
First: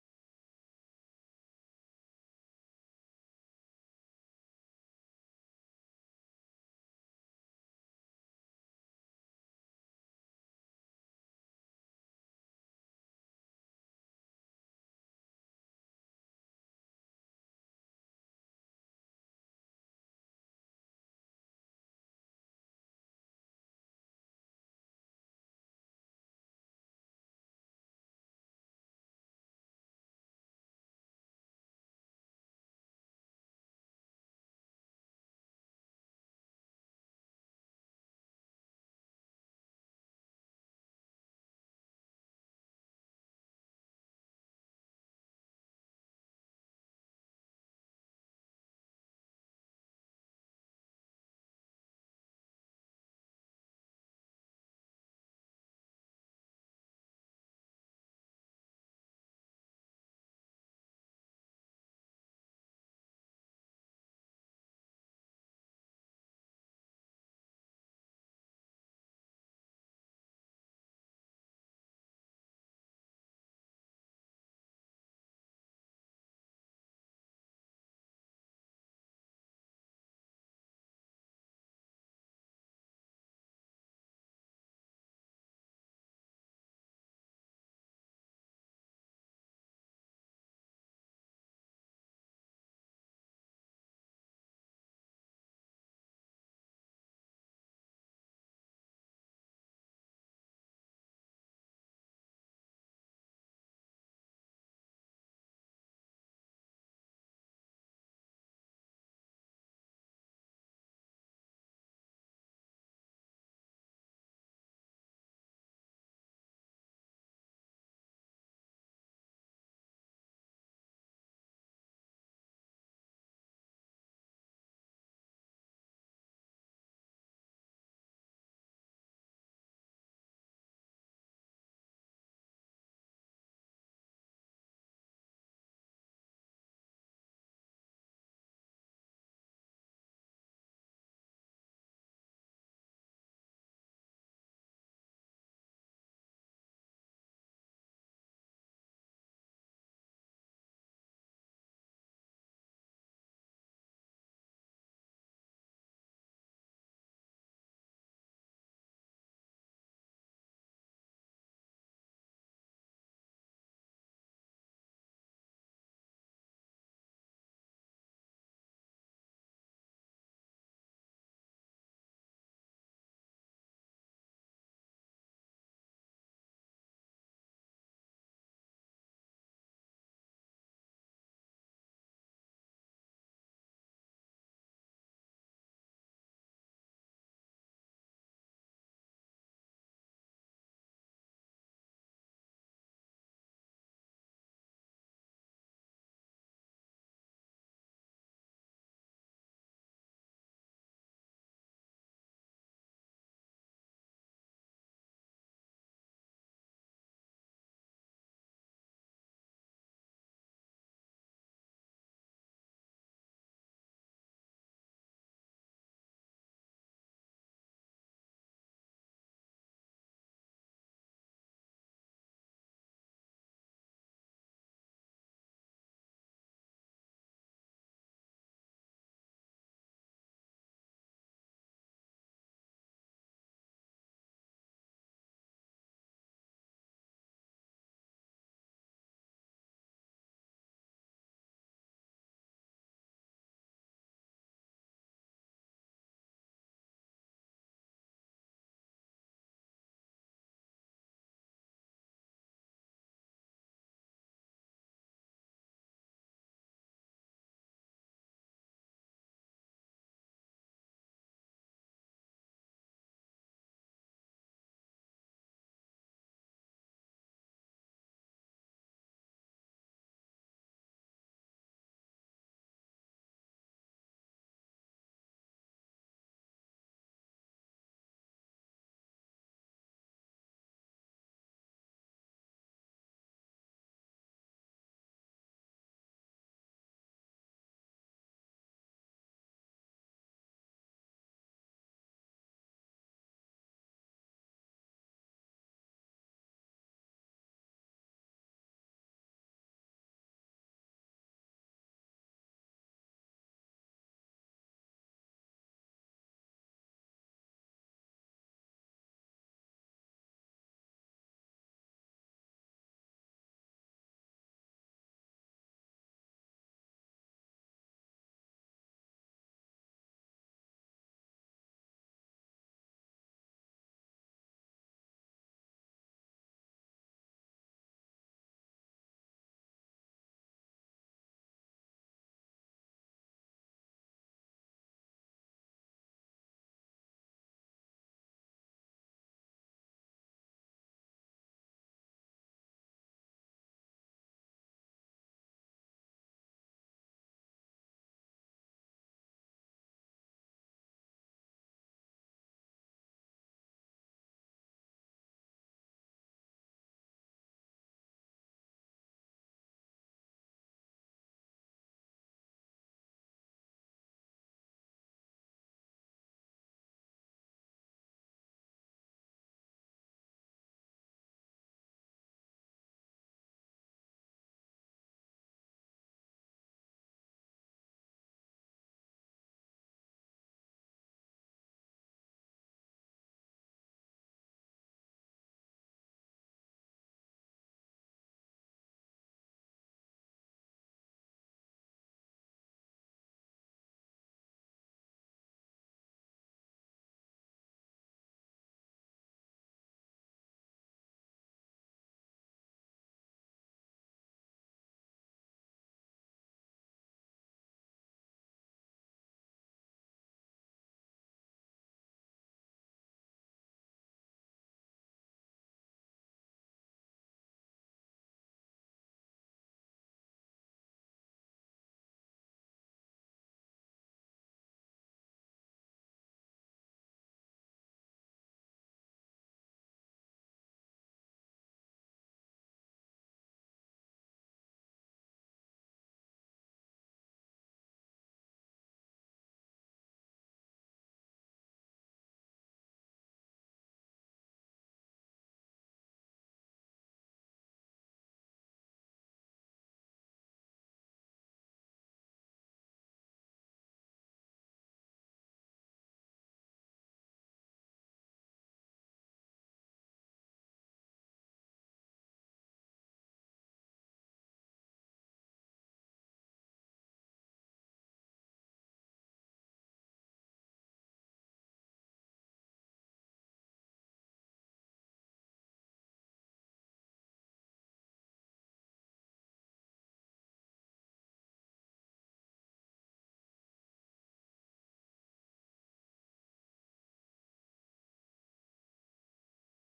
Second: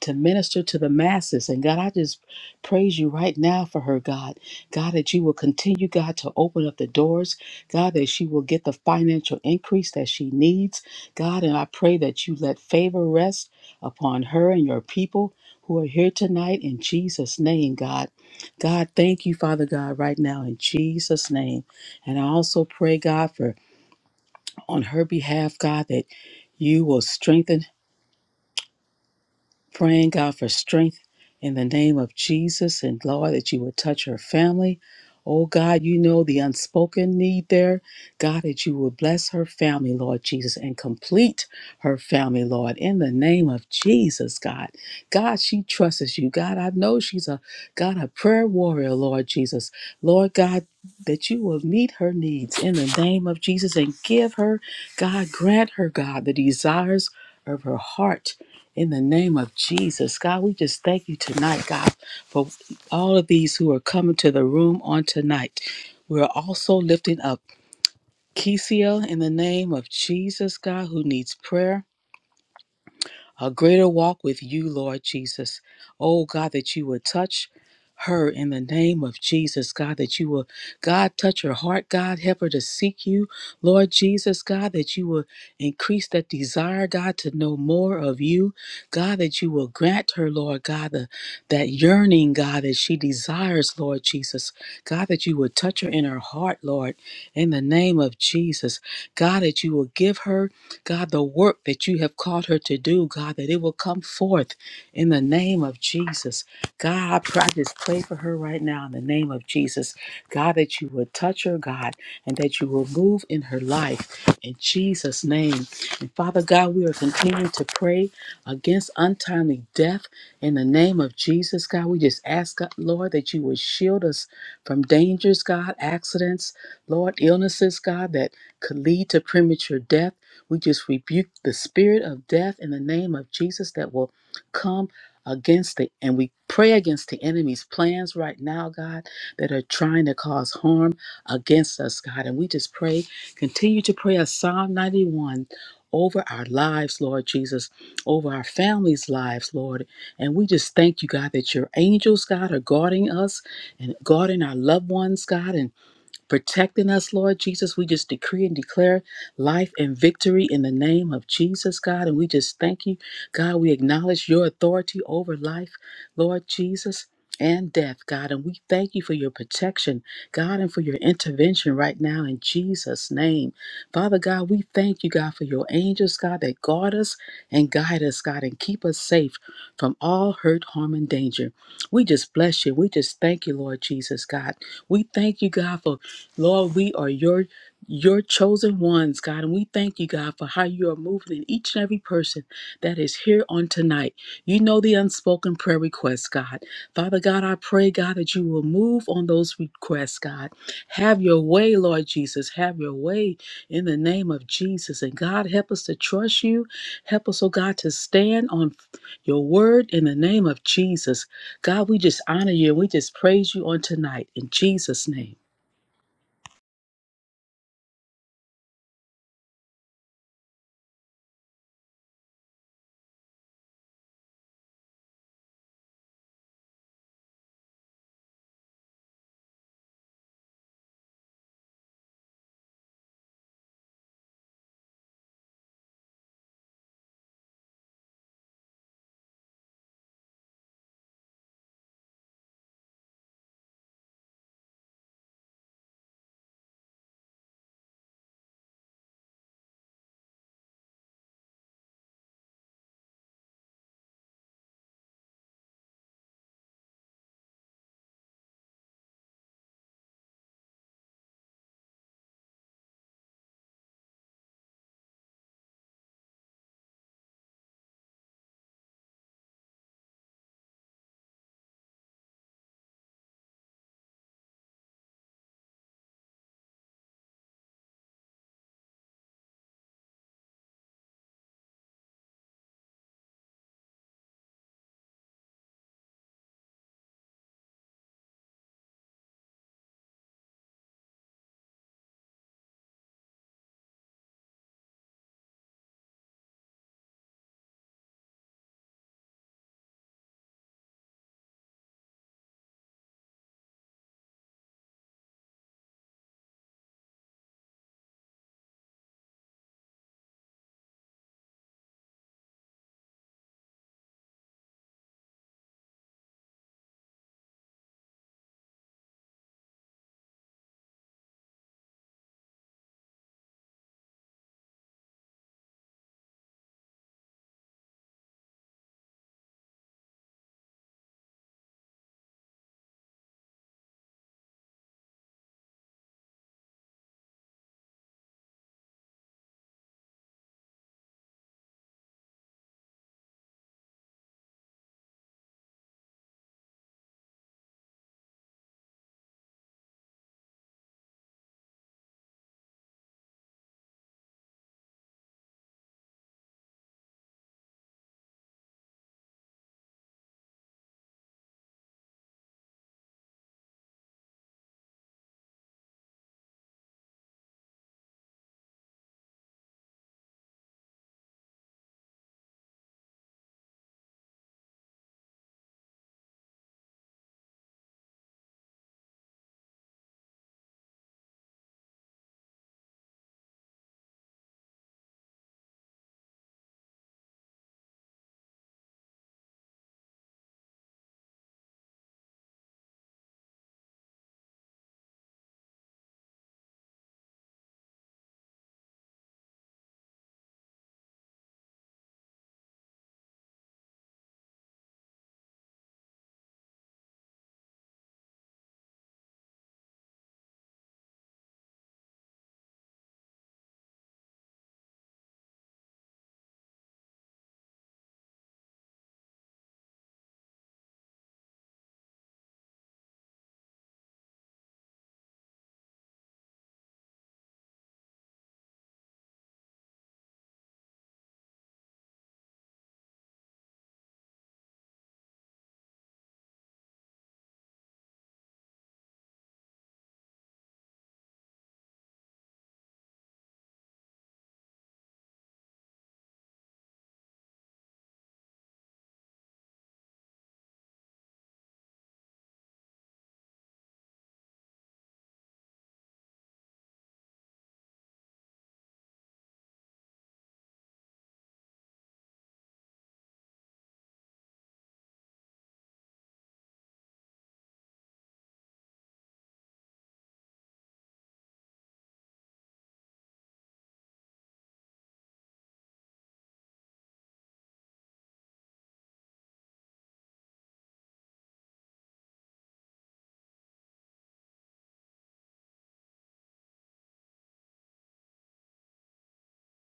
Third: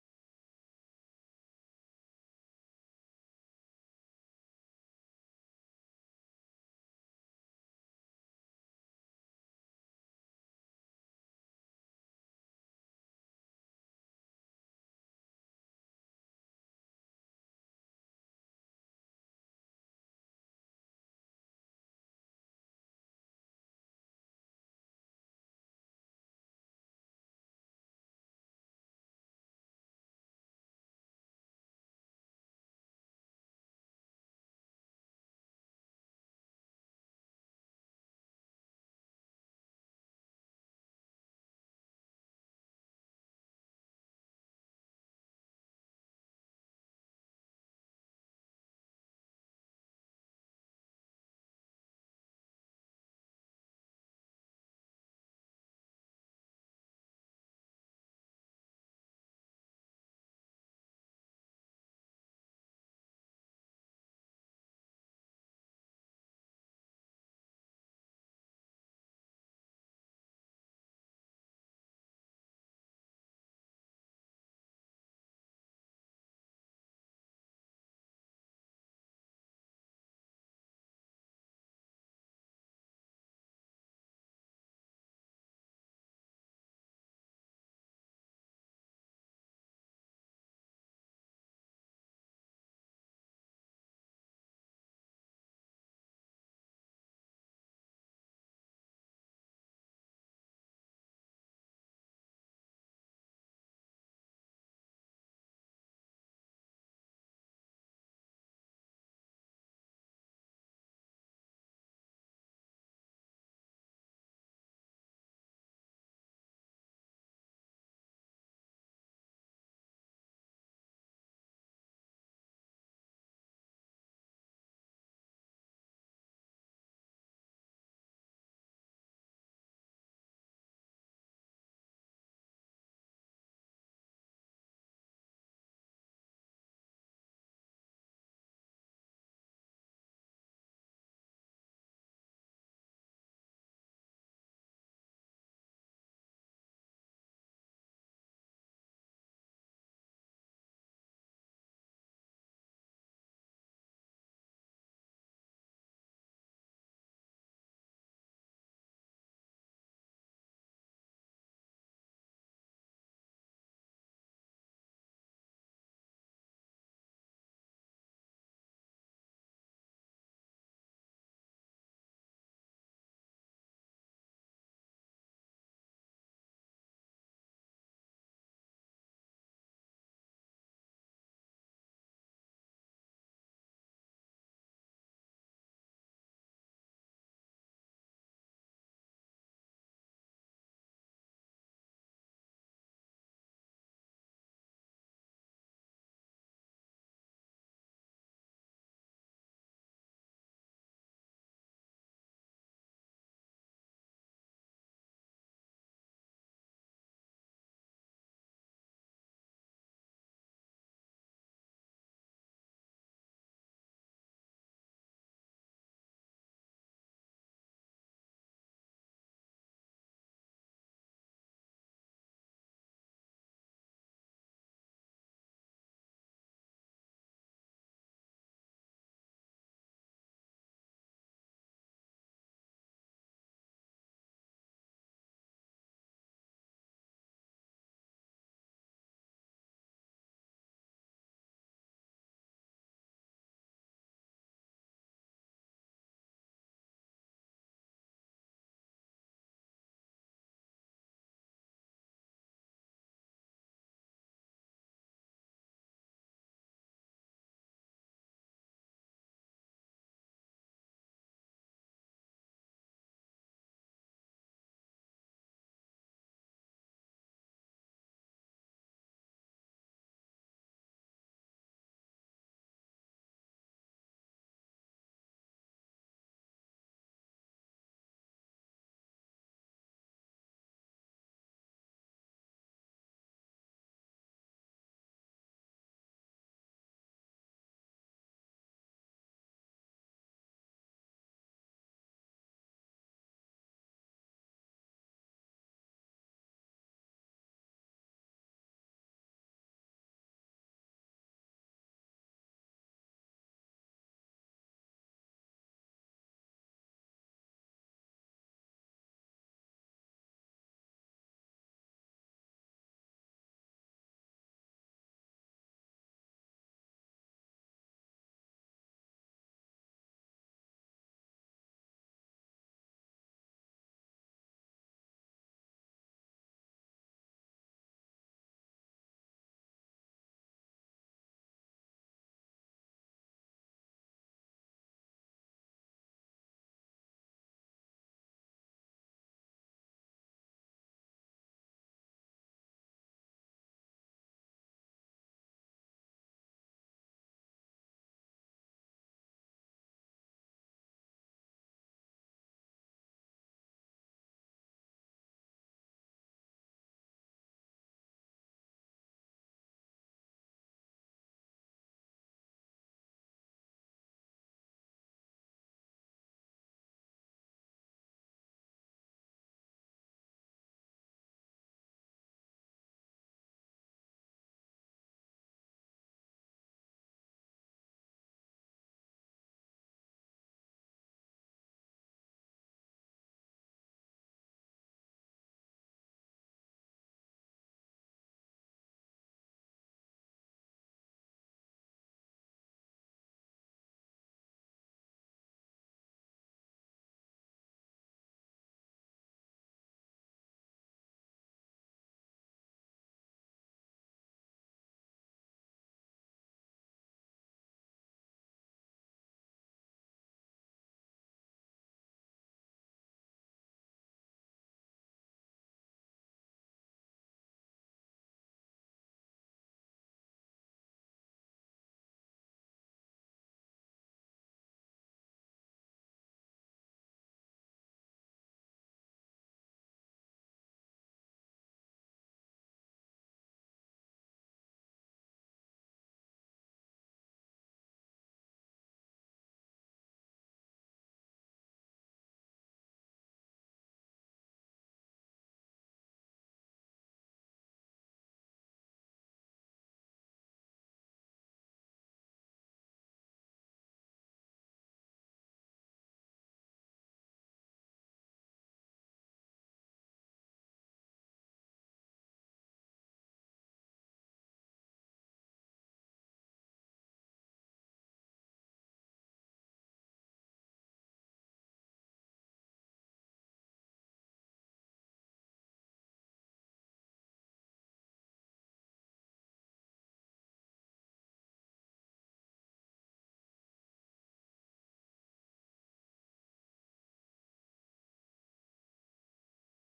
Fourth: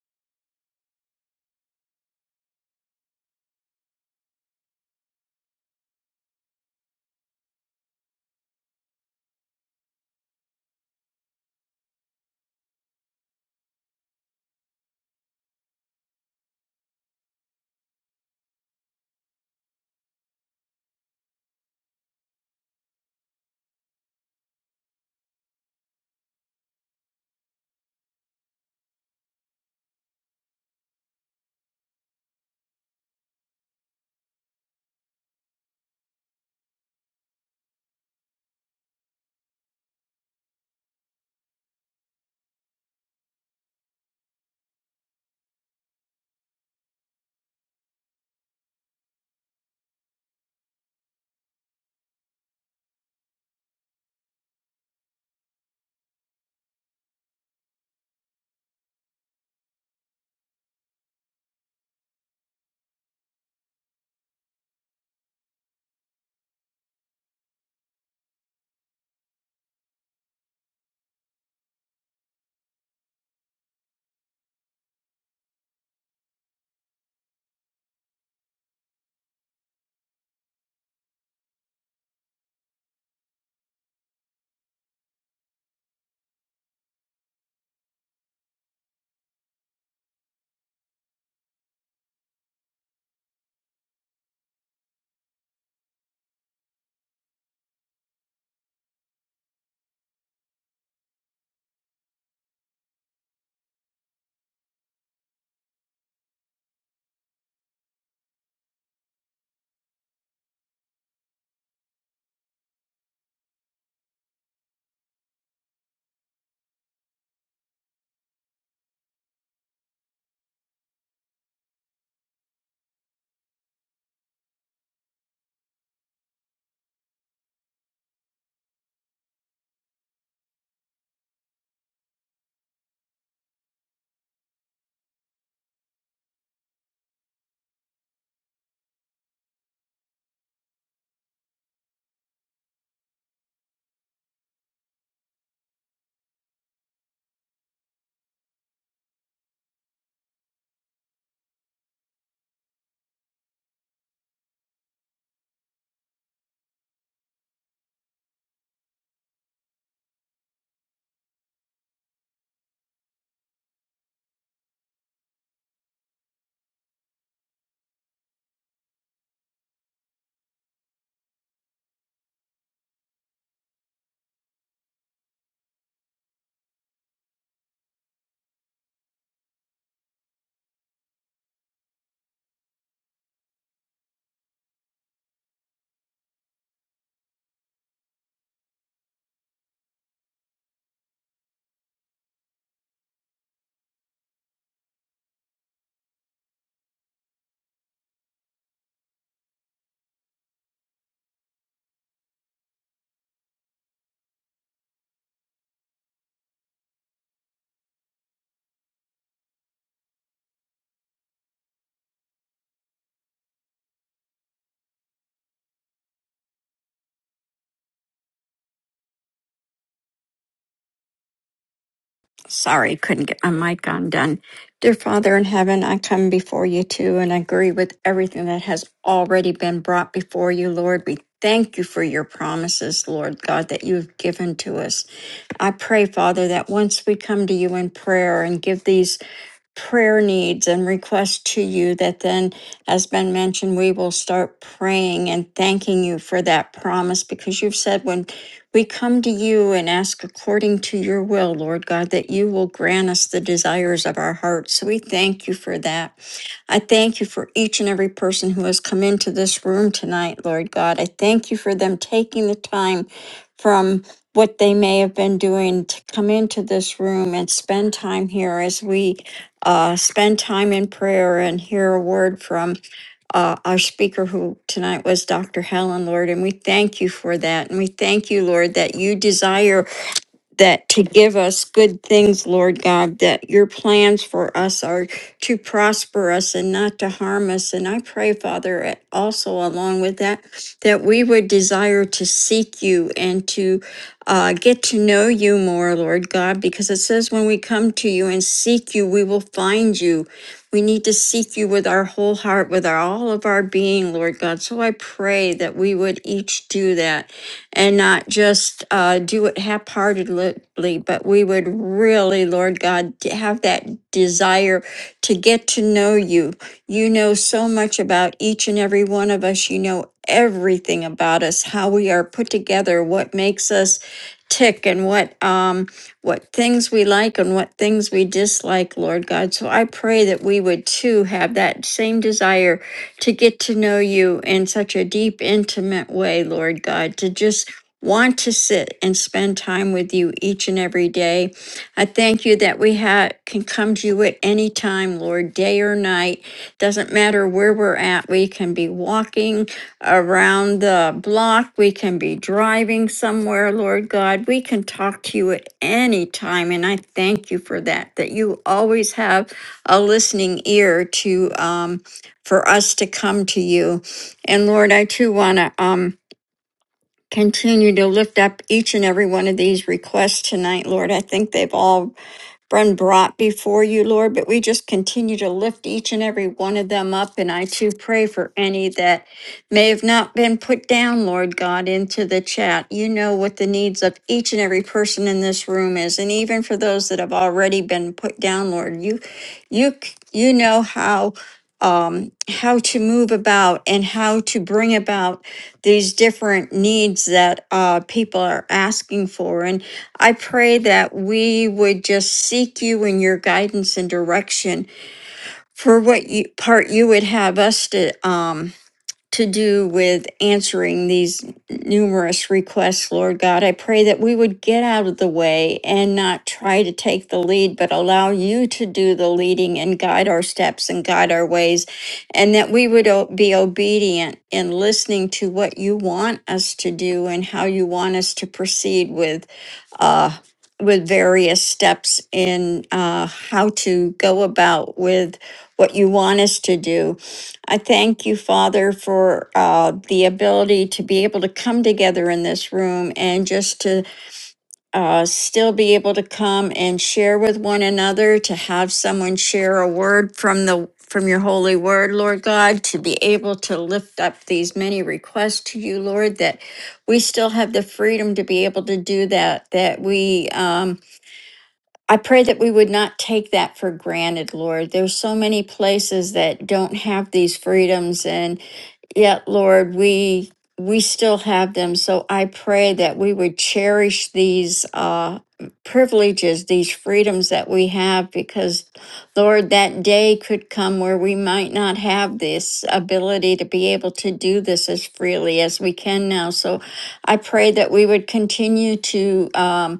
to minister to the masses. And God, I just praise you right now for her, God. God, that you will continue, God, to open up the doors. God, that she will get the financial increase that she needs. God, and I pray that you let favor rest upon her and your people who are here tonight in Jesus' name, God. God, thank you, Father God, right now in Jesus' name. And I also pray, God, for on her behalf, God, that you will strengthen praying God for strength in the name of Jesus and Lord that you would touch her family. Oh God, you know the unspoken need there. God, that you would bless her family, Lord Jesus, and complete her family, Lord, in the name of Jesus, God. God, she trusts you. God, I know she's a God, a prayer warrior, Lord Jesus. Lord God, that you will meet her needs in the name of Jesus and give her, God, grant her, God, the desires of her heart in the name of Jesus, God, we just thank you tonight, God, for all of these who are coming to the room on tonight. We're also lifting up Kesia in the name of Jesus, God, who needs prayer a greater walk with you, Lord Jesus. Oh, God, that you would touch her in the name of Jesus, God, that you will, God, touch her heart, God, help her to seek you, Lord Jesus, God, that you will increase that desire, God, to know more of you, God, that you will grant her, Lord God, the, that yearning, God, that she desires, Lord Jesus, God, that you will touch her in her heart, Lord, in the name of Jesus, God, that you will give her. God, the work that you have called her to do, God, that it will come forth in the name of Jesus. God, I pray- I just pray for her right now in the name of Jesus. God, that you would touch her, God, and that you will move in her life in Jesus' name. And Father God, we are continuing to pray against untimely death in the name of Jesus, God. We just ask, God, Lord, that you would shield us from dangers, God, accidents, Lord, illnesses, God, that could lead to premature death. We just rebuke the spirit of death in the name of Jesus that will come against it, and we pray against the enemy's plans right now, God, that are trying to cause harm against us, God. And we just pray, continue to pray a Psalm 91 over our lives, Lord Jesus, over our families' lives, Lord. And we just thank you, God, that your angels, God, are guarding us and guarding our loved ones, God. And protecting us, Lord Jesus. We just decree and declare life and victory in the name of Jesus, God. And we just thank you, God. We acknowledge your authority over life, Lord Jesus. And death, God. And we thank you for your protection, God, and for your intervention right now in Jesus' name. Father God, we thank you, God, for your angels, God, that guard us and guide us, God, and keep us safe from all hurt, harm, and danger. We just bless you. We just thank you, Lord Jesus, God. We thank you, God, for Lord, we are your your chosen ones, God, and we thank you, God, for how you are moving in each and every person that is here on tonight. You know the unspoken prayer requests, God. Father God, I pray, God, that you will move on those requests, God. Have your way, Lord Jesus. Have your way in the name of Jesus. And God, help us to trust you. Help us, oh God, to stand on your word in the name of Jesus. God, we just honor you and we just praise you on tonight. In Jesus' name. Sorry, couldn't get my mic on done. Dear Father in heaven, I come before you too and agree with everything that has already been brought before you, Lord. We thank you for your promises, Lord God, that you've given to us. I pray, Father, that once we come to you in prayer and give these prayer needs and requests to you that then has been mentioned we will start praying and thanking you for that promise because you've said when we come to you and ask according to your will lord god that you will grant us the desires of our hearts so we thank you for that i thank you for each and every person who has come into this room tonight lord god i thank you for them taking the time from what they may have been doing to come into this room and spend time here as we uh, spend time in prayer and hear a word from uh, our speaker who tonight was Dr. Helen, Lord. And we thank you for that. And we thank you, Lord, that you desire that to give us good things, Lord God, that your plans for us are to prosper us and not to harm us. And I pray, Father, a- also along with that, that we would desire to seek you and to uh, get to know you more, Lord God, because it says when we come to you and seek you, we will find you. We need to seek you with our whole heart, with our, all of our being, Lord God. So I pray that we would each do that and not just uh, do it half-heartedly, but we would really, Lord God, d- have that desire to get to know you. You know so much about each and every one of us. You know everything about us, how we are put together, what makes us tick, and what. Um, what things we like and what things we dislike, Lord God. So I pray that we would too have that same desire to get to know you in such a deep, intimate way, Lord God, to just want to sit and spend time with you each and every day. I thank you that we ha- can come to you at any time, Lord, day or night doesn't matter where we're at, we can be walking around the block, we can be driving somewhere, Lord God. We can talk to you at any time. And I thank you for that, that you always have a listening ear to um, for us to come to you. And Lord, I too want to um, continue to lift up each and every one of these requests tonight, Lord. I think they've all been brought before you, Lord, but we just continue to lift each and every one of them up. And I too pray for any that may have not been put down, Lord God, into the chat. You know what the needs of each and every person in this room is. And even for those that have already been put down, Lord, you you you know how um how to move about and how to bring about these different needs that uh people are asking for. And I pray that we would just seek you in your guidance and direction for what you, part you would have us to um, to do with answering these numerous requests, Lord God. I pray that we would get out of the way and not try to take the lead, but allow you to do the leading and guide our steps and guide our ways, and that we would o- be obedient in listening to what you want us to do and how you want us to proceed with. Uh, with various steps in uh, how to go about with what you want us to do I thank you, Father, for uh, the ability to be able to come together in this room and just to uh, still be able to come and share with one another, to have someone share a word from the from your holy word, Lord God, to be able to lift up these many requests to you, Lord, that we still have the freedom to be able to do that, that we um, I pray that we would not take that for granted, Lord. There's so many places that don't have these freedoms, and yet lord we we still have them so i pray that we would cherish these uh privileges these freedoms that we have because lord that day could come where we might not have this ability to be able to do this as freely as we can now so i pray that we would continue to um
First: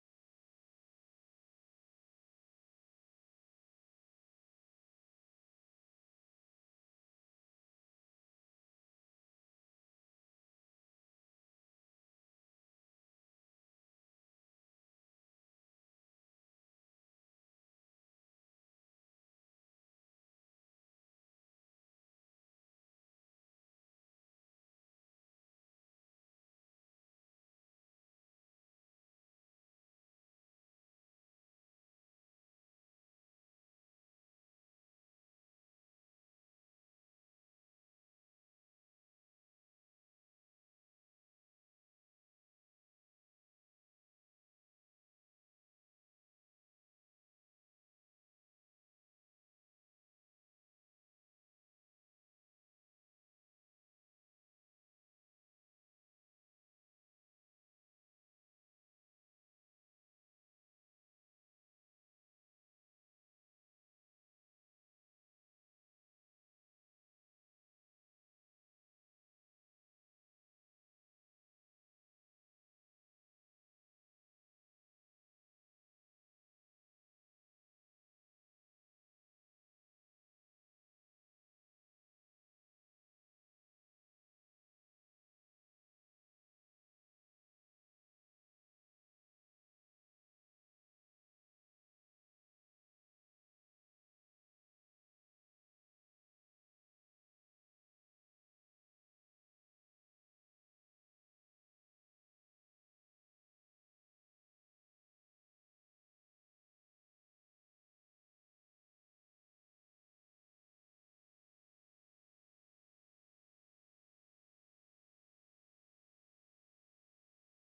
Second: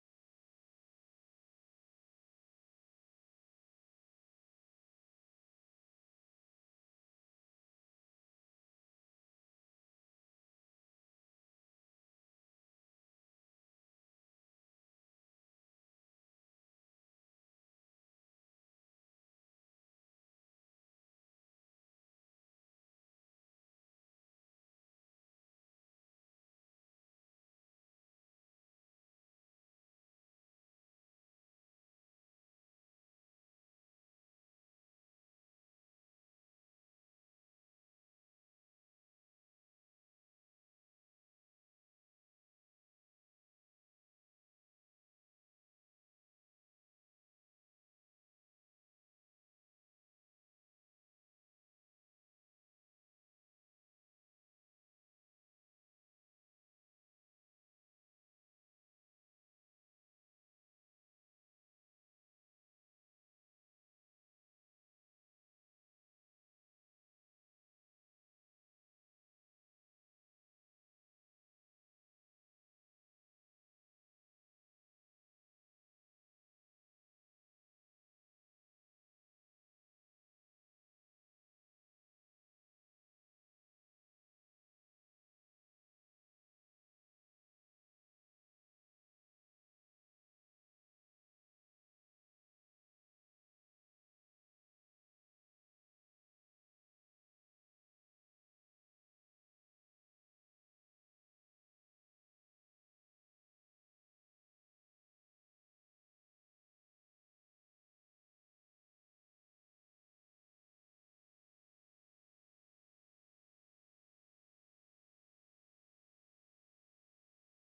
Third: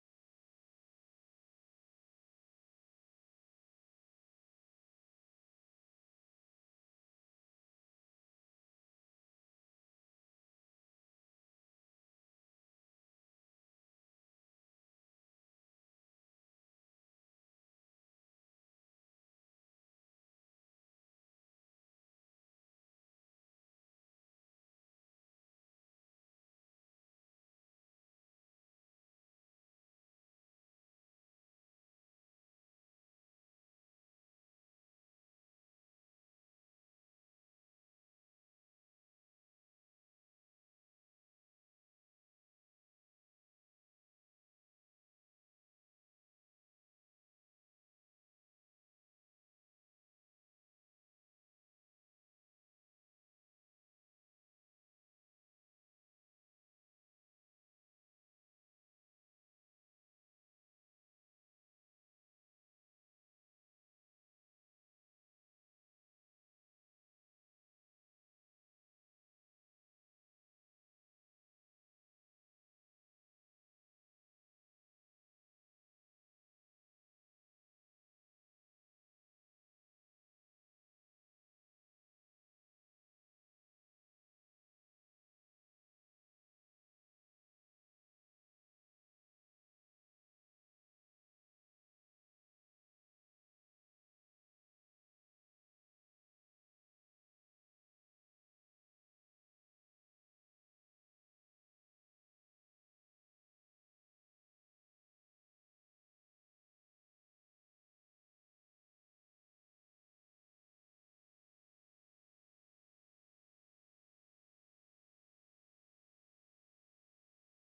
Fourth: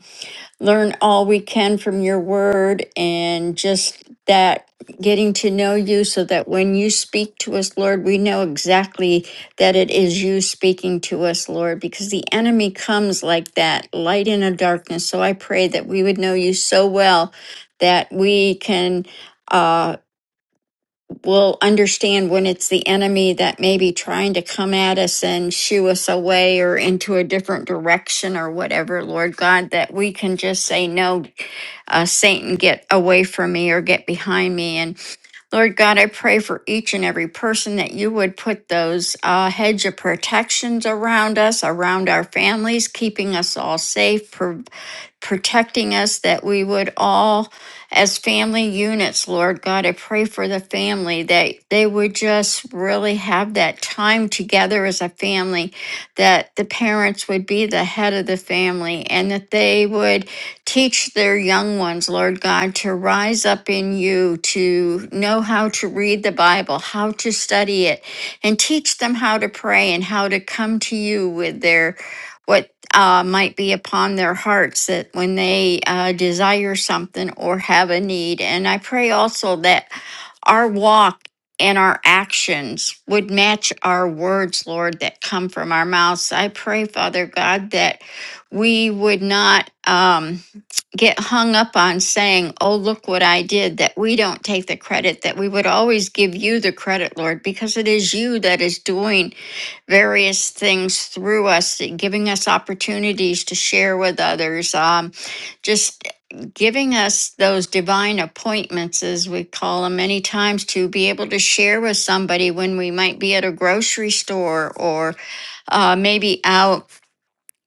learn all we can from your word and just that getting to know you so that when you speak to us, Lord, we know exactly that it is you speaking to us, Lord, because the enemy comes like that, light in a darkness. So I pray that we would know you so well that we can. uh, we'll understand when it's the enemy that may be trying to come at us and shoo us away or into a different direction or whatever, Lord God, that we can just say, No, uh, Satan, get away from me or get behind me. and. Lord God, I pray for each and every person that you would put those uh, hedge of protections around us, around our families, keeping us all safe, pro- protecting us, that we would all, as family units, Lord God, I pray for the family that they would just really have that time together as a family, that the parents would be the head of the family, and that they would Teach their young ones, Lord God, to rise up in you, to know how to read the Bible, how to study it, and teach them how to pray and how to come to you with their what uh, might be upon their hearts that when they uh, desire something or have a need. And I pray also that our walk and our actions would match our words, Lord, that come from our mouths. I pray, Father God, that we would not. Um, get hung up on saying, oh, look what I did, that we don't take the credit, that we would always give you the credit, Lord, because it is you that is doing various things through us, giving us opportunities to share with others, um, just giving us those divine appointments, as we call them many times, to be able to share with somebody when we might be at a grocery store or uh, maybe out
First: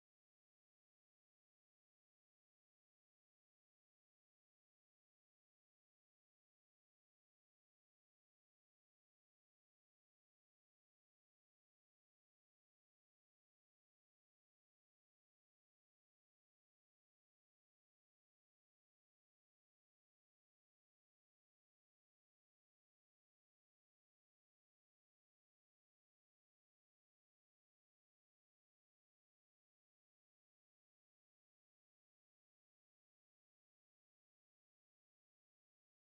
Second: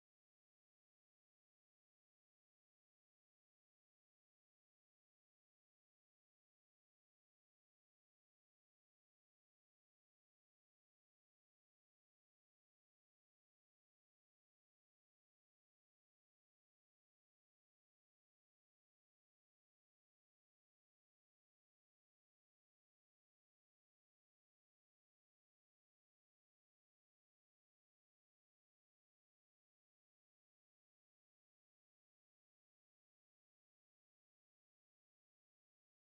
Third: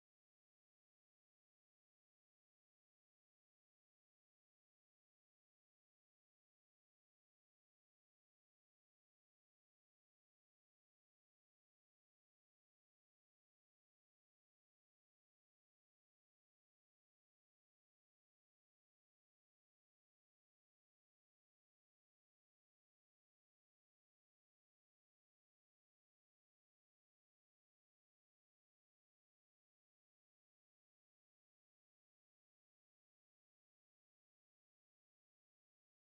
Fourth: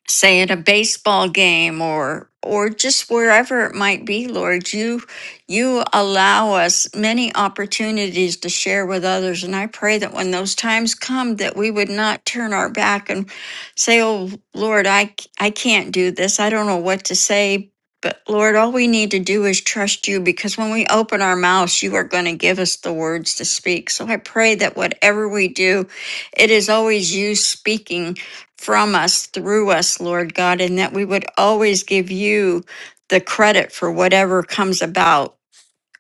say at a baseball game or or just wherever it might be lord you you allow us many opportunities to share with others and i pray that when those times come that we would not turn our back and say oh lord i c- i can't do this i don't know what to say but lord all we need to do is trust you because when we open our mouths you are going to give us the words to speak so i pray that whatever we do it is always you speaking from us, through us, Lord God, and that we would always give you the credit for whatever comes about.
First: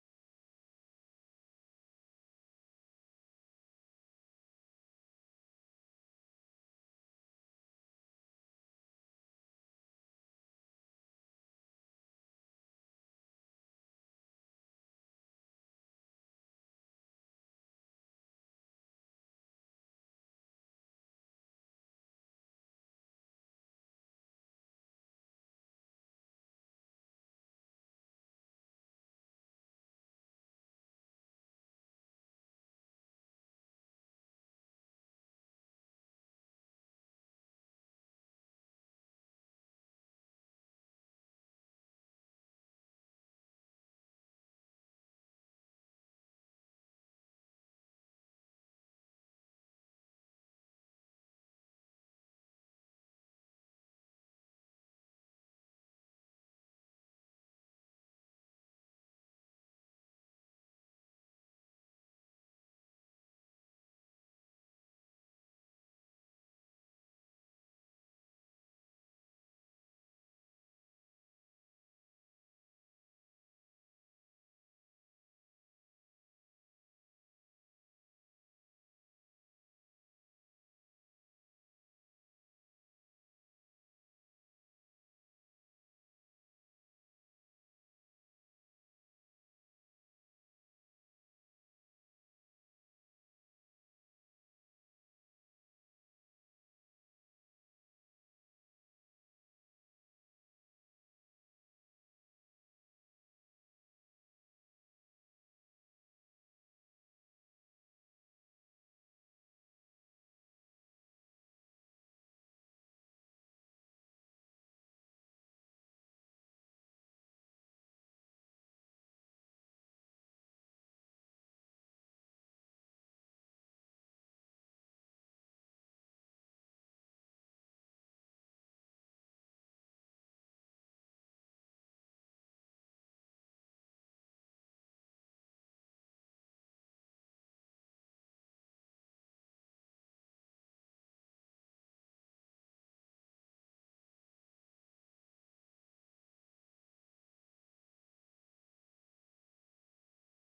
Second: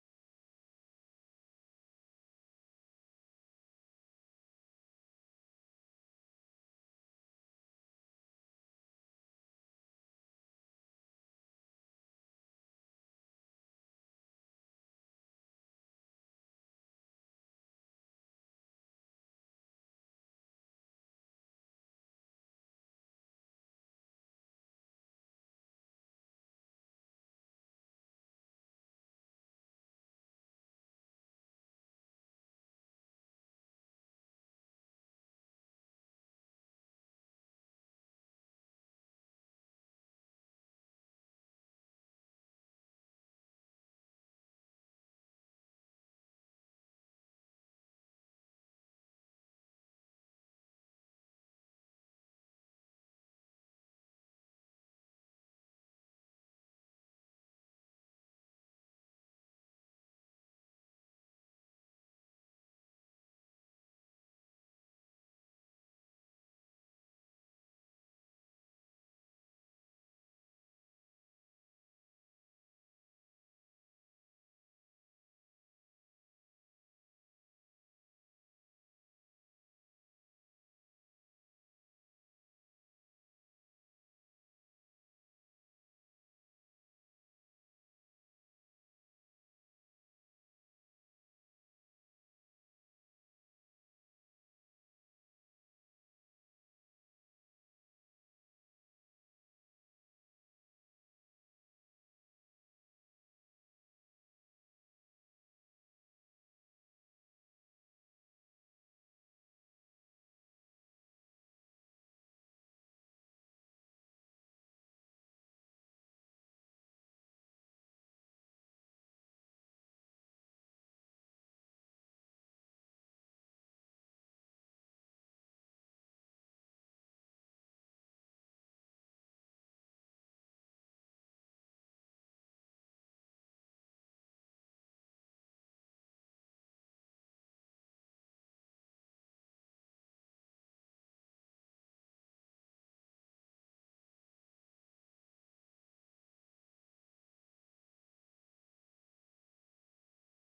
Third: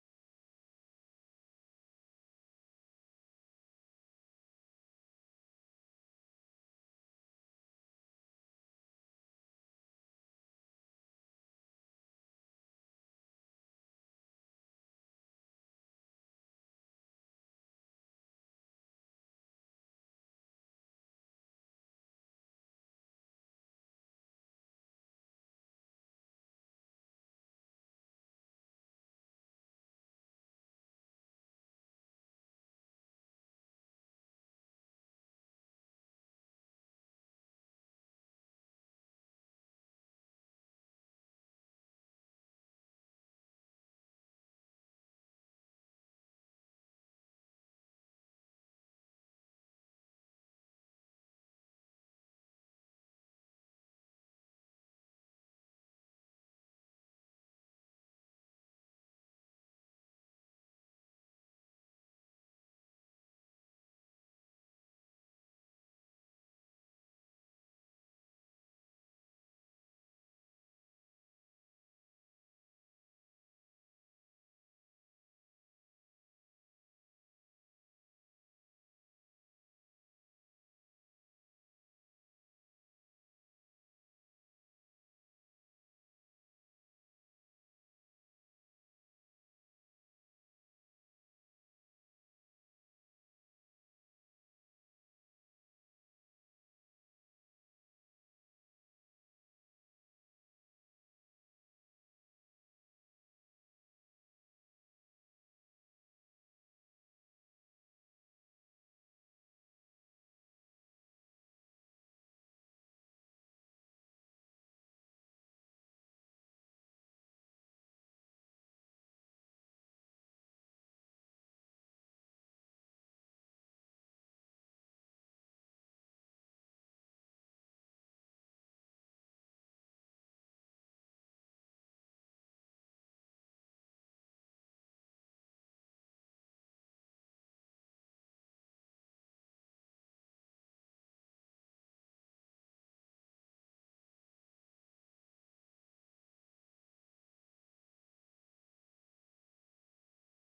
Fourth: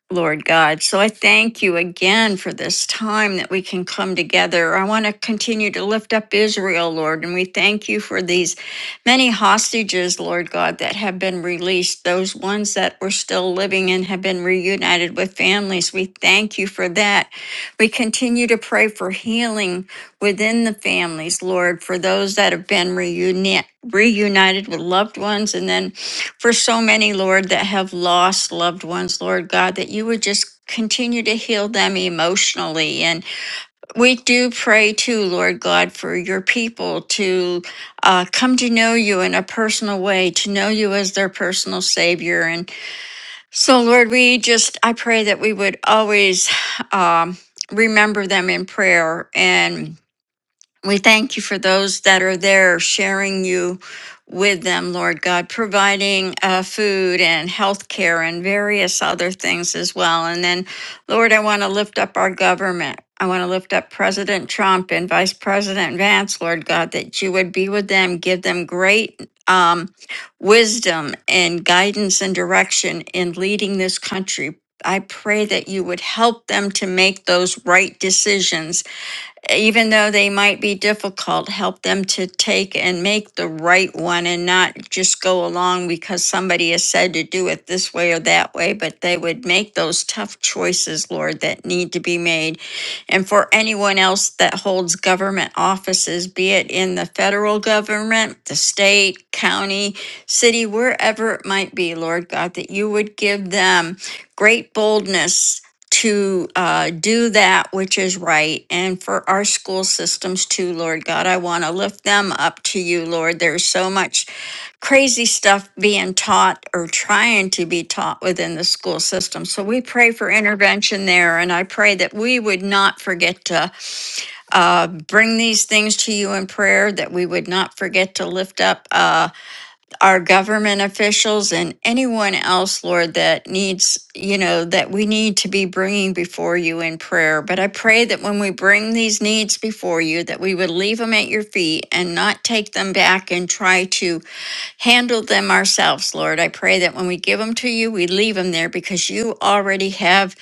Lord God. So I thank you again for this time that we can come together. I want to continue to lift up Israel, Lord, and we thank you for these many hostages, Lord God, that have been released, those ones that were still living and have been reunited with families. We thank you for that. We continue to pray for healing within the families, Lord, for those that have been reuni- reunited with loved ones and then for so many, Lord, that have lost loved ones, Lord God, that you would just continue to heal them emotionally. And we do pray too, Lord God, for your people to uh, come to know you in a personal way, to know you as their personal Savior. And so, Lord, we just, I pray that we would always um, remember them in prayer and we thank you for those that are there sharing you with them, Lord God, providing uh, food and health care and various other things as well. And then, Lord, I want to lift up our government. I want to lift up President Trump and Vice President Vance, Lord God, that you would be with them, give them great um, wisdom and guidance and direction in leading this country. I pray that you would help them to make those right decisions even though they might be difficult, help them to take and make the right one and not just go along because somebody has said to do it this way or that way, but they would make those tough choices, Lord, that need to be made. And for anyone else that holds government offices, be it in the federal government, the state, county, city, wherever it might be, Lord God, that you would give them great boldness to uh, do that which is right and for our school systems too, Lord God. I want to lift them up to you, Lord. There's so much crazy stuff being taught or trying to be taught within the school system. So we pray for intervention there. And I pray that we would not forget to uh, bring these things to you in prayer, that we would not forget to lift up. Uh, our government officials and anyone else, Lord, that needs, you know, that we need to be bringing before you in prayer. But I pray that when we bring these needs before you, that we would leave them at your feet and not take them back and try to handle them ourselves, Lord. I pray that when we give them to you, we leave them there because you already have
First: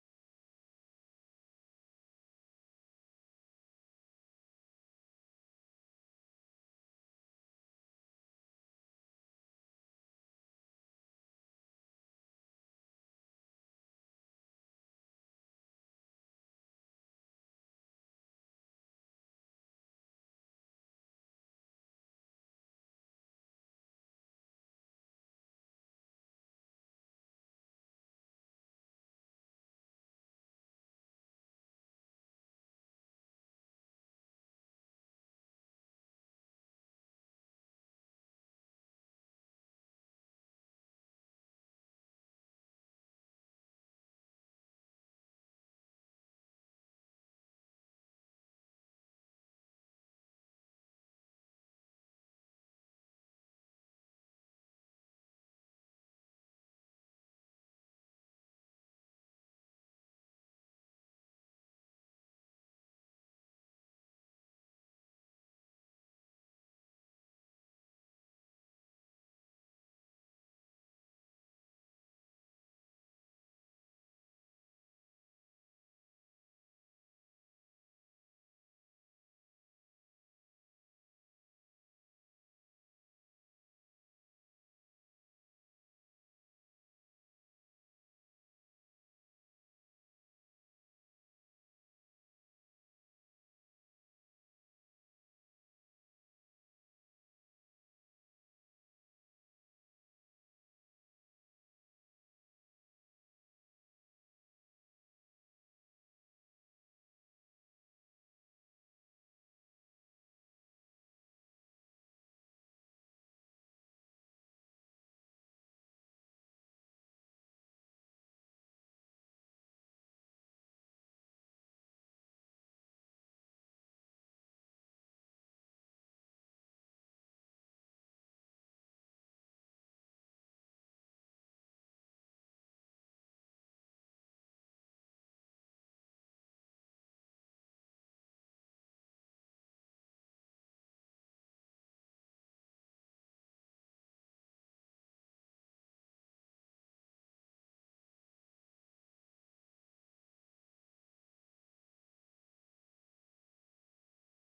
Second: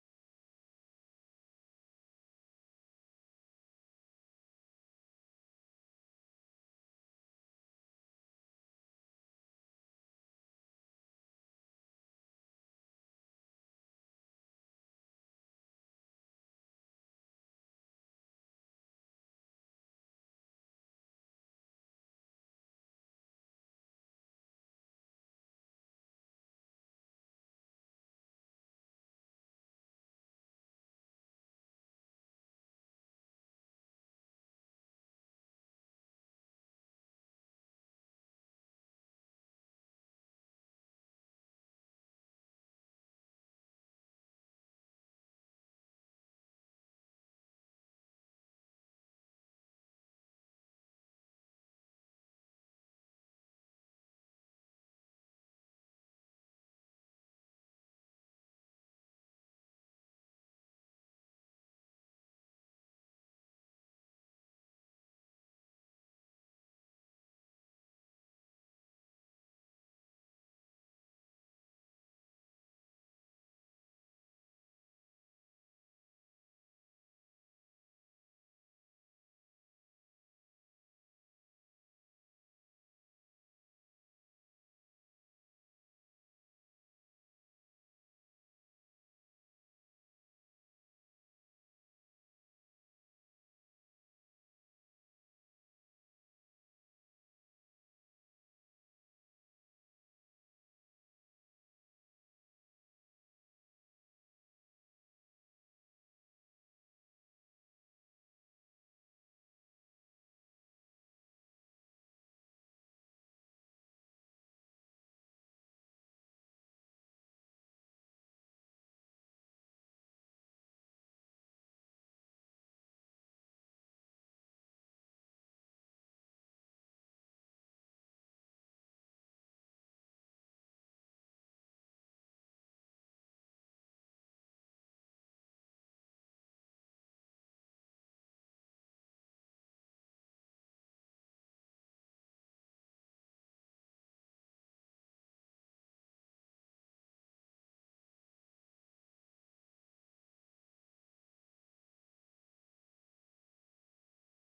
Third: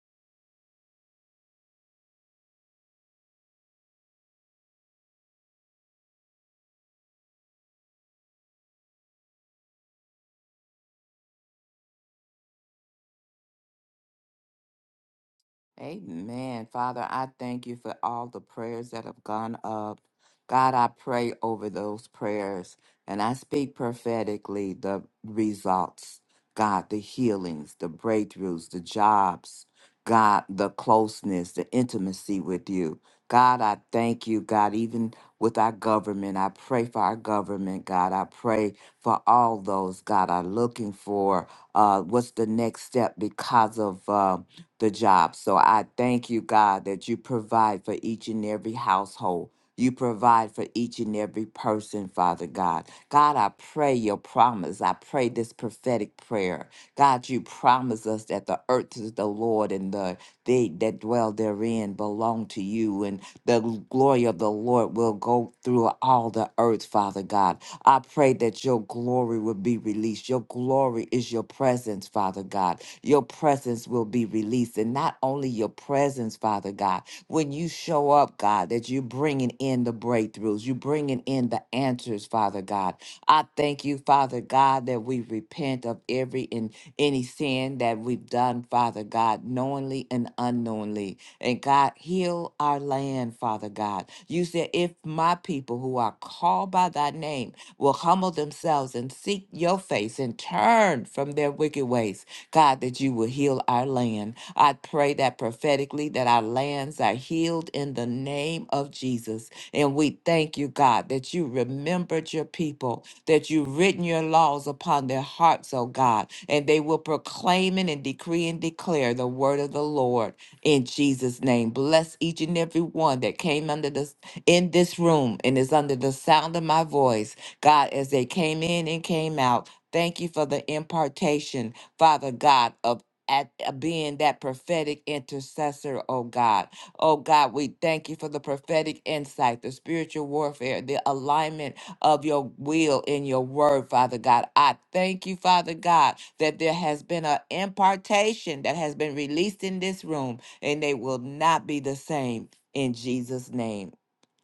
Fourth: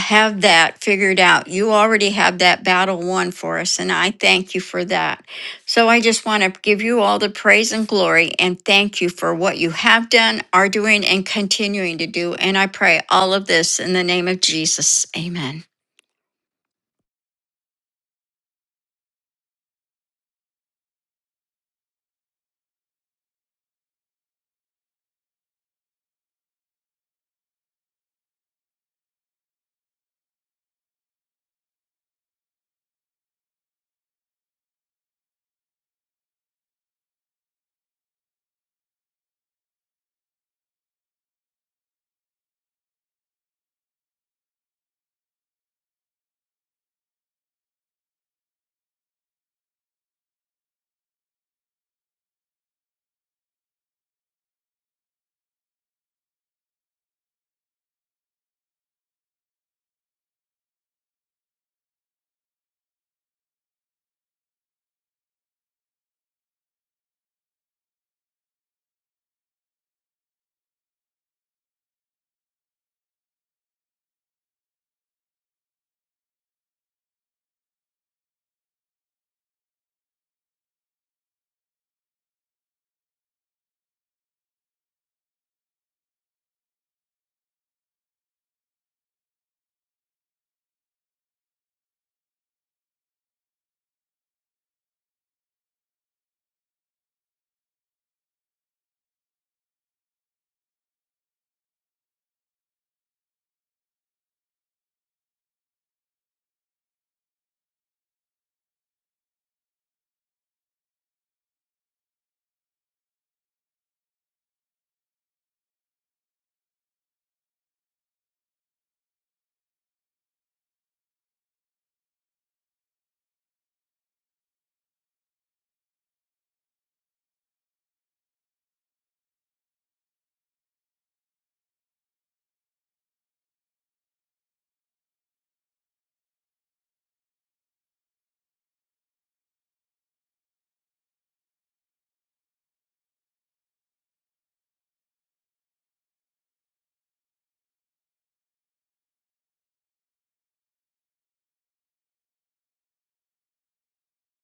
have that figured out. You already have that battle won for us, and I thank you for that. So I just want to give you all the praise and glory and thank you for what you have done, are doing, and continuing to do. And I pray all of this in the name of Jesus. Amen. Amen. Father, I thank you for all the prayers that have gone up. God, I pray over those prayers and I speak prophetically the results, God, the healings, the breakthroughs, the jobs, God, the closeness, the intimacy with you. God, I thank you, God, even with our government. I pray for our government, God. I pray for all those, God, are looking for uh, what's the next step because of. Uh, the job. So I thank you, God, that you provide for each and every household. You provide for each and every person, Father God. God, I pray your promise. I pray this prophetic prayer. God, you promise us that the earth is the Lord and the they that dwell therein belong to you, and the glory of the Lord will go through all the earth, Father God. I pray that your glory will be released. Your glory is your presence, Father God. Your presence will be released, and not only your presence, Father God, when you show up, God, that you're bringing in the breakthroughs, you're bringing in the answers, Father God. I thank you, Father God, that we repent of every iniquity any sin that we've done, Father God, knowingly and unknowingly. And God, heal our land, Father God. You said, if my people who are called by thy name will humble themselves and seek your face and turn from their wicked ways, God, that you will heal heal our land. I pray that prophetically that our lands are healed in the name of Jesus. And we thank you, God, that you remembered your people, that you've written your laws upon their hearts, oh God, and they will proclaim it and decree and declare the word of the Lord in Jesus' name. Bless each and every one that came under this in this room and is under the sound of my voice. God, as they came in and came out. Thank you for the impartation, Father God, of at uh, being that prophetic intercessor, oh God. Oh God, we thank you for the prophetic insight, the spiritual warfare, the alignment of your will in your word, Father God. I thank you, Father God, that there has been an impartation that has been released in this room, and they will not be the same in Jesus' name.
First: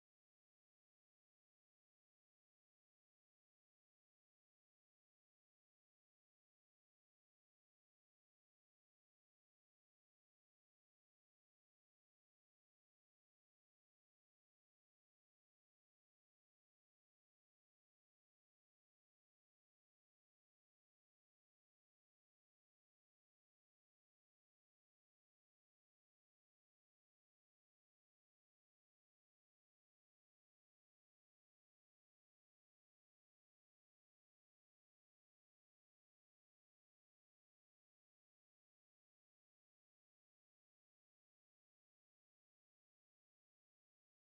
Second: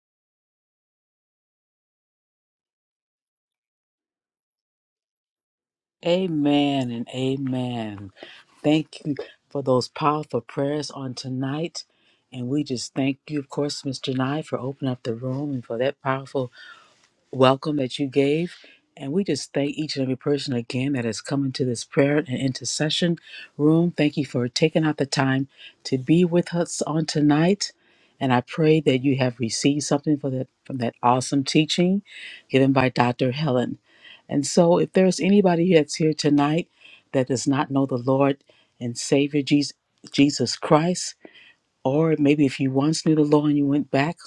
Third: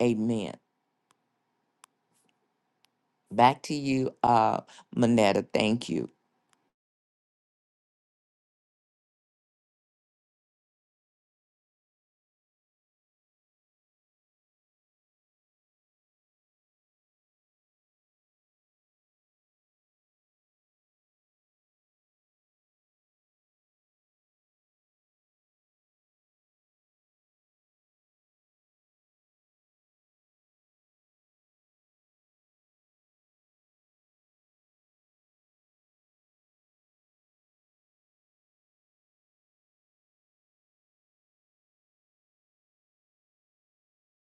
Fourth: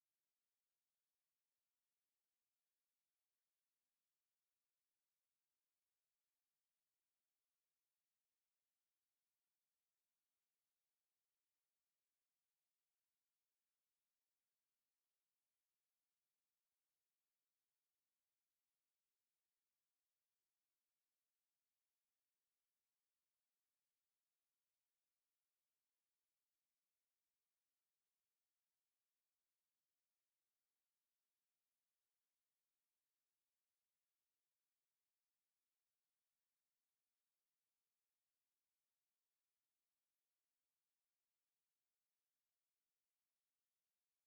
Amen. Back to you, uh, Manetta. Thank you. Amen and amen. Thank you for those powerful prayers on tonight. And we just thank you, of course, Mr. Nye, for opening up the room and for that powerful welcome that you gave. And we just thank each and every person again that has come into this prayer and intercession room. Thank you for taking out the time to be with us on tonight. And I pray that you have received something for that, from that awesome teaching given by Dr. Helen. And so, if there's anybody that's here tonight that does not know the Lord and Savior Jesus, Jesus Christ, or maybe if you once knew the Lord and you went back,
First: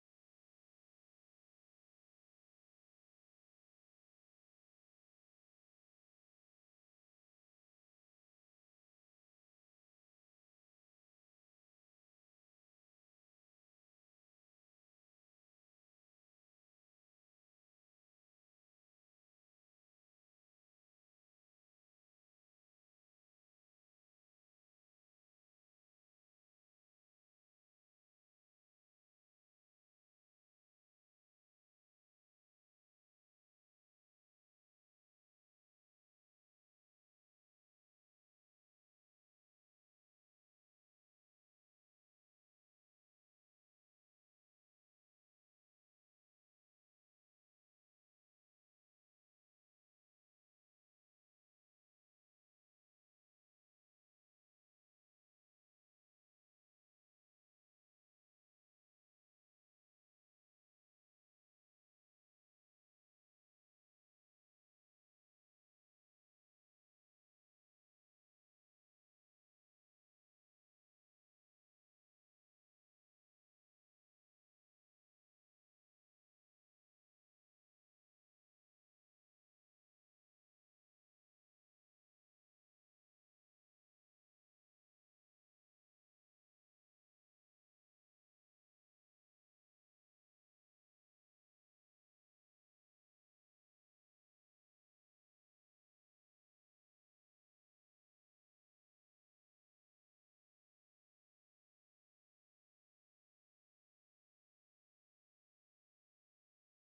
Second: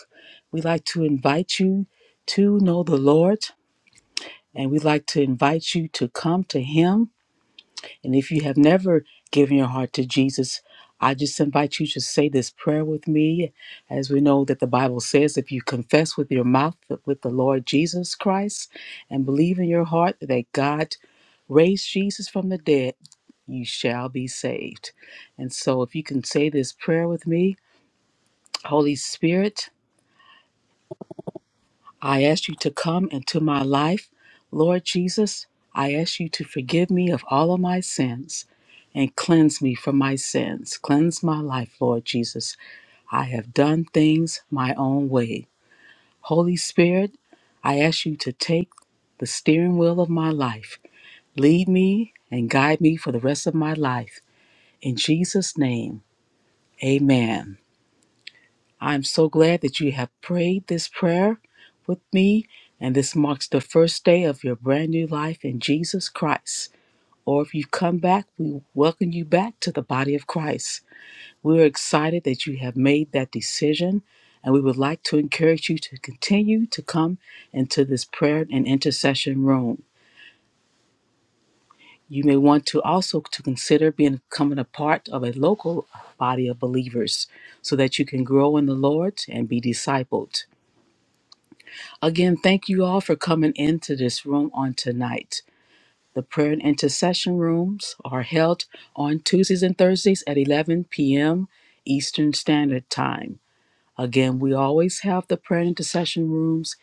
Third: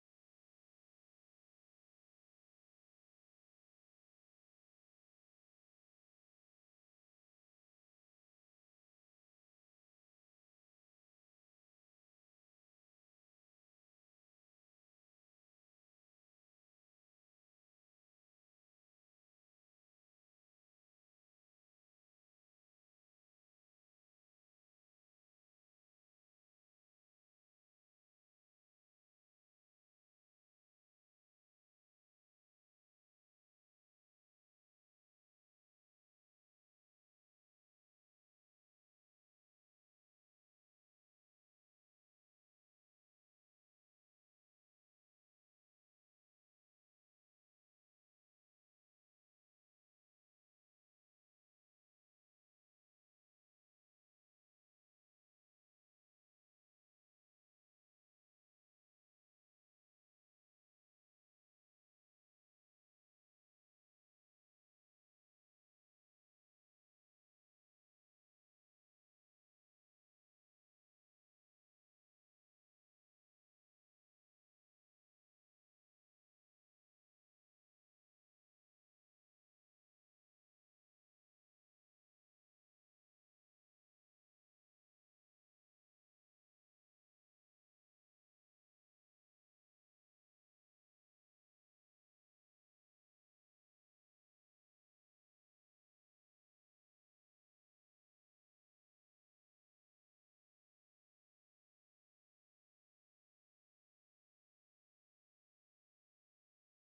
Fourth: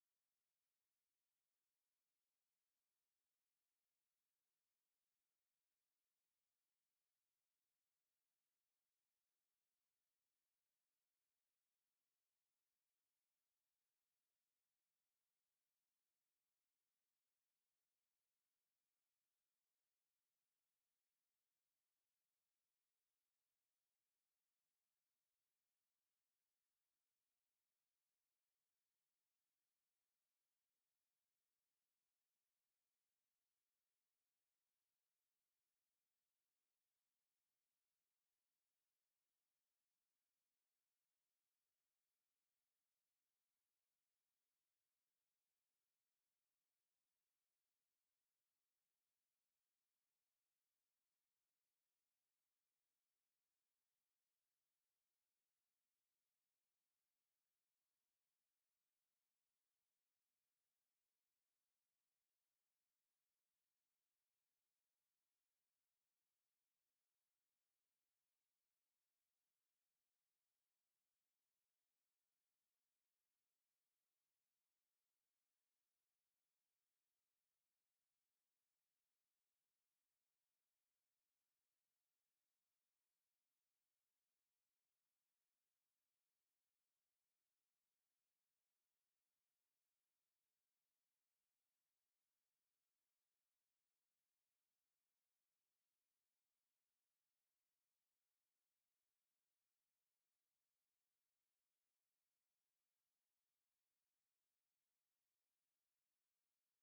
we like to invite you to know the Lord. And we like to invite you to come to Him. And if you have never given your heart to Jesus, I just invite you to say this prayer with me. As we know that the Bible says, if you confess with your mouth with the Lord Jesus Christ and believe in your heart that God raised Jesus from the dead, you shall be saved. And so if you can say this prayer with me, Holy Spirit, I ask you to come into my life. Lord Jesus, I ask you to forgive me of all of my sins and cleanse me from my sins. Cleanse my life, Lord Jesus. I have done things my own way. Holy Spirit, I ask you to take the steering wheel of my life. Lead me and guide me for the rest of my life. In Jesus' name, amen. I'm so glad that you have prayed this prayer with me, and this marks the first day of your brand new life in Jesus Christ. Or if you've come back, we welcome you back to the body of Christ. We're excited that you have made that decision, and we would like to encourage you to continue to come into this prayer and intercession room. You may want to also to consider being- becoming a part of a local body of believers so that you can grow in the Lord and be discipled. Again, thank you all for coming into this room on tonight. The prayer and intercession rooms are held on Tuesdays and Thursdays at 11 p.m. Eastern Standard Time. Again, we always have the prayer and intercession rooms,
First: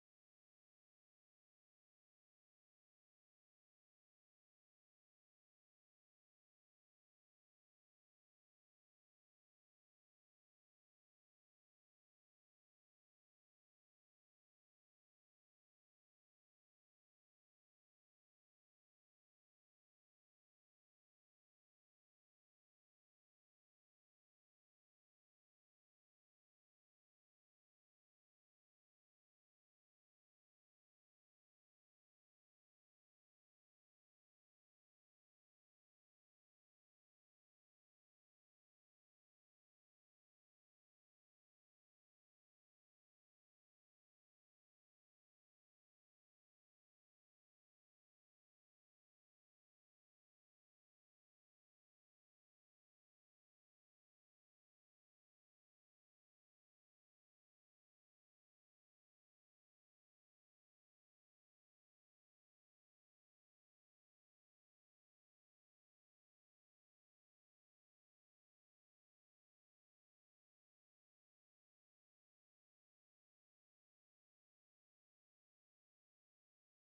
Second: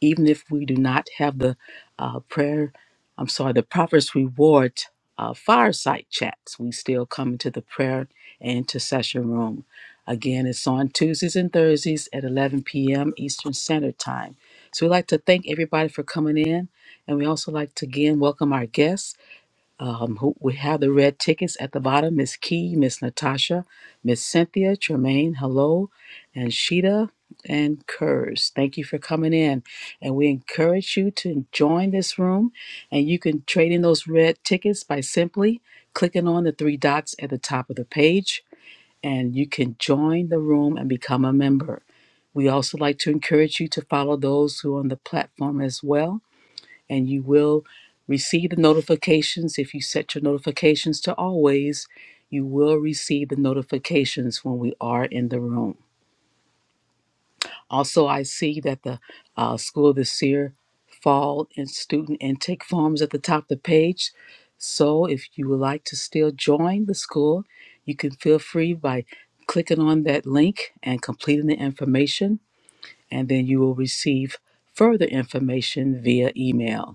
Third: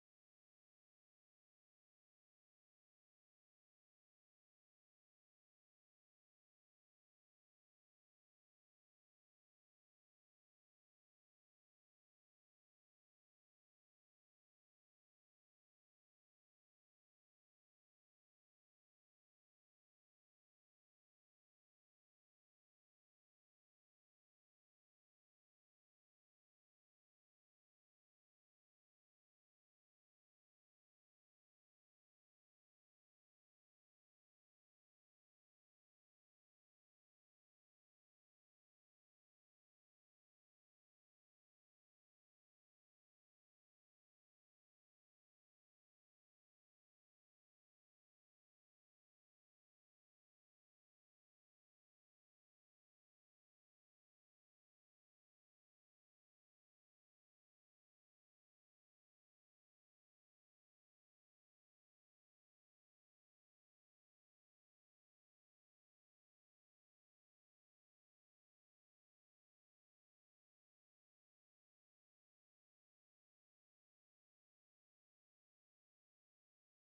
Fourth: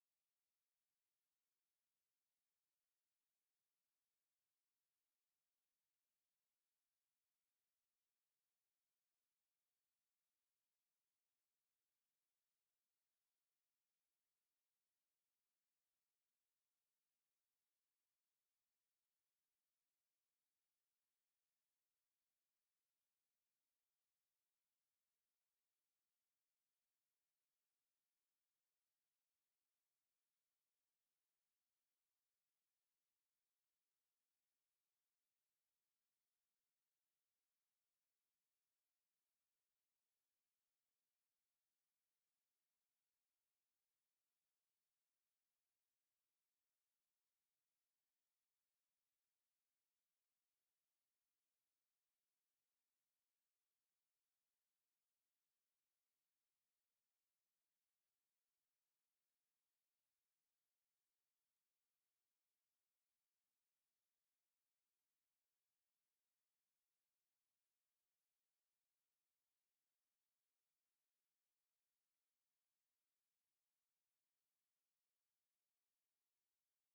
even if we do not have the uh, prayer, I'm sorry, the Prophet's Reward uh, fireside chats. We still come into the prayer and intercession room. Again, it's on Tuesdays and Thursdays at 11 p.m. Eastern Standard Time. So we'd like to thank everybody for coming in. And we also like to again welcome our guests. Um, who, we have the red tickets at the bottom. Miss Key, Miss Natasha, Miss Cynthia, Tremaine, hello, and Sheeta and Kurz. Thank you for coming in. And we encourage you to join this room. And you can trade in those red tickets by simply clicking on the three dots at the top of the page. And you can join the room and become a member. We also like to encourage you to follow those who are on the platform as well and you will receive the notifications if you set your notifications to always you will receive the notifications when we are in the room also i see that the uh, school of the seer fall and student intake forms at the top of the page so if you would like to still join the school you can feel free by clicking on that link and completing the information and then you will receive further information via email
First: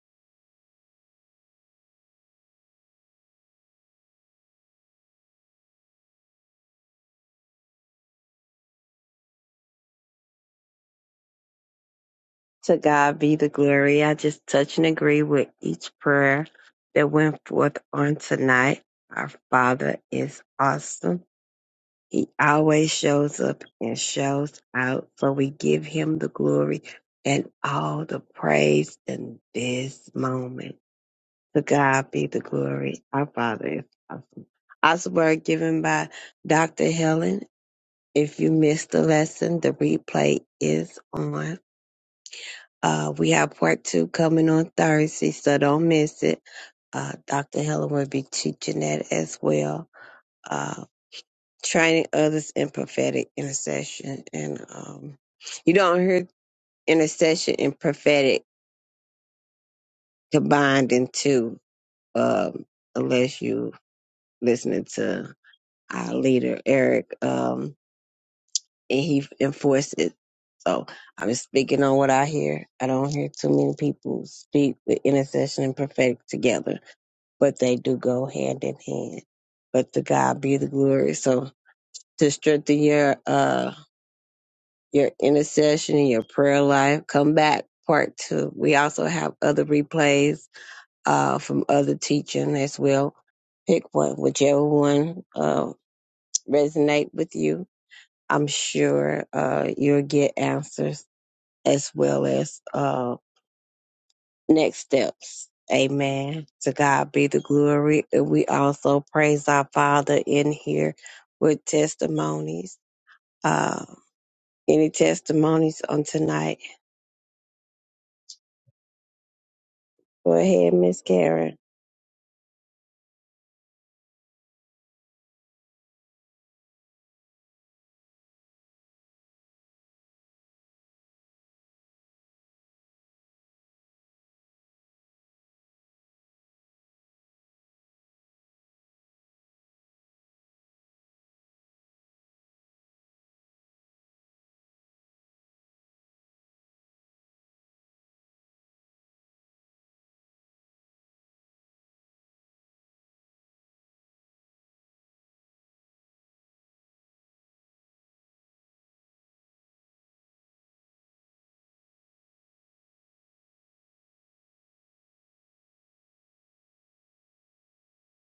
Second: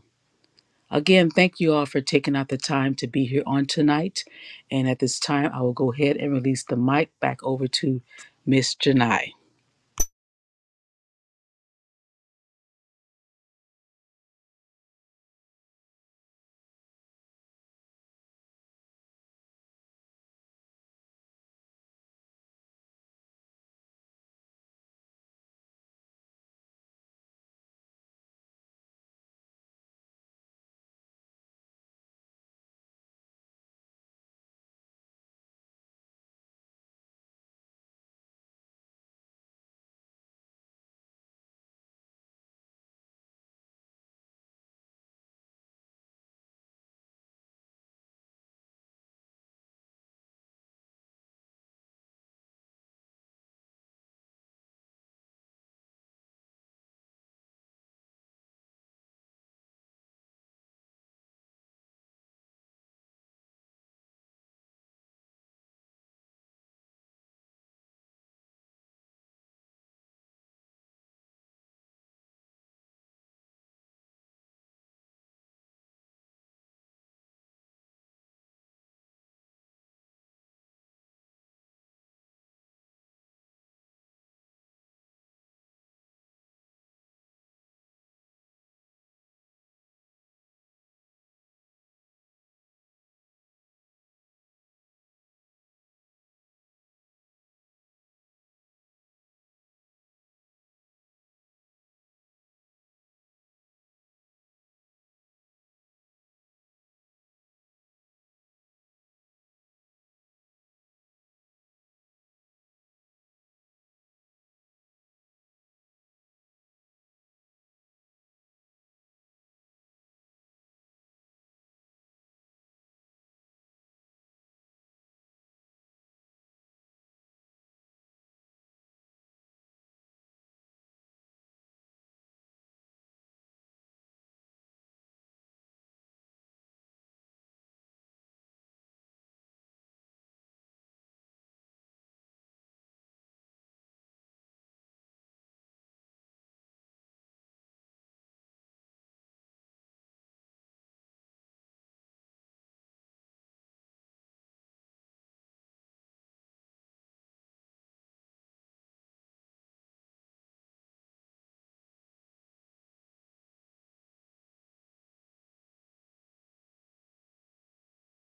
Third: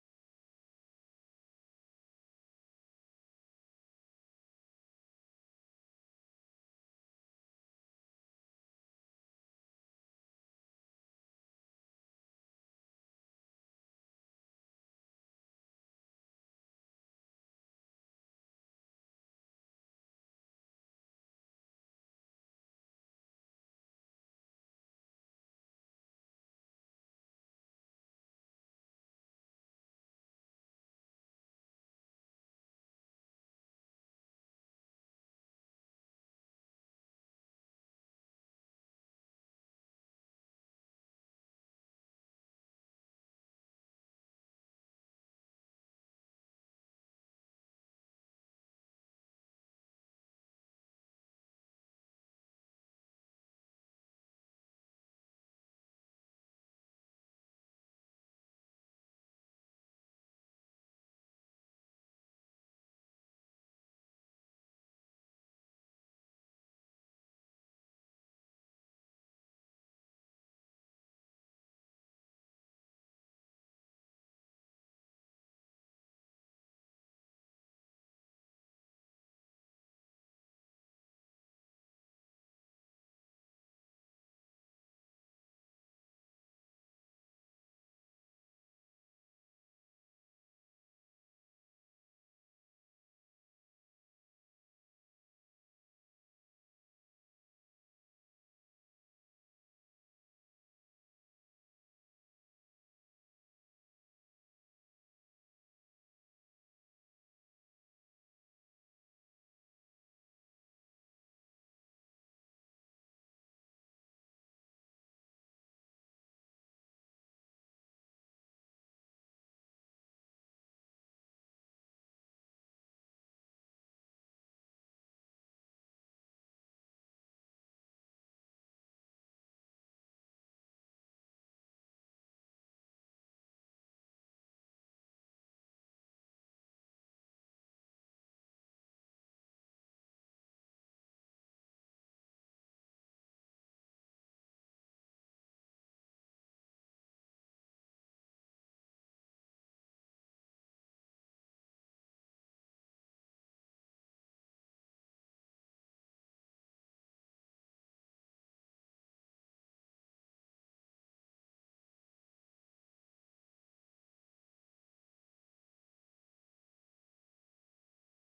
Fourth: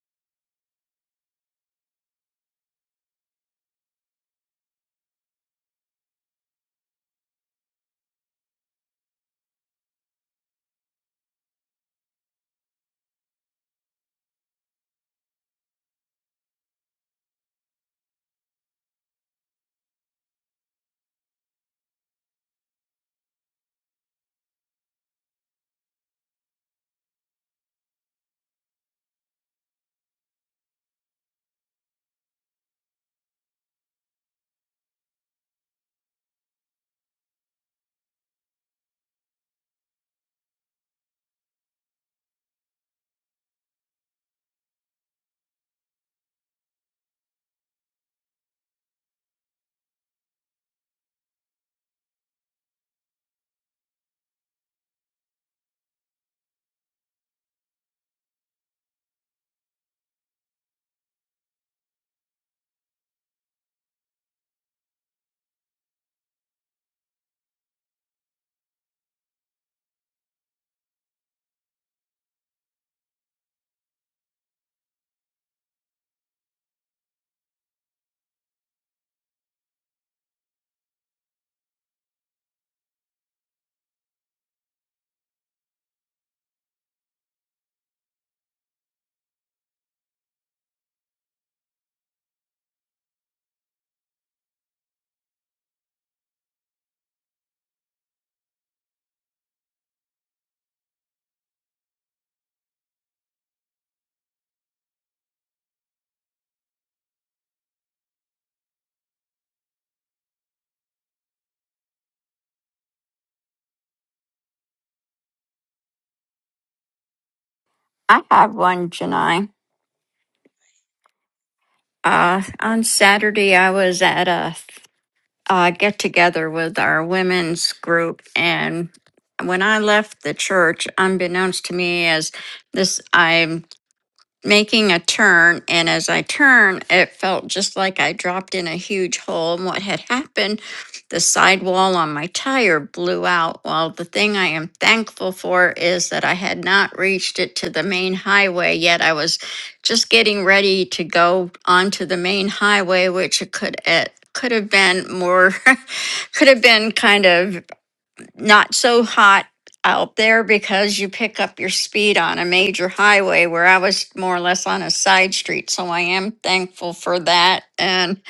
Again, thank you all for taking out the time to be here on tonight. And at this time, I will go ahead and release the mic back over to Miss Janai. To God be the glory. I just touch and agree with each prayer that went forth on tonight. Our Father is awesome. He always shows up and shows out. So we give him the glory and all the praise in this moment. To God be the glory. Our Father is awesome. Awesome word given by Dr. Helen. If you missed the lesson, the replay is on. Uh, we have part two coming on Thursday, so don't miss it. Uh, Dr. Helen will be teaching that as well. Uh, training others in prophetic intercession. And um, you don't hear intercession and prophetic combined in two um, unless you listening to our leader Eric, um, and he enforced it. So I'm just speaking on what I hear. I don't hear too many people speak with intercession and prophetic together, but they do go hand in hand. But to God be the glory. So to strengthen your uh your intercession and your prayer life. Come back, part two. We also have other replays uh, from other teaching as well. Pick one, whichever one uh, resonate with you. I'm sure uh, you'll get answers as well as uh, next steps. Amen. To God be the glory. And we also praise our Father in here with testimonies. Uh, any testimonies on tonight? I have one, Janai. Go ahead, Miss Karen. Uh, on Saturday, I was at a uh, get together with our women's group. And when I left the church, unbeknownst to me, as this, I making a turn, and as I turned, it felt just like I dropped in a huge hole. And what had happened, the sidewall on my tire blew out. Well, the thing I am thankful for is that I had not reached it to the main highway yet. I was just getting ready to go onto the main highway, which it could it could have been more could have been kind of not so hot out there because you pick up your speed on a major highway where I was more or less on a side street. So I am thankful for that and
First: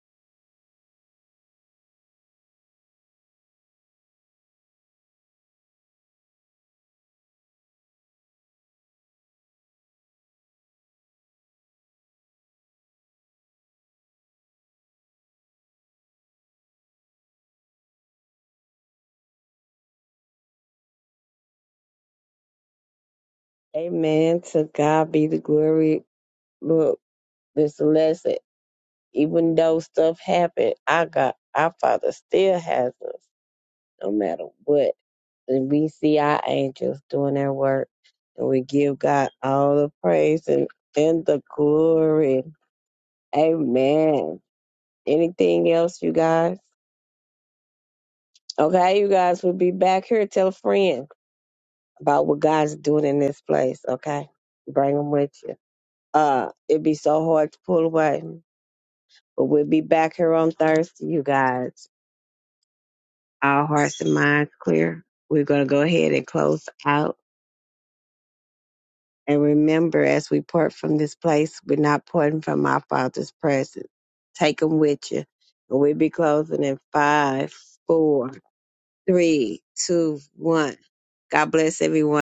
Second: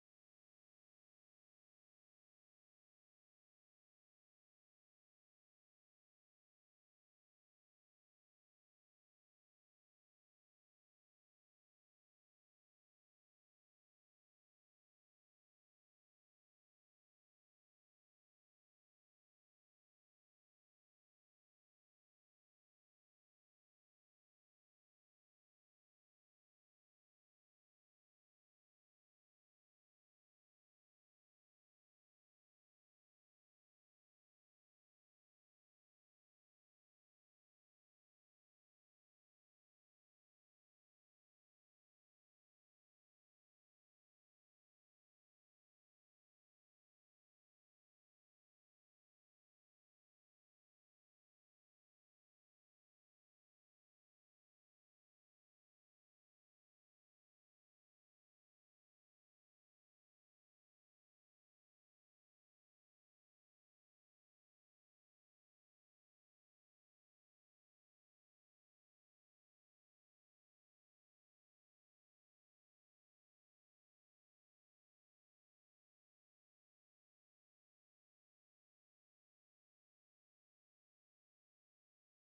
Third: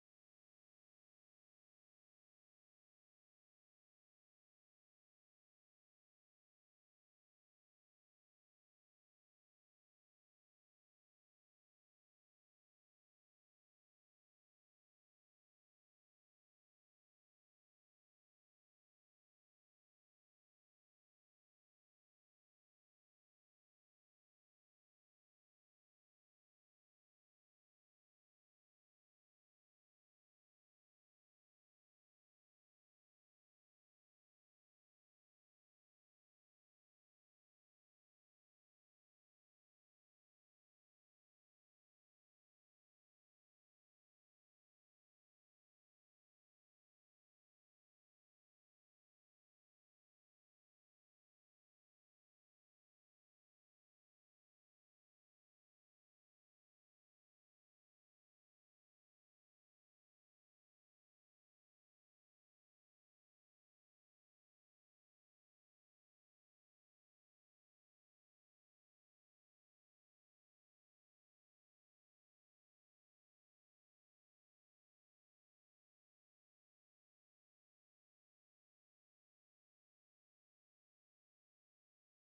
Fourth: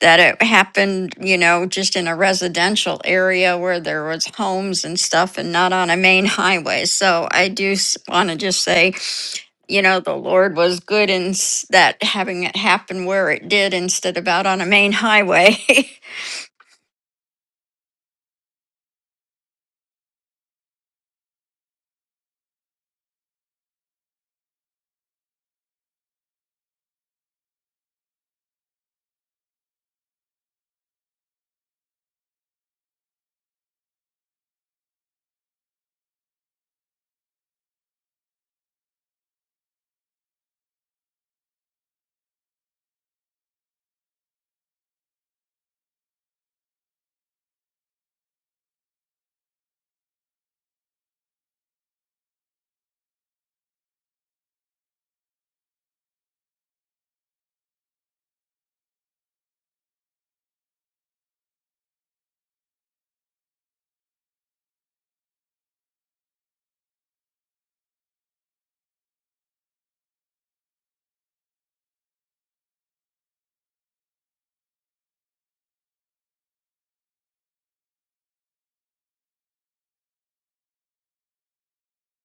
that it happened, you know, just in a residential area where there was homes and stuff and not on a main highway. So I do want to just say, you know, the Lord was good in s- that having it happen where it did instead of out on a main highway. Amen. To God be the glory. Look, this lesson, even though stuff happened, I got our Father still has us, no matter what. And we see our angels doing their work, and we give God all the praise and, and the glory. Amen. Anything else, you guys? Okay, you guys will be back here. Tell a friend about what God's doing in this place. Okay, bring them with you. Uh, it'd be so hard to pull away But we'll be back here on Thursday, you guys. Our hearts and minds clear. We're going to go ahead and close out. And remember, as we part from this place, we're not parting from our Father's presence. Take them with you. And we'll be closing in five, four, three, two, one. God bless everyone.